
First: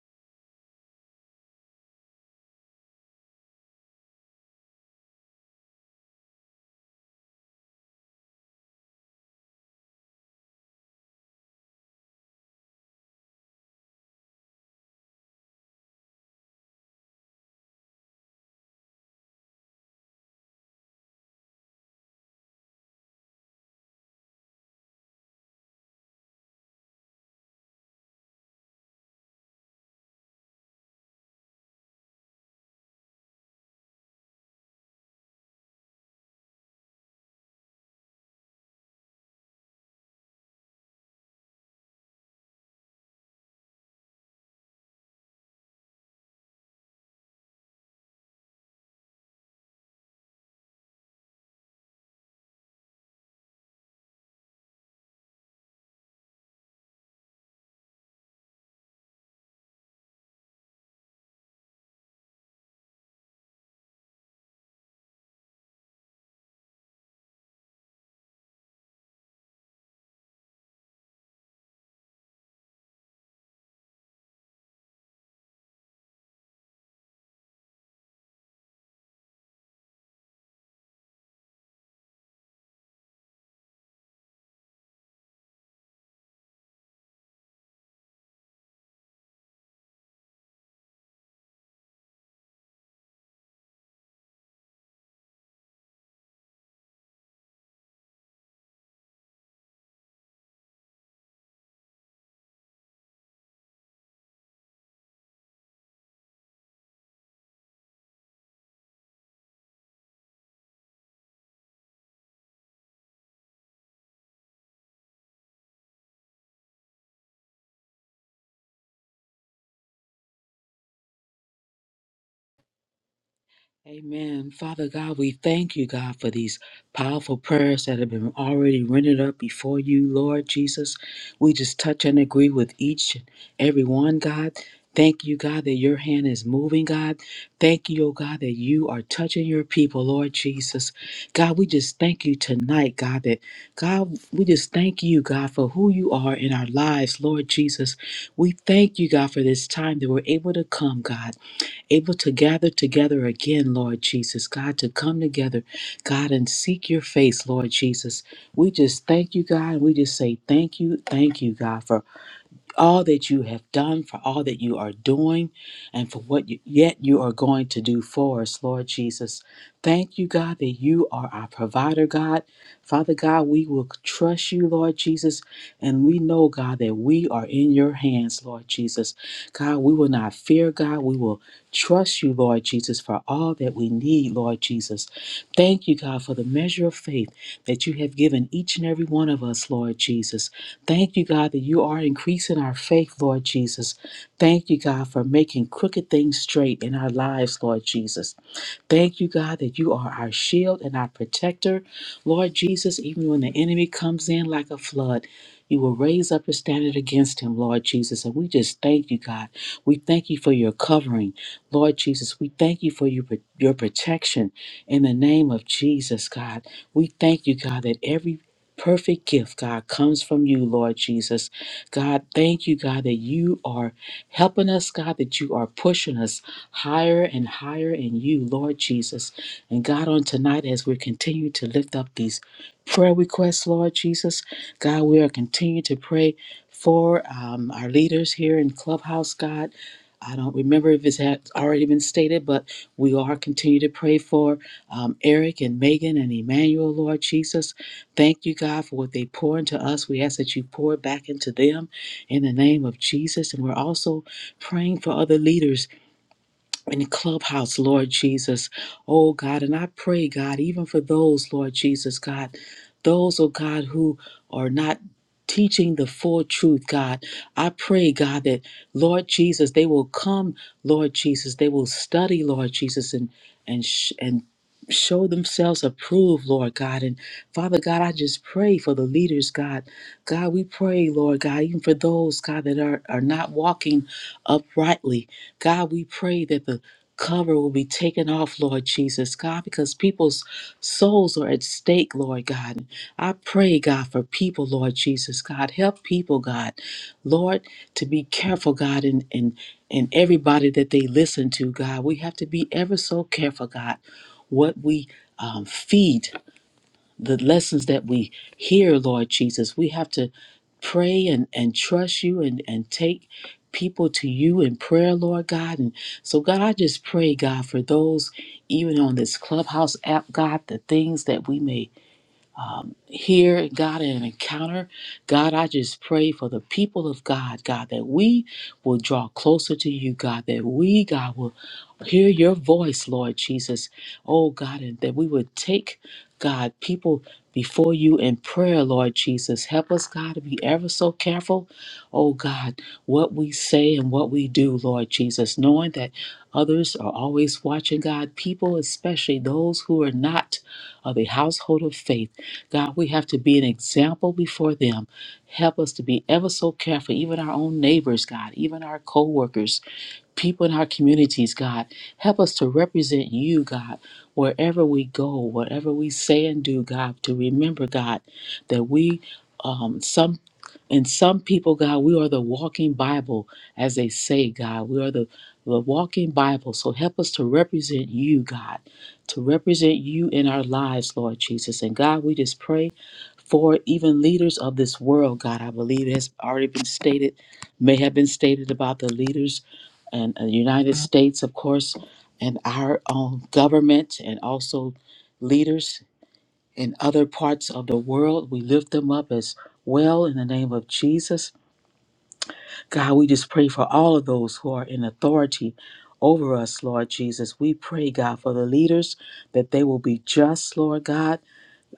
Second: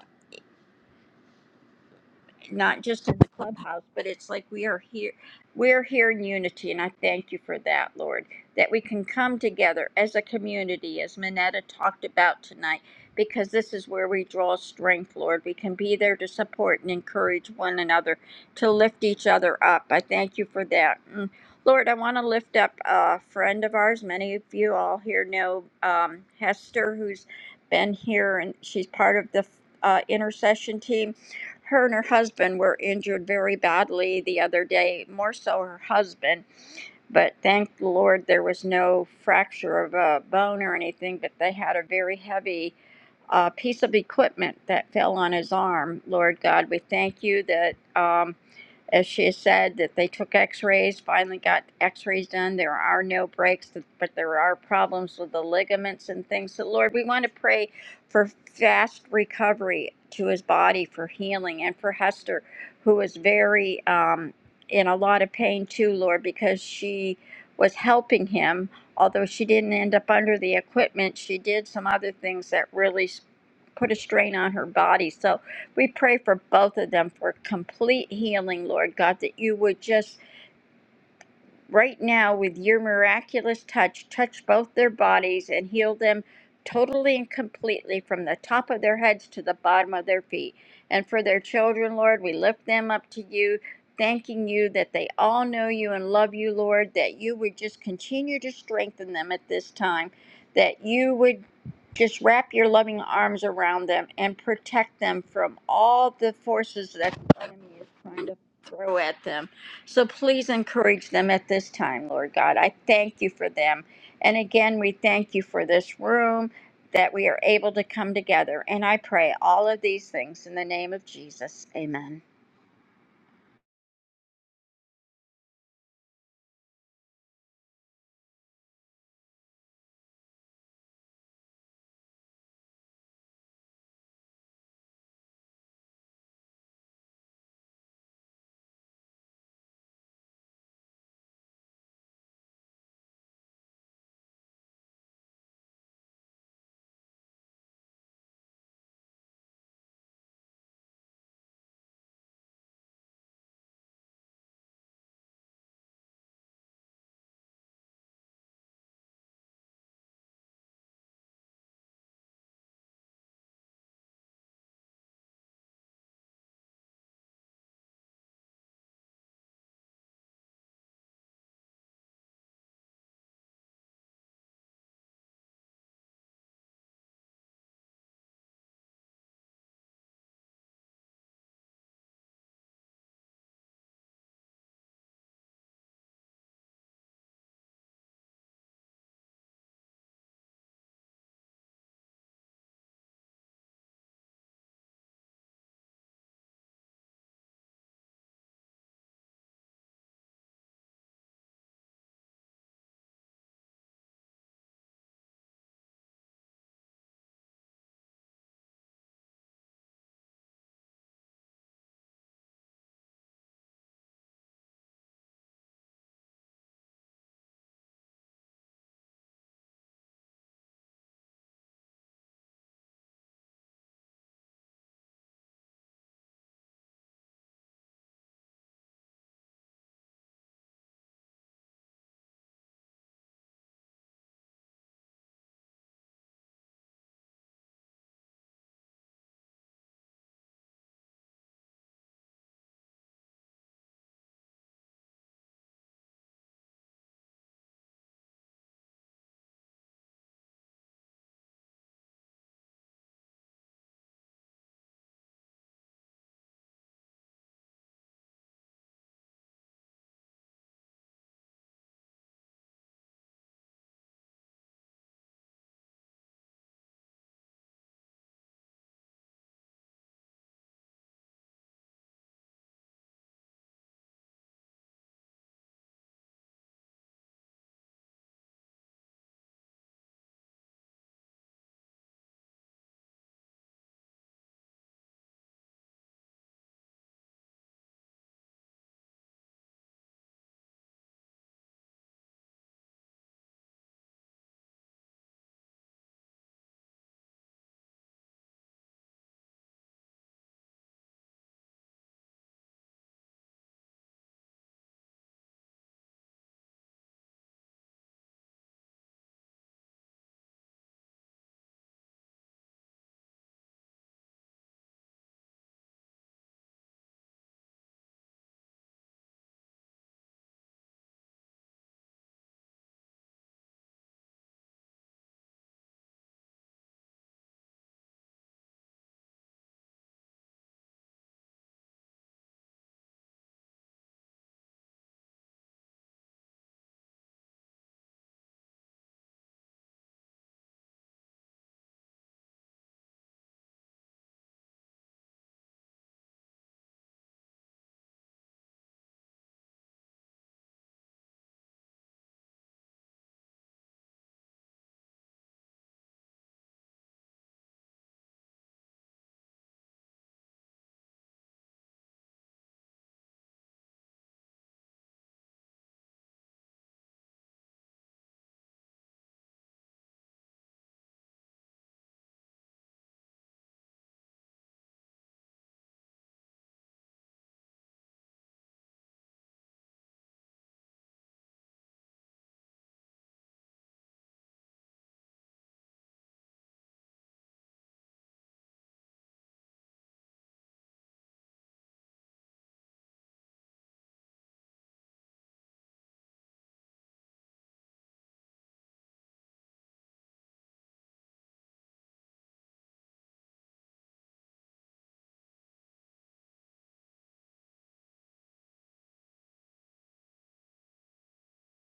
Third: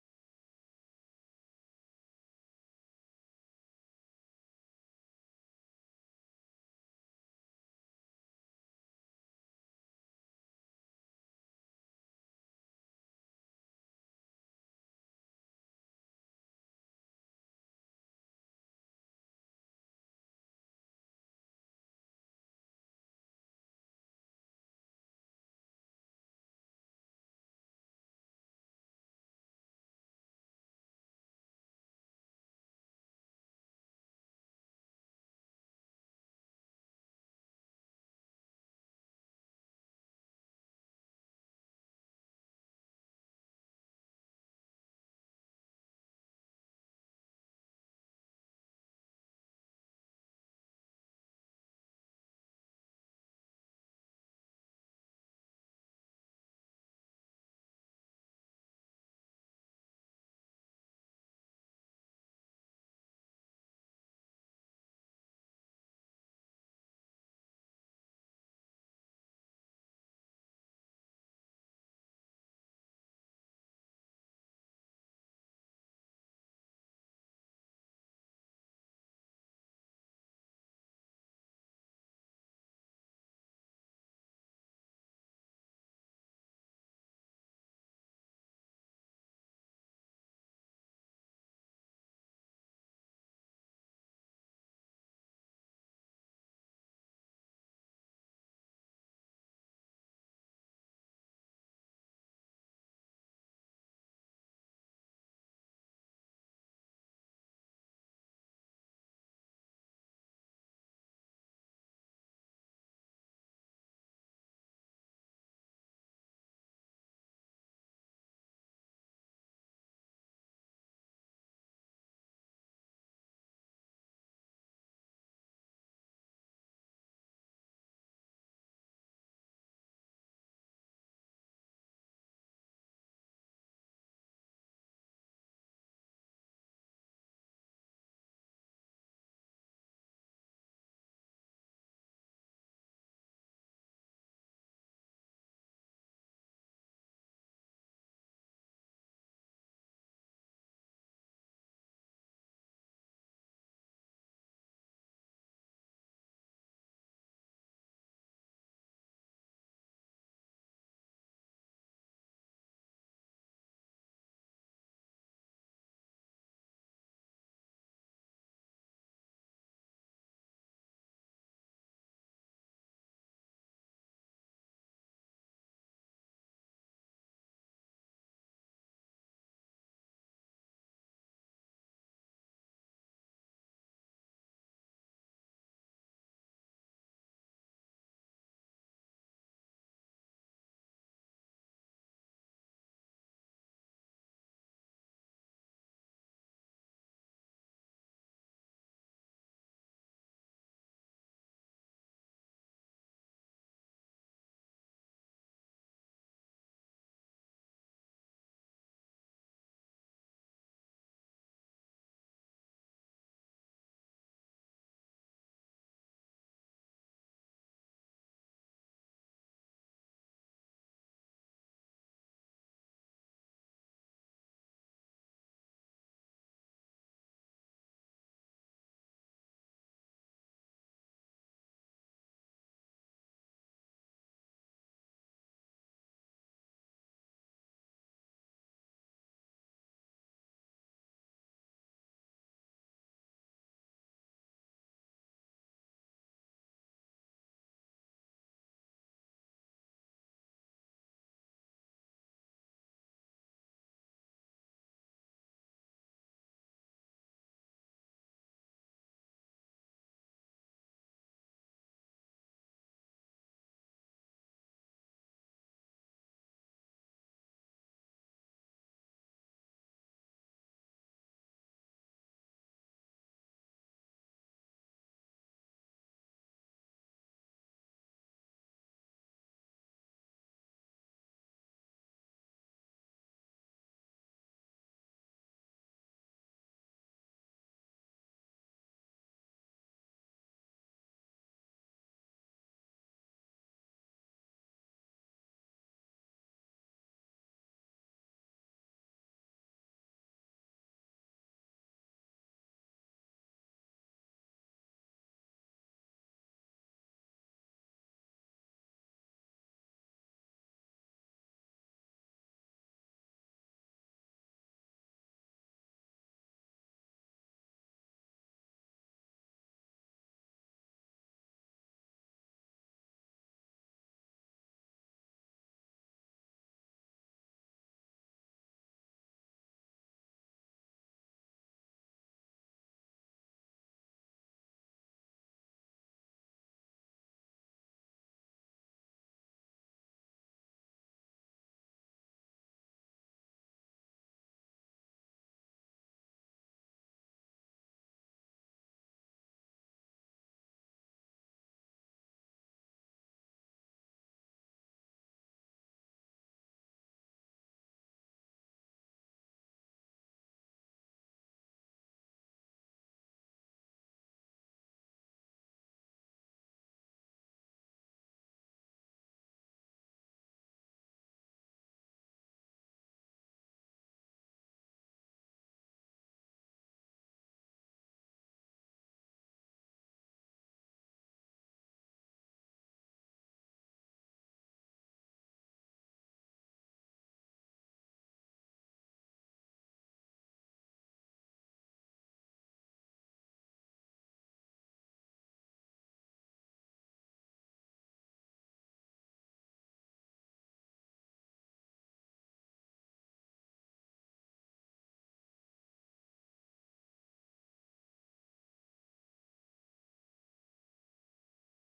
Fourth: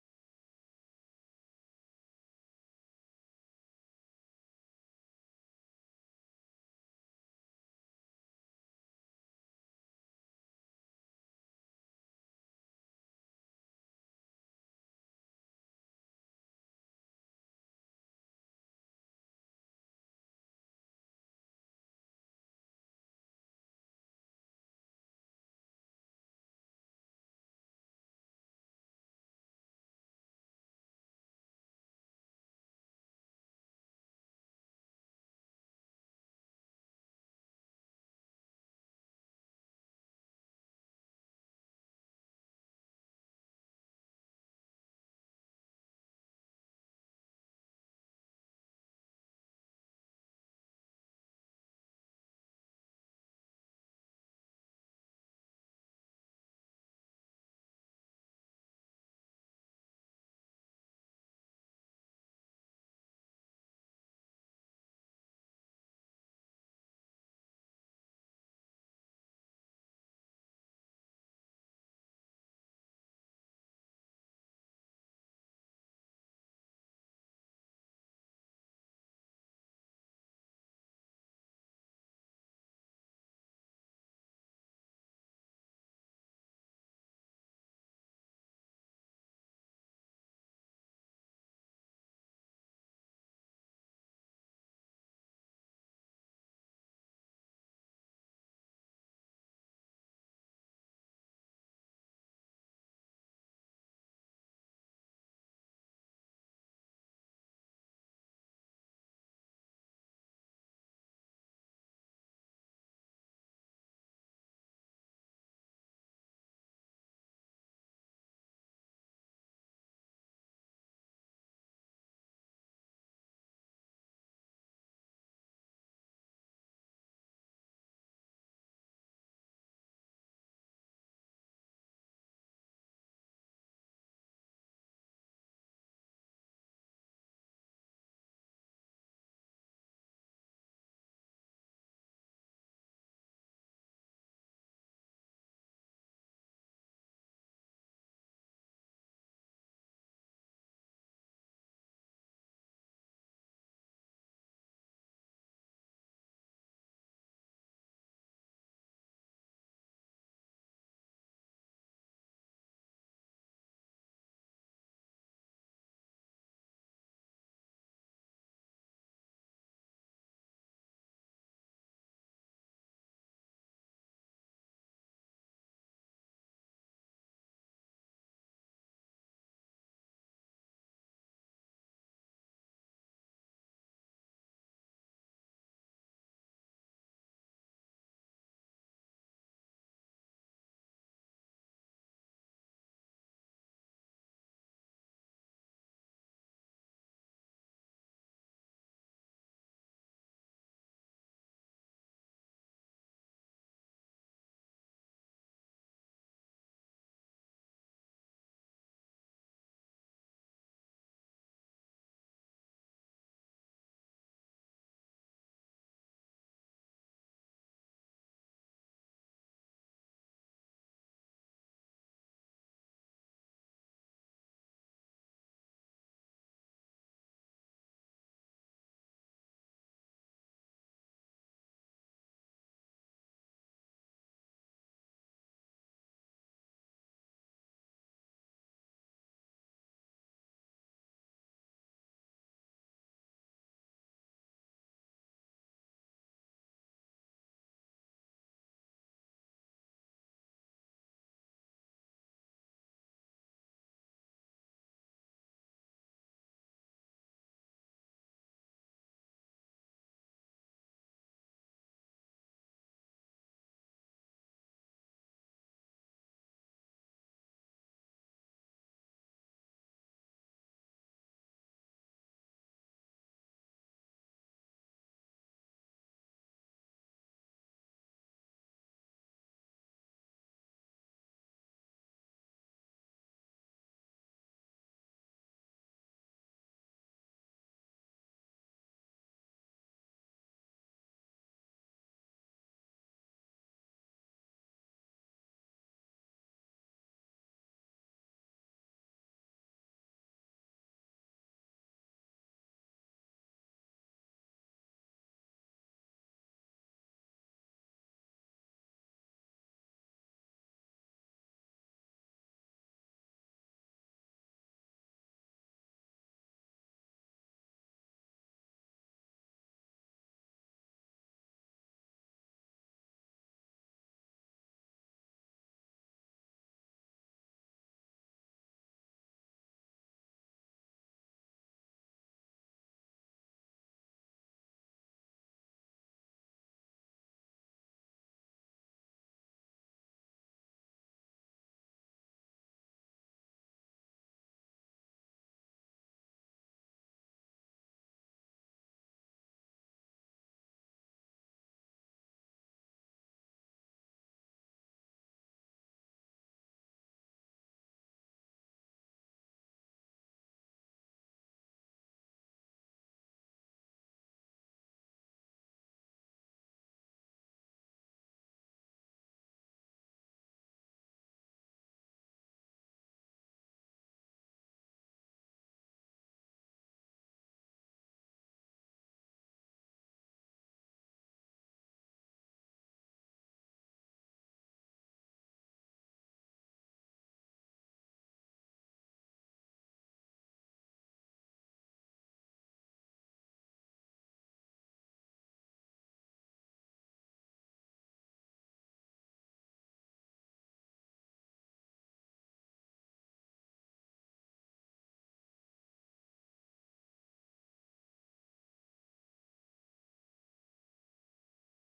[SPEAKER 3] not just in the clubhouse, but it's like we are here. We're here in unity, and I thank you for that, Lord, that we can come together as a community, as Minetta talked about tonight, because this is where we draw strength, Lord. We can be there to support and encourage one another, to lift each other up. I thank you for that. Mm. Lord, I want to lift up a friend of ours. Many of you all here know um, Hester, who's been here, and she's part of the uh, intercession team her and her husband were injured very badly the other day, more so her husband. But thank the Lord there was no fracture of a bone or anything, but they had a very heavy uh, piece of equipment that fell on his arm. Lord God, we thank you that. Um, as she said, that they took x-rays, finally got x-rays done. There are no breaks, but there are problems with the ligaments and things. So Lord, we want to pray for fast recovery to his body, for healing, and for Hester, who is very um, in a lot of pain too, Lord, because she was helping him. Although she didn't end up under the equipment, she did some other things that really s- put a strain on her body. So we pray for both of them for complete healing, Lord God, that you would just right now with your miraculous touch. Touch both their bodies and heal them totally and completely from the top of their heads to the bottom of their feet. And for their children, Lord, we lift them up to you, thanking you that they all know you and love you, Lord, that you would just continue to strengthen them at this time, that you would just wrap your loving arms around them and protect them from all the forces that the enemy is trying to throw at them so please encourage them at this time, Lord God. I thank you for them. And again, we thank you for this room that we are able to come together. And I pray all of these things in the name of Jesus. Amen.
[SPEAKER 2] Amen. Father God, we thank you, God, for these powerful prayers that have been already rendered up before you, Lord Jesus. We just touch and agree with each and every one, God. Thank you, God, that your hand is moving, God. Thank you, oh God, that you are touching your people, Lord Jesus. God, we just thank you tonight, God, that God, we just thank you, God, for who you are in our lives, Lord Jesus. We thank you, God, for this time that we're able to come, God able to gather together again, Lord Jesus, God, to come together, God, and seek your face, Lord Jesus. We just thank you, God. We just say thank you, thank you, God, for all that you have done, for all that you are doing, and for what you, yet you are going to do for us, Lord Jesus. Thank you, God, that you are our provider, God. Father God, we will trust you, Lord Jesus, and we know, God, that we are in your hands, Lord Jesus. God, we will not fear, God. We will trust you, Lord Jesus, for all that we need, Lord Jesus. Thank you, God, for the measure of faith that you have given each and every one of us, Lord Jesus. Thank you, God, that you are increasing our faith, Lord Jesus. Thank you, God, for making crooked things straight in our lives, Lord Jesus. Thank you, God, that you are our shield and our protector. Lord Jesus, even when the enemy comes in like a flood, you will raise up a standard against him, Lord Jesus. And we just thank you, God. We thank you for your covering, Lord Jesus. We thank you for your, your protection in the name of Jesus, God. We thank you, God, that every perfect gift, God, comes from you, Lord Jesus. God, thank you, God, that you are helping us, God, that you are pushing us higher and higher in you, Lord Jesus. And God, on tonight, as we continue to lift up these prayer requests, Lord Jesus, God, we are continuing to pray for um, our leaders here in Clubhouse, God. I don't remember if it's had already been stated, but we are continue to pray for um, Eric and Megan and Emmanuel, Lord Jesus. Thank you, God, for what they pour into us. We ask that you pour back into them in the name of Jesus. And we're also praying for other leaders in the clubhouse, Lord Jesus. Oh God, and I pray, God, even for those, Lord Jesus, God, those, oh God, who are not teaching the full truth, God. I pray, God, that Lord Jesus, they will come, Lord Jesus, they will study, Lord Jesus, and and sh- and show themselves approved, Lord God. And Father God, I just pray for the leaders, God. God, we pray, Lord God, even for those, God, that are, are not walking uprightly. God, we pray that the cover will be taken off, Lord Jesus, God, because people's souls are at stake, Lord God. I pray, God, for people, Lord Jesus, God. Help people, God, Lord, to be careful, God, and and and everybody that they listen to, God. We have to be ever so careful, God, what we um, feed the lessons that we hear, Lord Jesus. We have to pray and, and trust you and, and take people to you in prayer, Lord God. And so, God, I just pray, God, for those even on this Clubhouse app, God, the things that we may here, God, in an encounter. God, I just pray for the people of God, God, that we will draw closer to you, God, that we, God, will hear your voice, Lord Jesus. Oh, God, and that we would take, God, people before you in prayer, Lord Jesus. Help us, God, to be ever so careful, oh, God, what we say and what we do, Lord Jesus, knowing that others are always watching, God, people, especially those who are not of the household of faith. God, we have to be an example before them. Help us to be ever so careful, even our own neighbors, God, even our co-workers, people in our communities, God. Help us to represent you, God, wherever we go, whatever we say and do, God, to remember, God, that we um, and some people, God, we are the walking Bible, as they say, God. We are the, the walking Bible. So help us to represent you, God, to represent you in our lives, Lord Jesus. And God, we just pray for even leaders of this world, God. I believe it has already been stated, may have been stated about the leaders and the United States, of course, and our own government and also leaders in other parts of the world. We lift them up as well in the name of Jesus. God, we just pray for all of those who are in authority over us, Lord Jesus. We pray, God, for the leaders that they will be just, Lord God.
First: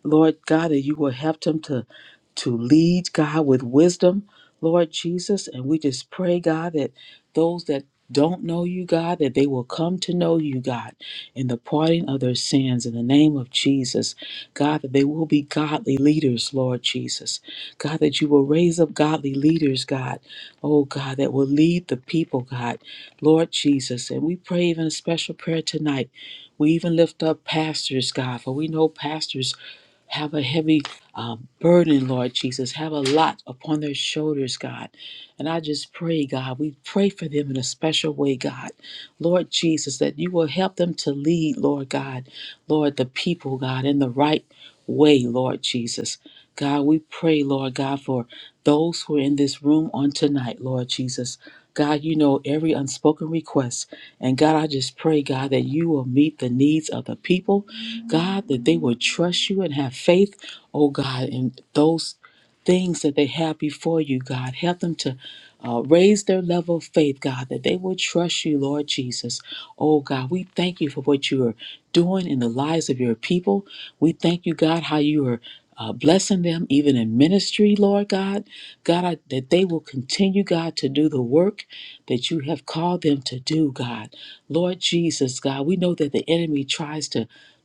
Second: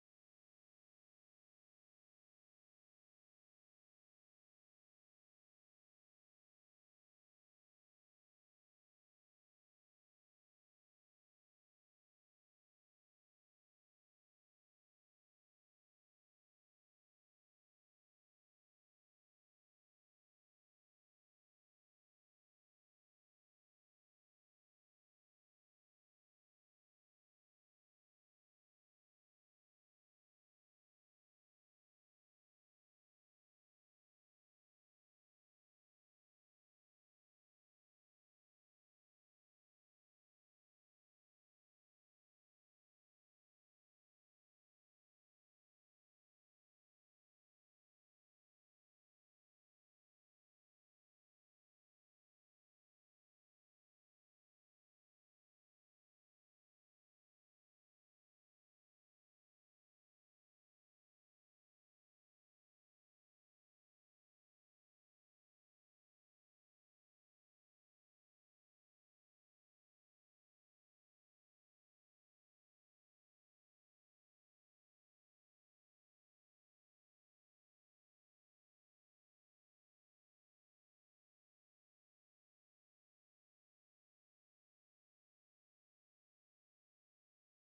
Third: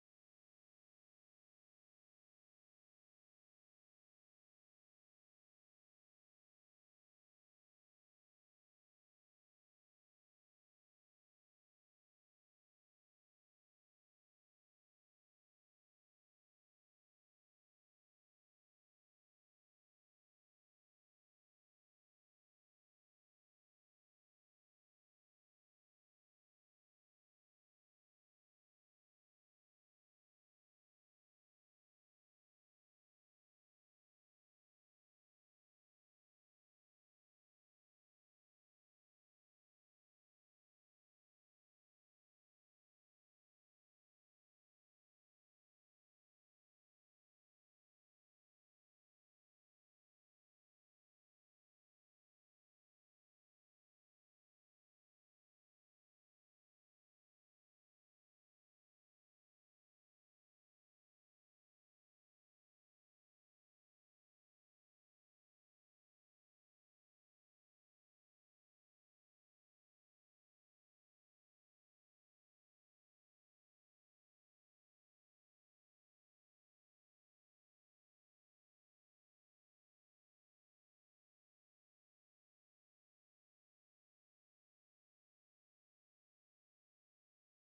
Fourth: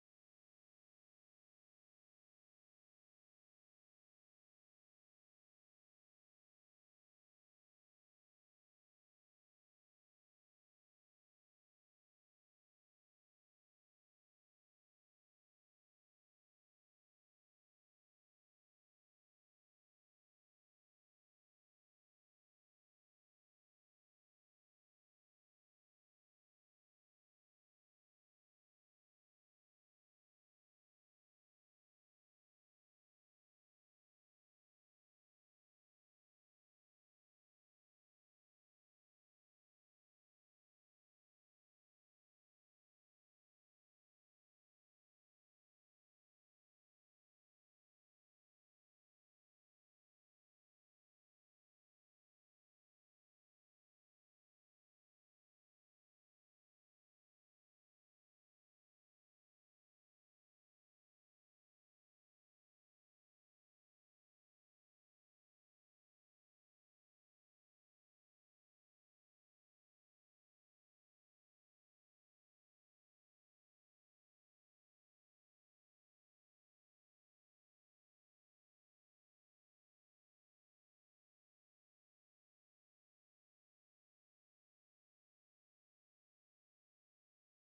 [SPEAKER 2] Lord God, that you will help them to, to lead, God, with wisdom, Lord Jesus. And we just pray, God, that those that don't know you, God, that they will come to know you, God, in the parting of their sins in the name of Jesus. God, that they will be godly leaders, Lord Jesus. God, that you will raise up godly leaders, God. Oh, God, that will lead the people, God, Lord Jesus. And we pray even a special prayer tonight. We even lift up pastors, God, for we know pastors have a heavy uh, burden, Lord Jesus, have a lot upon their shoulders, God. And I just pray, God, we pray for them in a special way, God. Lord Jesus, that you will help them to lead, Lord God, Lord, the people, God, in the right way, Lord Jesus. God, we pray, Lord God, for those who are in this room on tonight, Lord Jesus. God, you know every unspoken request. And God, I just pray, God, that you will meet the needs of the people God, that they will trust you and have faith, oh God, in those things that they have before you, God. Help them to uh, raise their level of faith, God, that they will trust you, Lord Jesus. Oh God, we thank you for what you are doing in the lives of your people. We thank you, God, how you are. Uh, blessing them even in ministry, Lord God. God, I, that they will continue, God, to do the work that you have called them to do, God. Lord Jesus, God, we know that the enemy tries to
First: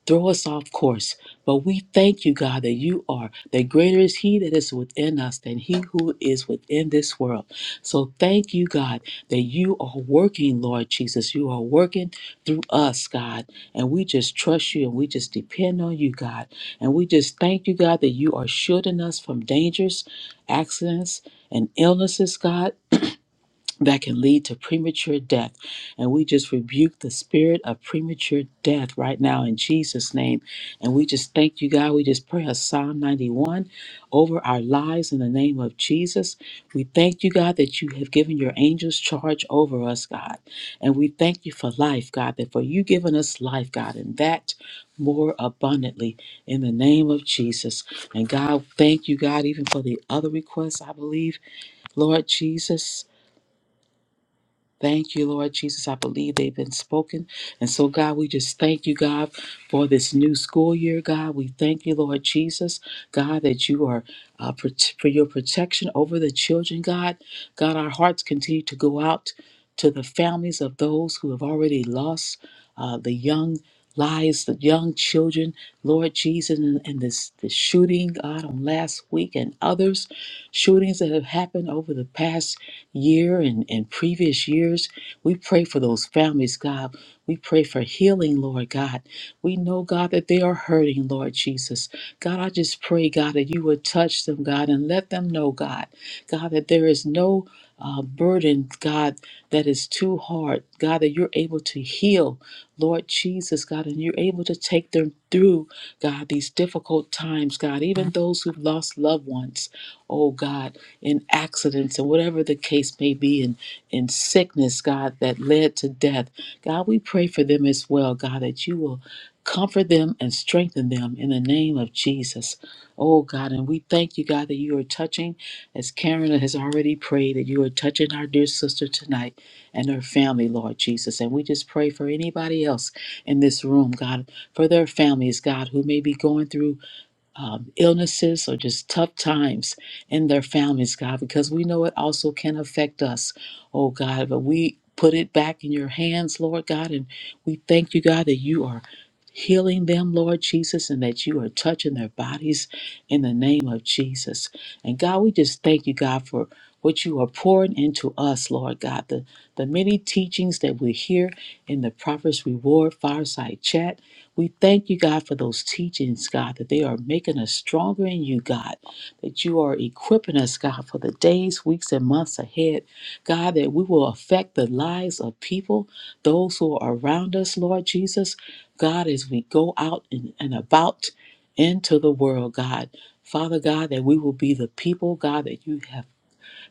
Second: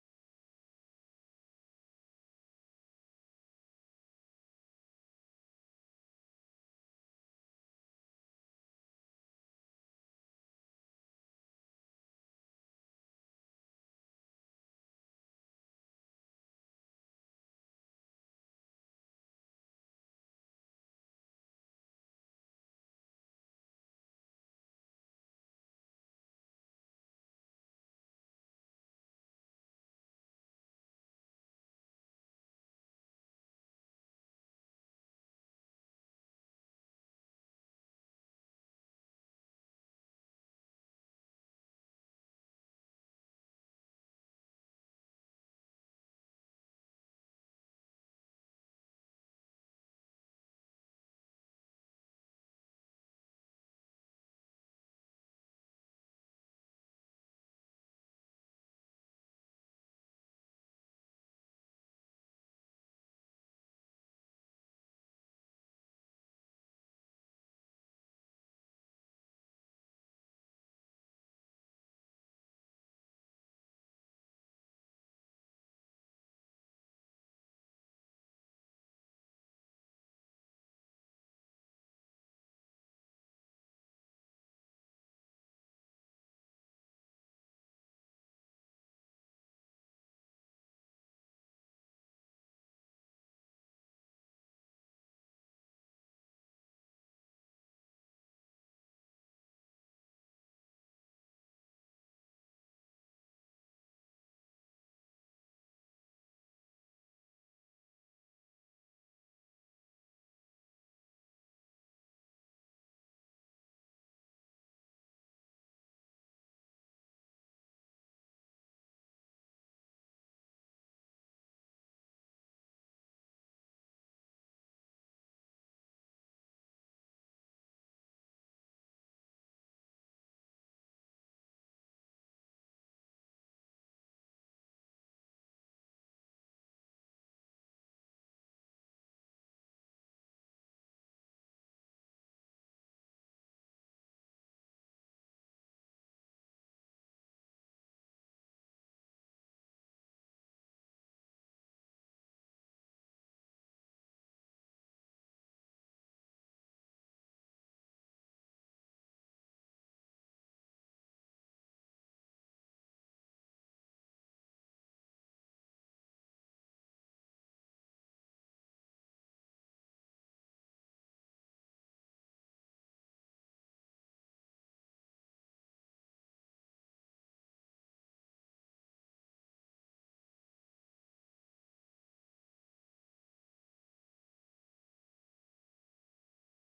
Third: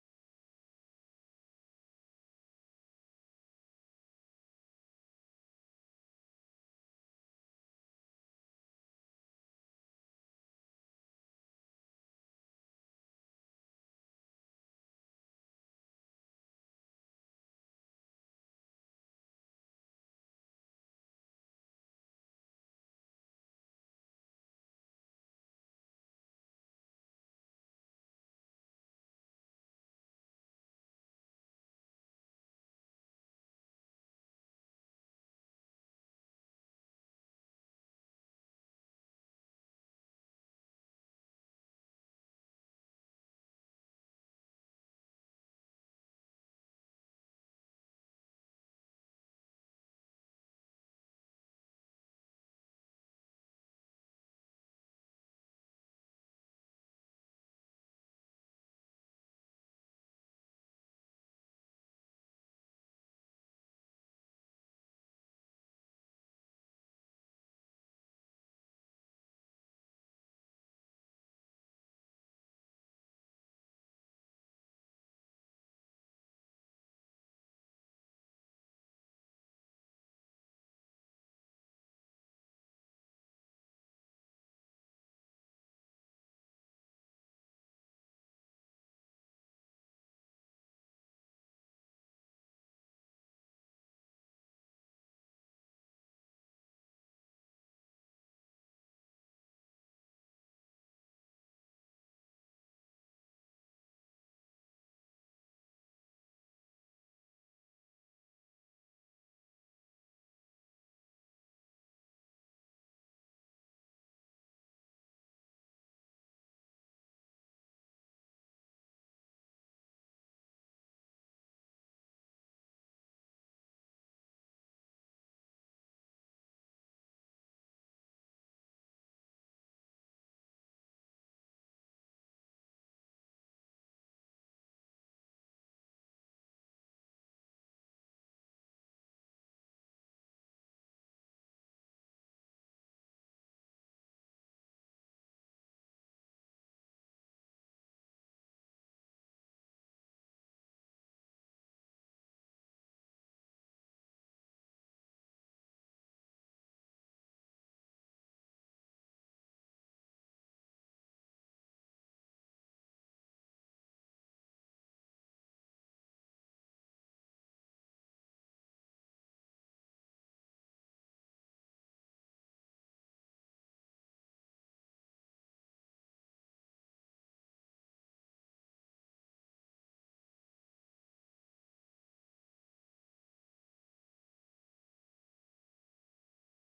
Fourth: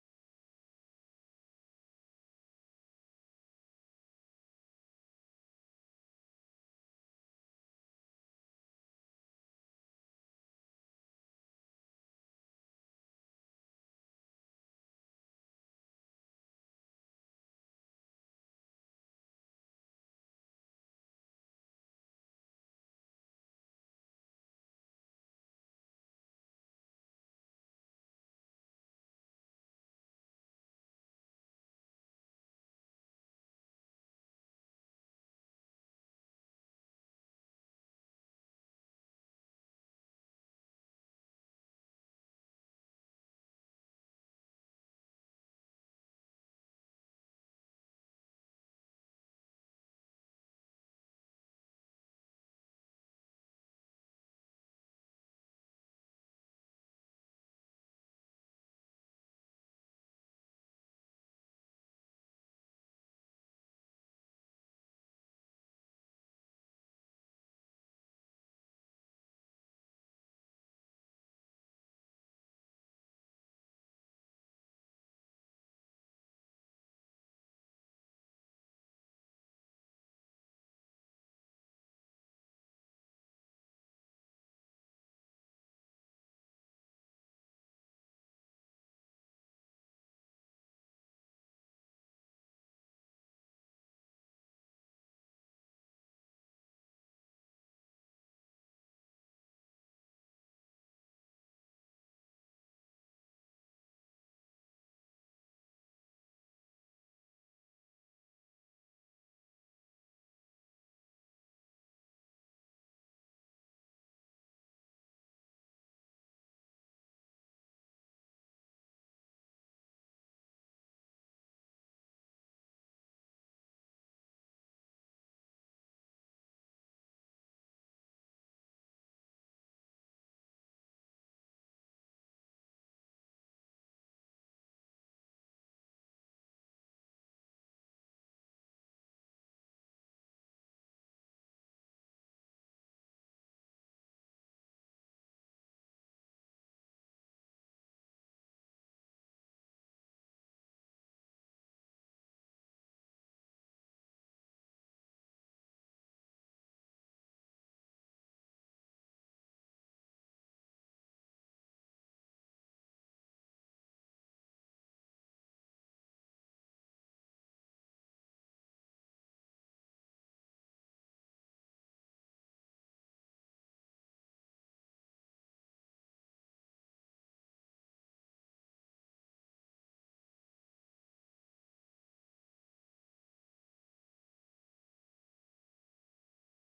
[SPEAKER 2] throw us off course. But we thank you, God, that you are, that greater is He that is within us than He who is within this world. So thank you, God, that you are working, Lord Jesus. You are working through us, God. And we just trust you and we just depend on you, God. And we just thank you, God, that you are shielding us from dangers, accidents, and illnesses, God that can lead to premature death. And we just rebuke the spirit of premature death right now in Jesus' name. And we just thank you, God. We just pray a Psalm 91 over our lives in the name of Jesus. We thank you, God, that you have given your angels charge over us, God. And we thank you for life, God, that for you giving us life, God, and that more abundantly in the name of Jesus. And God, thank you, God, even for the other requests, I believe, Lord Jesus. Thank you, Lord Jesus. I believe they've been spoken. And so, God, we just thank you, God, for this new school year, God. We thank you, Lord Jesus, God, that you are uh, prot- for your protection over the children, God. God, our hearts continue to go out to the families of those who have already lost uh, the young lives, the young children, Lord Jesus, and, and this, this shooting, God, on last week and others, shootings that have happened over the past year and, and previous years. We pray for those families, God. We pray for healing, Lord God. We know, God, that they are hurting, Lord Jesus. God, I just pray, God, that you would touch them, God, and let them know, God, God, that there is no uh, burden, God, that is too hard. God, that you're able to heal, Lord Jesus, God, and you're able to take them through, God, these difficult times, God, even those who've lost loved ones, oh God in accidents and whatever the case may be, in, in sickness, God, that led to death. God, we pray for them as well, God, that you will comfort them and strengthen them in the name of Jesus. Oh, God, and we thank you, God, that you are touching, as Karen has already prayed, that you are touching our dear sister tonight and her family, Lord Jesus. And we just pray for anybody else in this room, God, for their families, God, who may be going through um, illnesses or just tough times in their families, God, because we know it also can affect us, oh God. But we put it back in your hands, Lord God, and we thank you, God, that you are healing them, Lord Jesus, and that you are touching their bodies in the name of Jesus. And God, we just thank you, God, for what you are pouring into us, Lord God, the, the many teachings that we hear in the Prophets Reward Fireside Chat. We thank you, God, for those teachings, God, that they are making us stronger in you, God, that you are equipping us, God, for the days, weeks, and months ahead, God, that we will affect the lives of people, those who are around us, Lord Jesus, God, as we go out and, and about into the world, God. Father God, that we will be the people, God, that you have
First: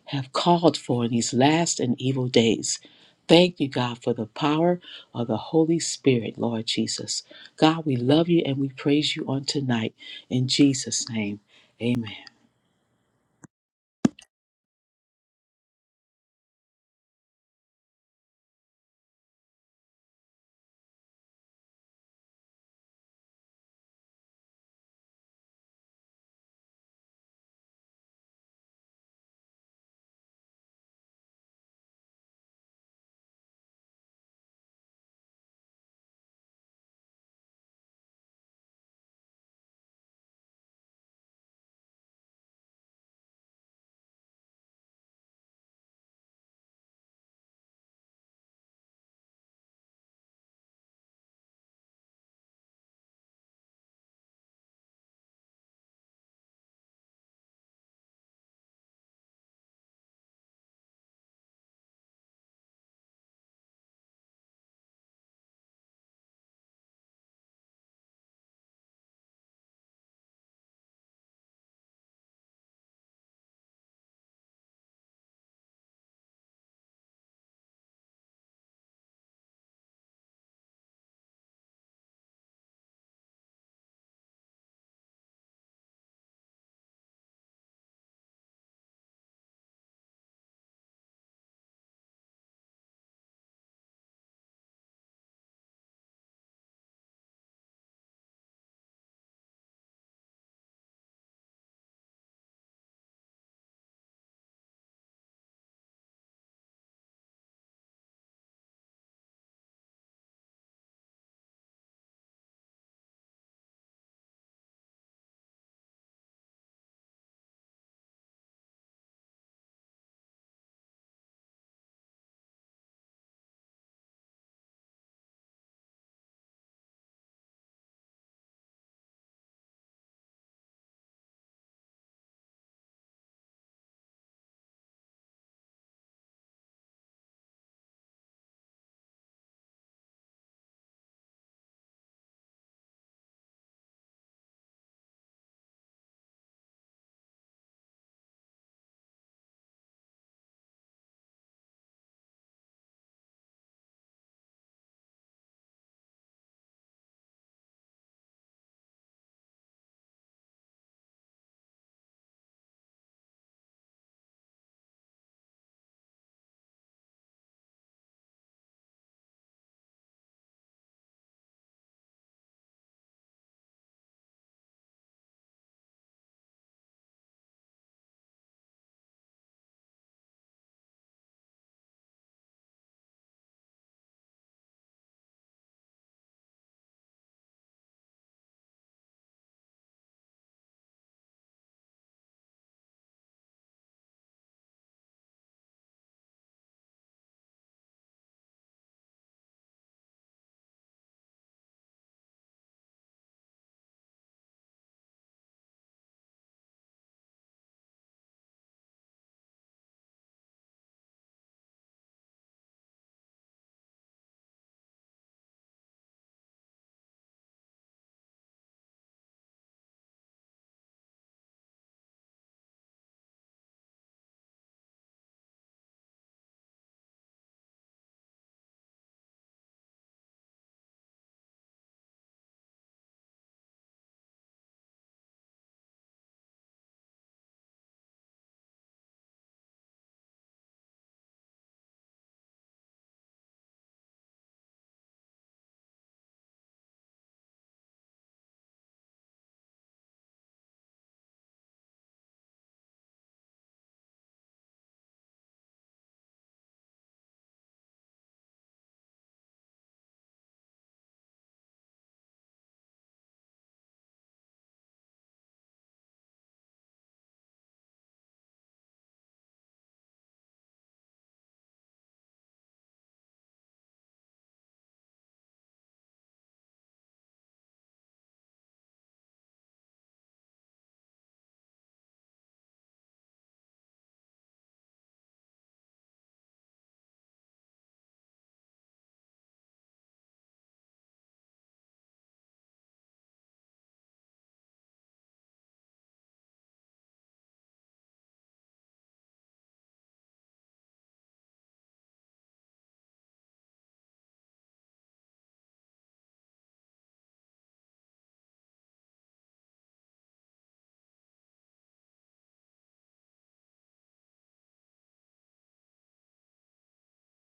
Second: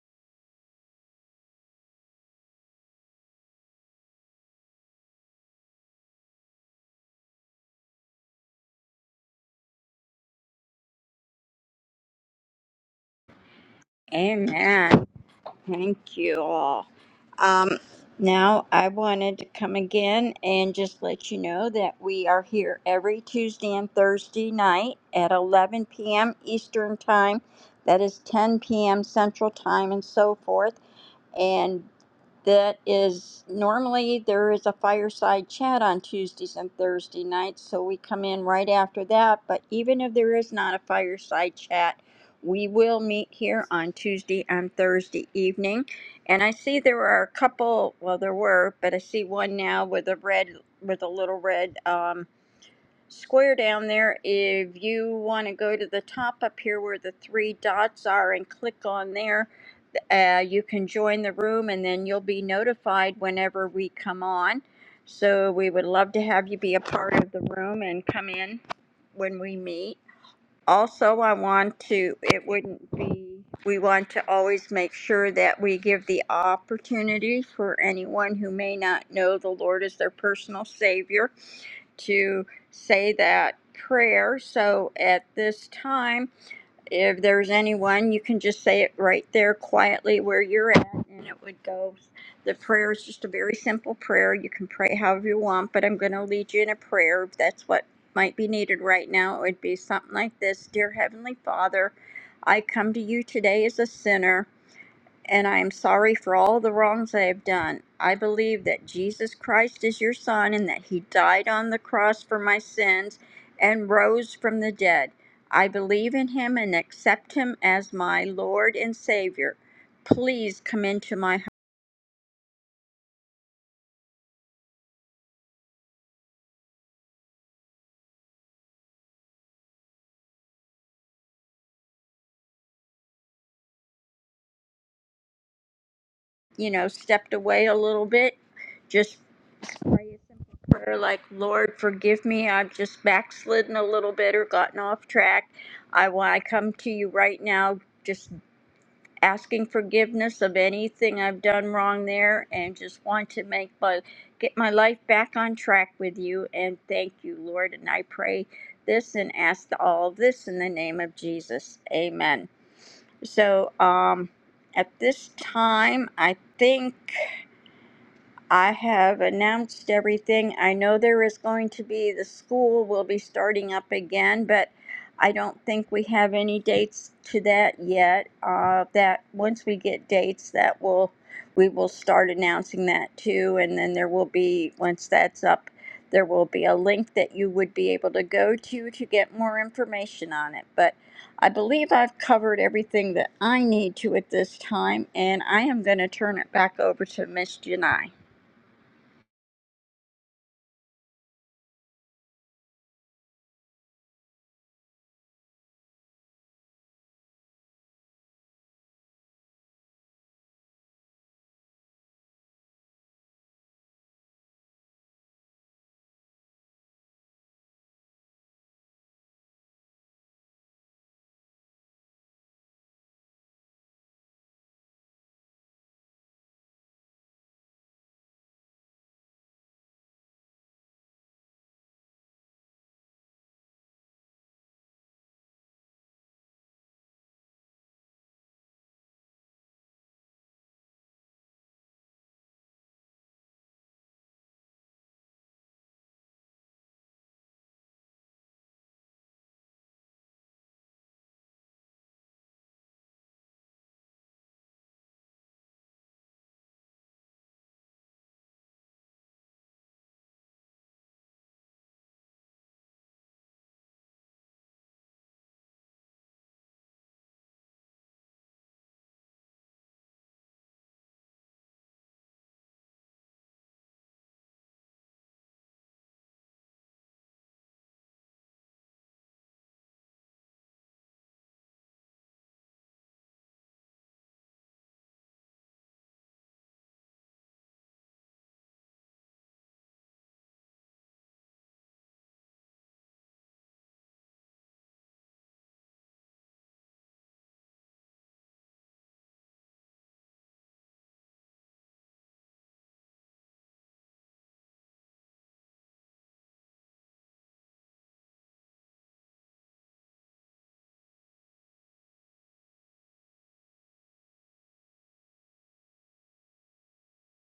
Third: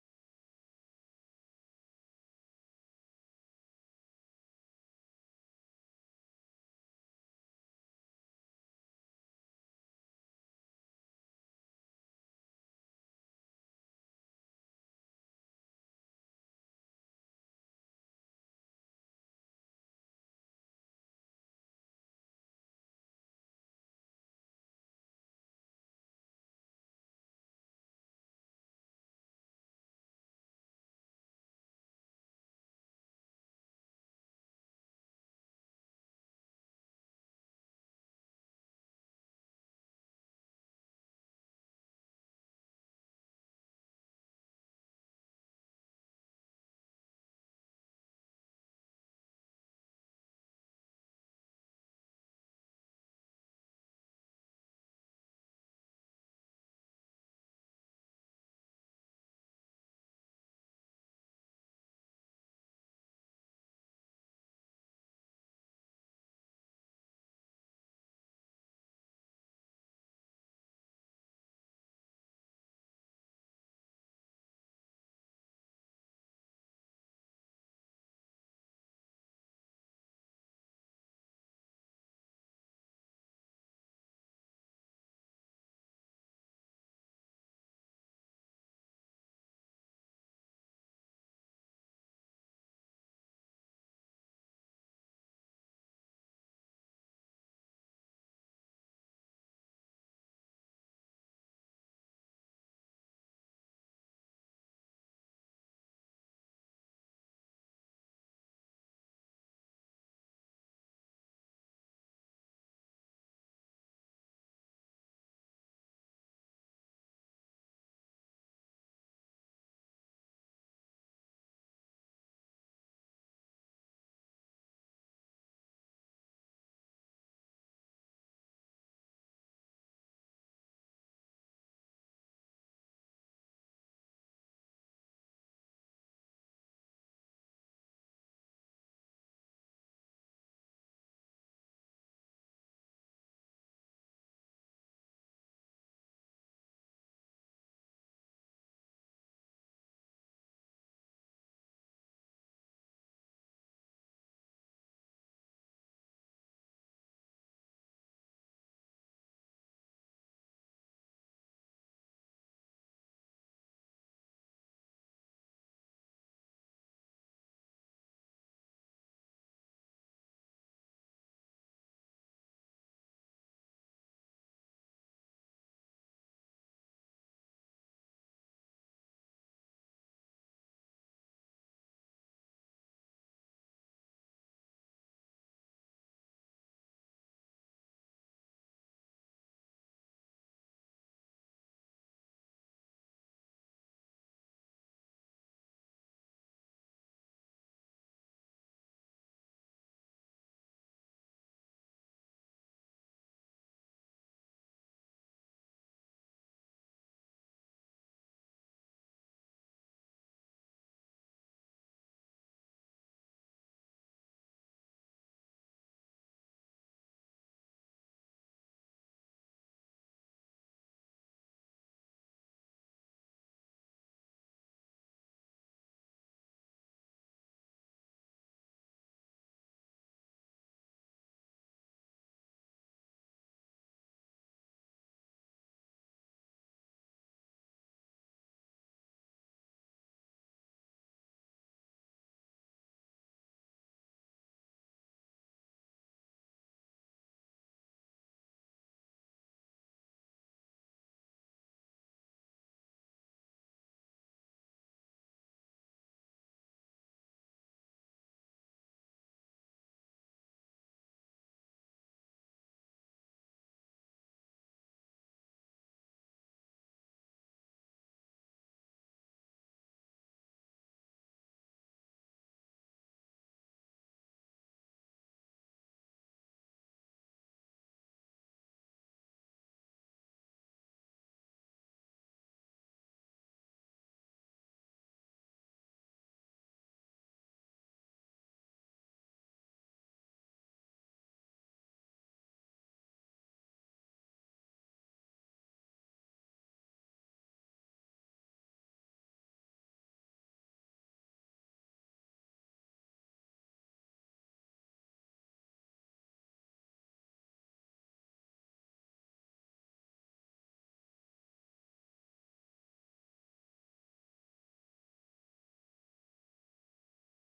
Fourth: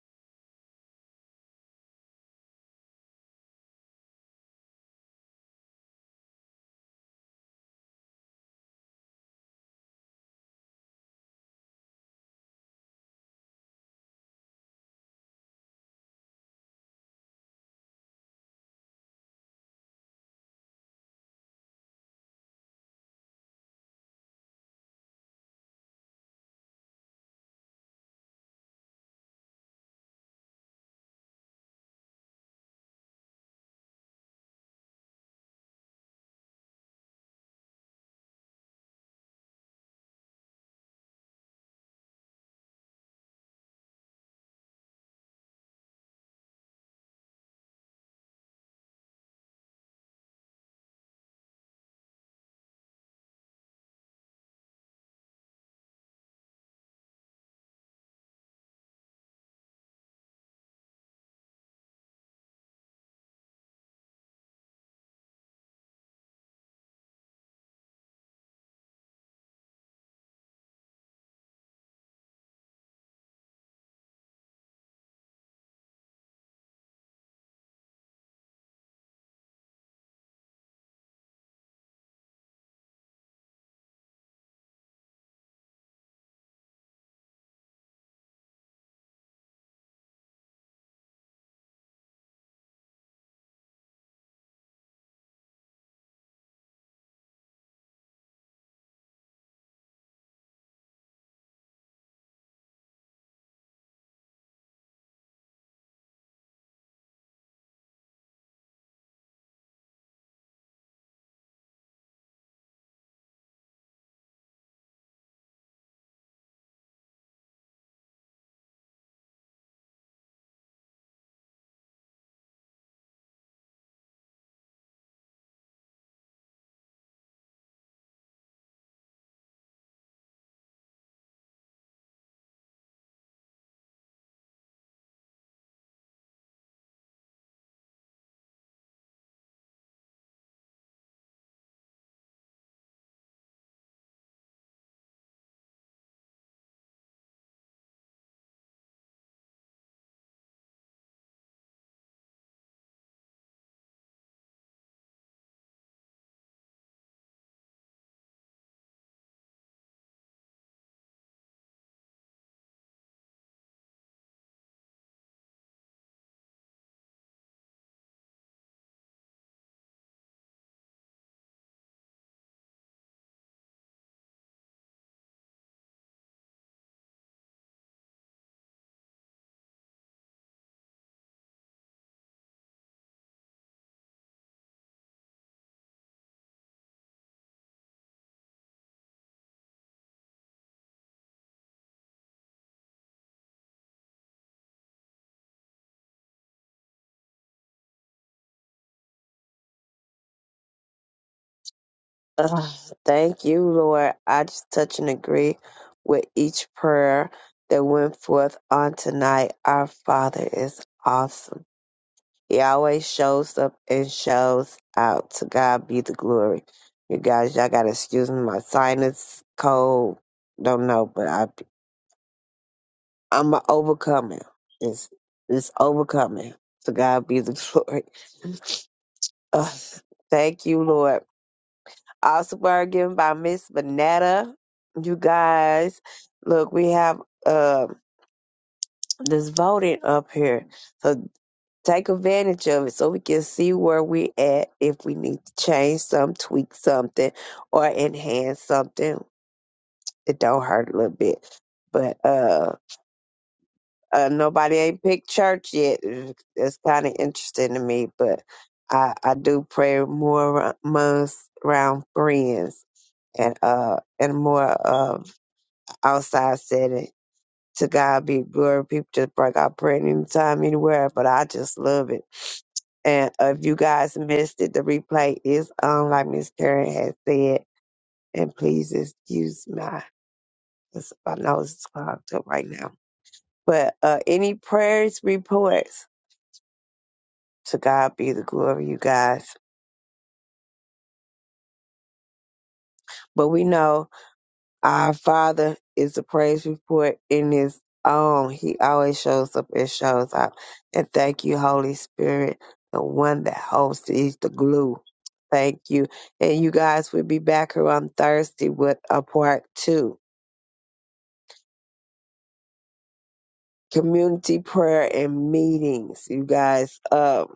[SPEAKER 2] have called for in these last and evil days. Thank you, God, for the power of the Holy Spirit, Lord Jesus. God, we love you and we praise you on tonight. In Jesus' name, amen.
[SPEAKER 3] Amen. Thank you all. Um, now, I wanted to come again and just let you know that we are here every Tuesday and Thursday night at 11 p.m. Eastern Time. That is 10 p.m. Central Time and so forth. and that is normally there is a fireside chat on Tuesdays and Thursday nights, so we come in right after that. But even if there is not a fireside chat, we will meet here on Tuesday and Thursday evening. And I see there are a couple, well, there were, but I see one now with a red, with a little red. Um square down there. If you want to go to the top up here where the three dots are and click on there, uh, you can join the room and then you'll be notified whenever we come on. So we would love to have you be a part of the room and come in when we meet. Also, I want to, it wouldn't be, we want to always make sure that we give the opportunity for anyone who may not know the Lord as their personal Savior to say that prayer. So at this time, if there's anyone, you can just say it right there quietly where you're at, and it would go. The prayer is just a very simple prayer. You can pray however you want, but I'm going to lead you in a prayer. If that's what might be needed right now, it would be something like this Dear Heavenly Father, I come to you today as a sinner and I am sorry for all the wrongs I have done. I believe that Jesus Christ is your Son and that He died on the cross for my sins and rose from the dead. I believe in Him and accept Him as my Lord and Savior. Please come into my heart. You know, stepped away a little bit. Just pray a simple prayer like, Lord, forgive me. I've just backslidden a little bit or gotten off track. I, I come to you right now. Just asking forgiveness of anything I've done wrong there and just want to make my get my life back on track with you and thank you, Lord. And I pray this and ask all of this in the name of Jesus. Amen. So um at this time I think I have announced everything. I know there is going to be, the school will be starting up again, but I don't think we have any dates to that yet. Uh, that, once we get dates, that will, we will start announcing that too. And then there will be, once that's up, there will be a link that you would be able to go to to get more information on it. But I believe I've covered everything that I need to at this time, and I am going to turn it back over to Miss Janai.
[SPEAKER 1] Ugh, thank you, Lord. I just touch and agree with each prayer that went forth on tonight. Our Father is awesome. He always shows up and shows out. To God be the glory. You guys, y'all gotta excuse me. My sinus cold. Don't know, but I I'm a overcoming. It's it's overcoming. To God be the glory. Ugh, thank you, Lord. Also, word given by Miss Vanetta. You guys, look, we have um this voting up here, so take advantage of it so we can see where we at. If we need to change some, tweak something, or enhance something, it don't hurt a little bit. But uh, uh nobody ain't picked church yet. It's kind of interesting to me, but I I do pray more aro- amongst around friends and uh and more of outside setting. To God be glory. People just bring out prayer anytime, anywhere, but I just love it. And uh, if you guys missed it, the replay is on, like Miss Karen has said. And please excuse my, my nose is clogged up right now. But uh, any prayers, reports, to God be the glory, you guys. But we know Our Father is a praise report in His own. He always shows up and shows out. And thank you, Holy Spirit, the one that holds is the glue. Thank you. And you guys we will be back here on Thursday with a part two. Community prayer and meetings, you guys. Um,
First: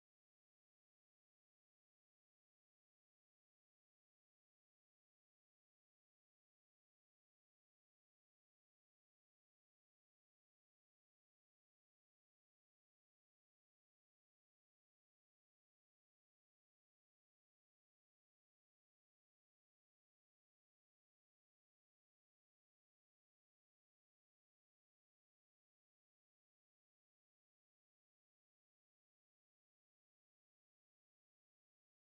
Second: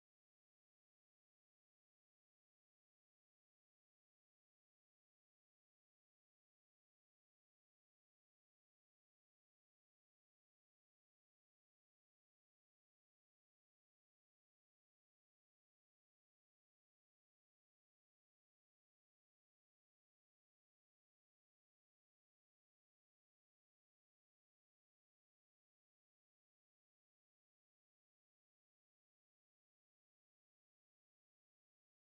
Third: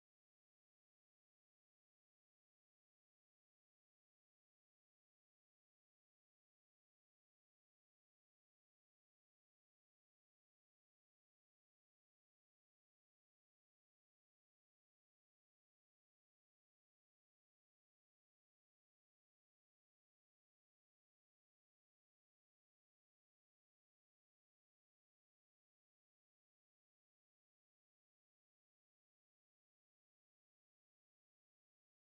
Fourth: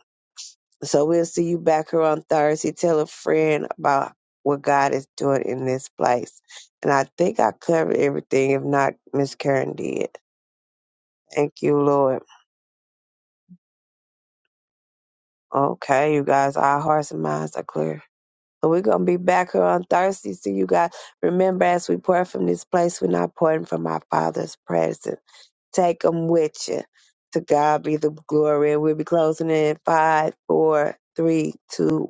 [SPEAKER 1] so we'll see you back here on Thursday. Tell a friend about what God is doing in this place. And I think I covered everything. If not, Miss Karen did. Thank you, Lord. Okay, you guys, our hearts and minds are clear. So we're gonna be back here on Thursday. So you guys remember as we pour from this place, we're not pouring from our Father's presence. Take them with you. To God be the glory. And we'll be closing in five, four, three, two, one.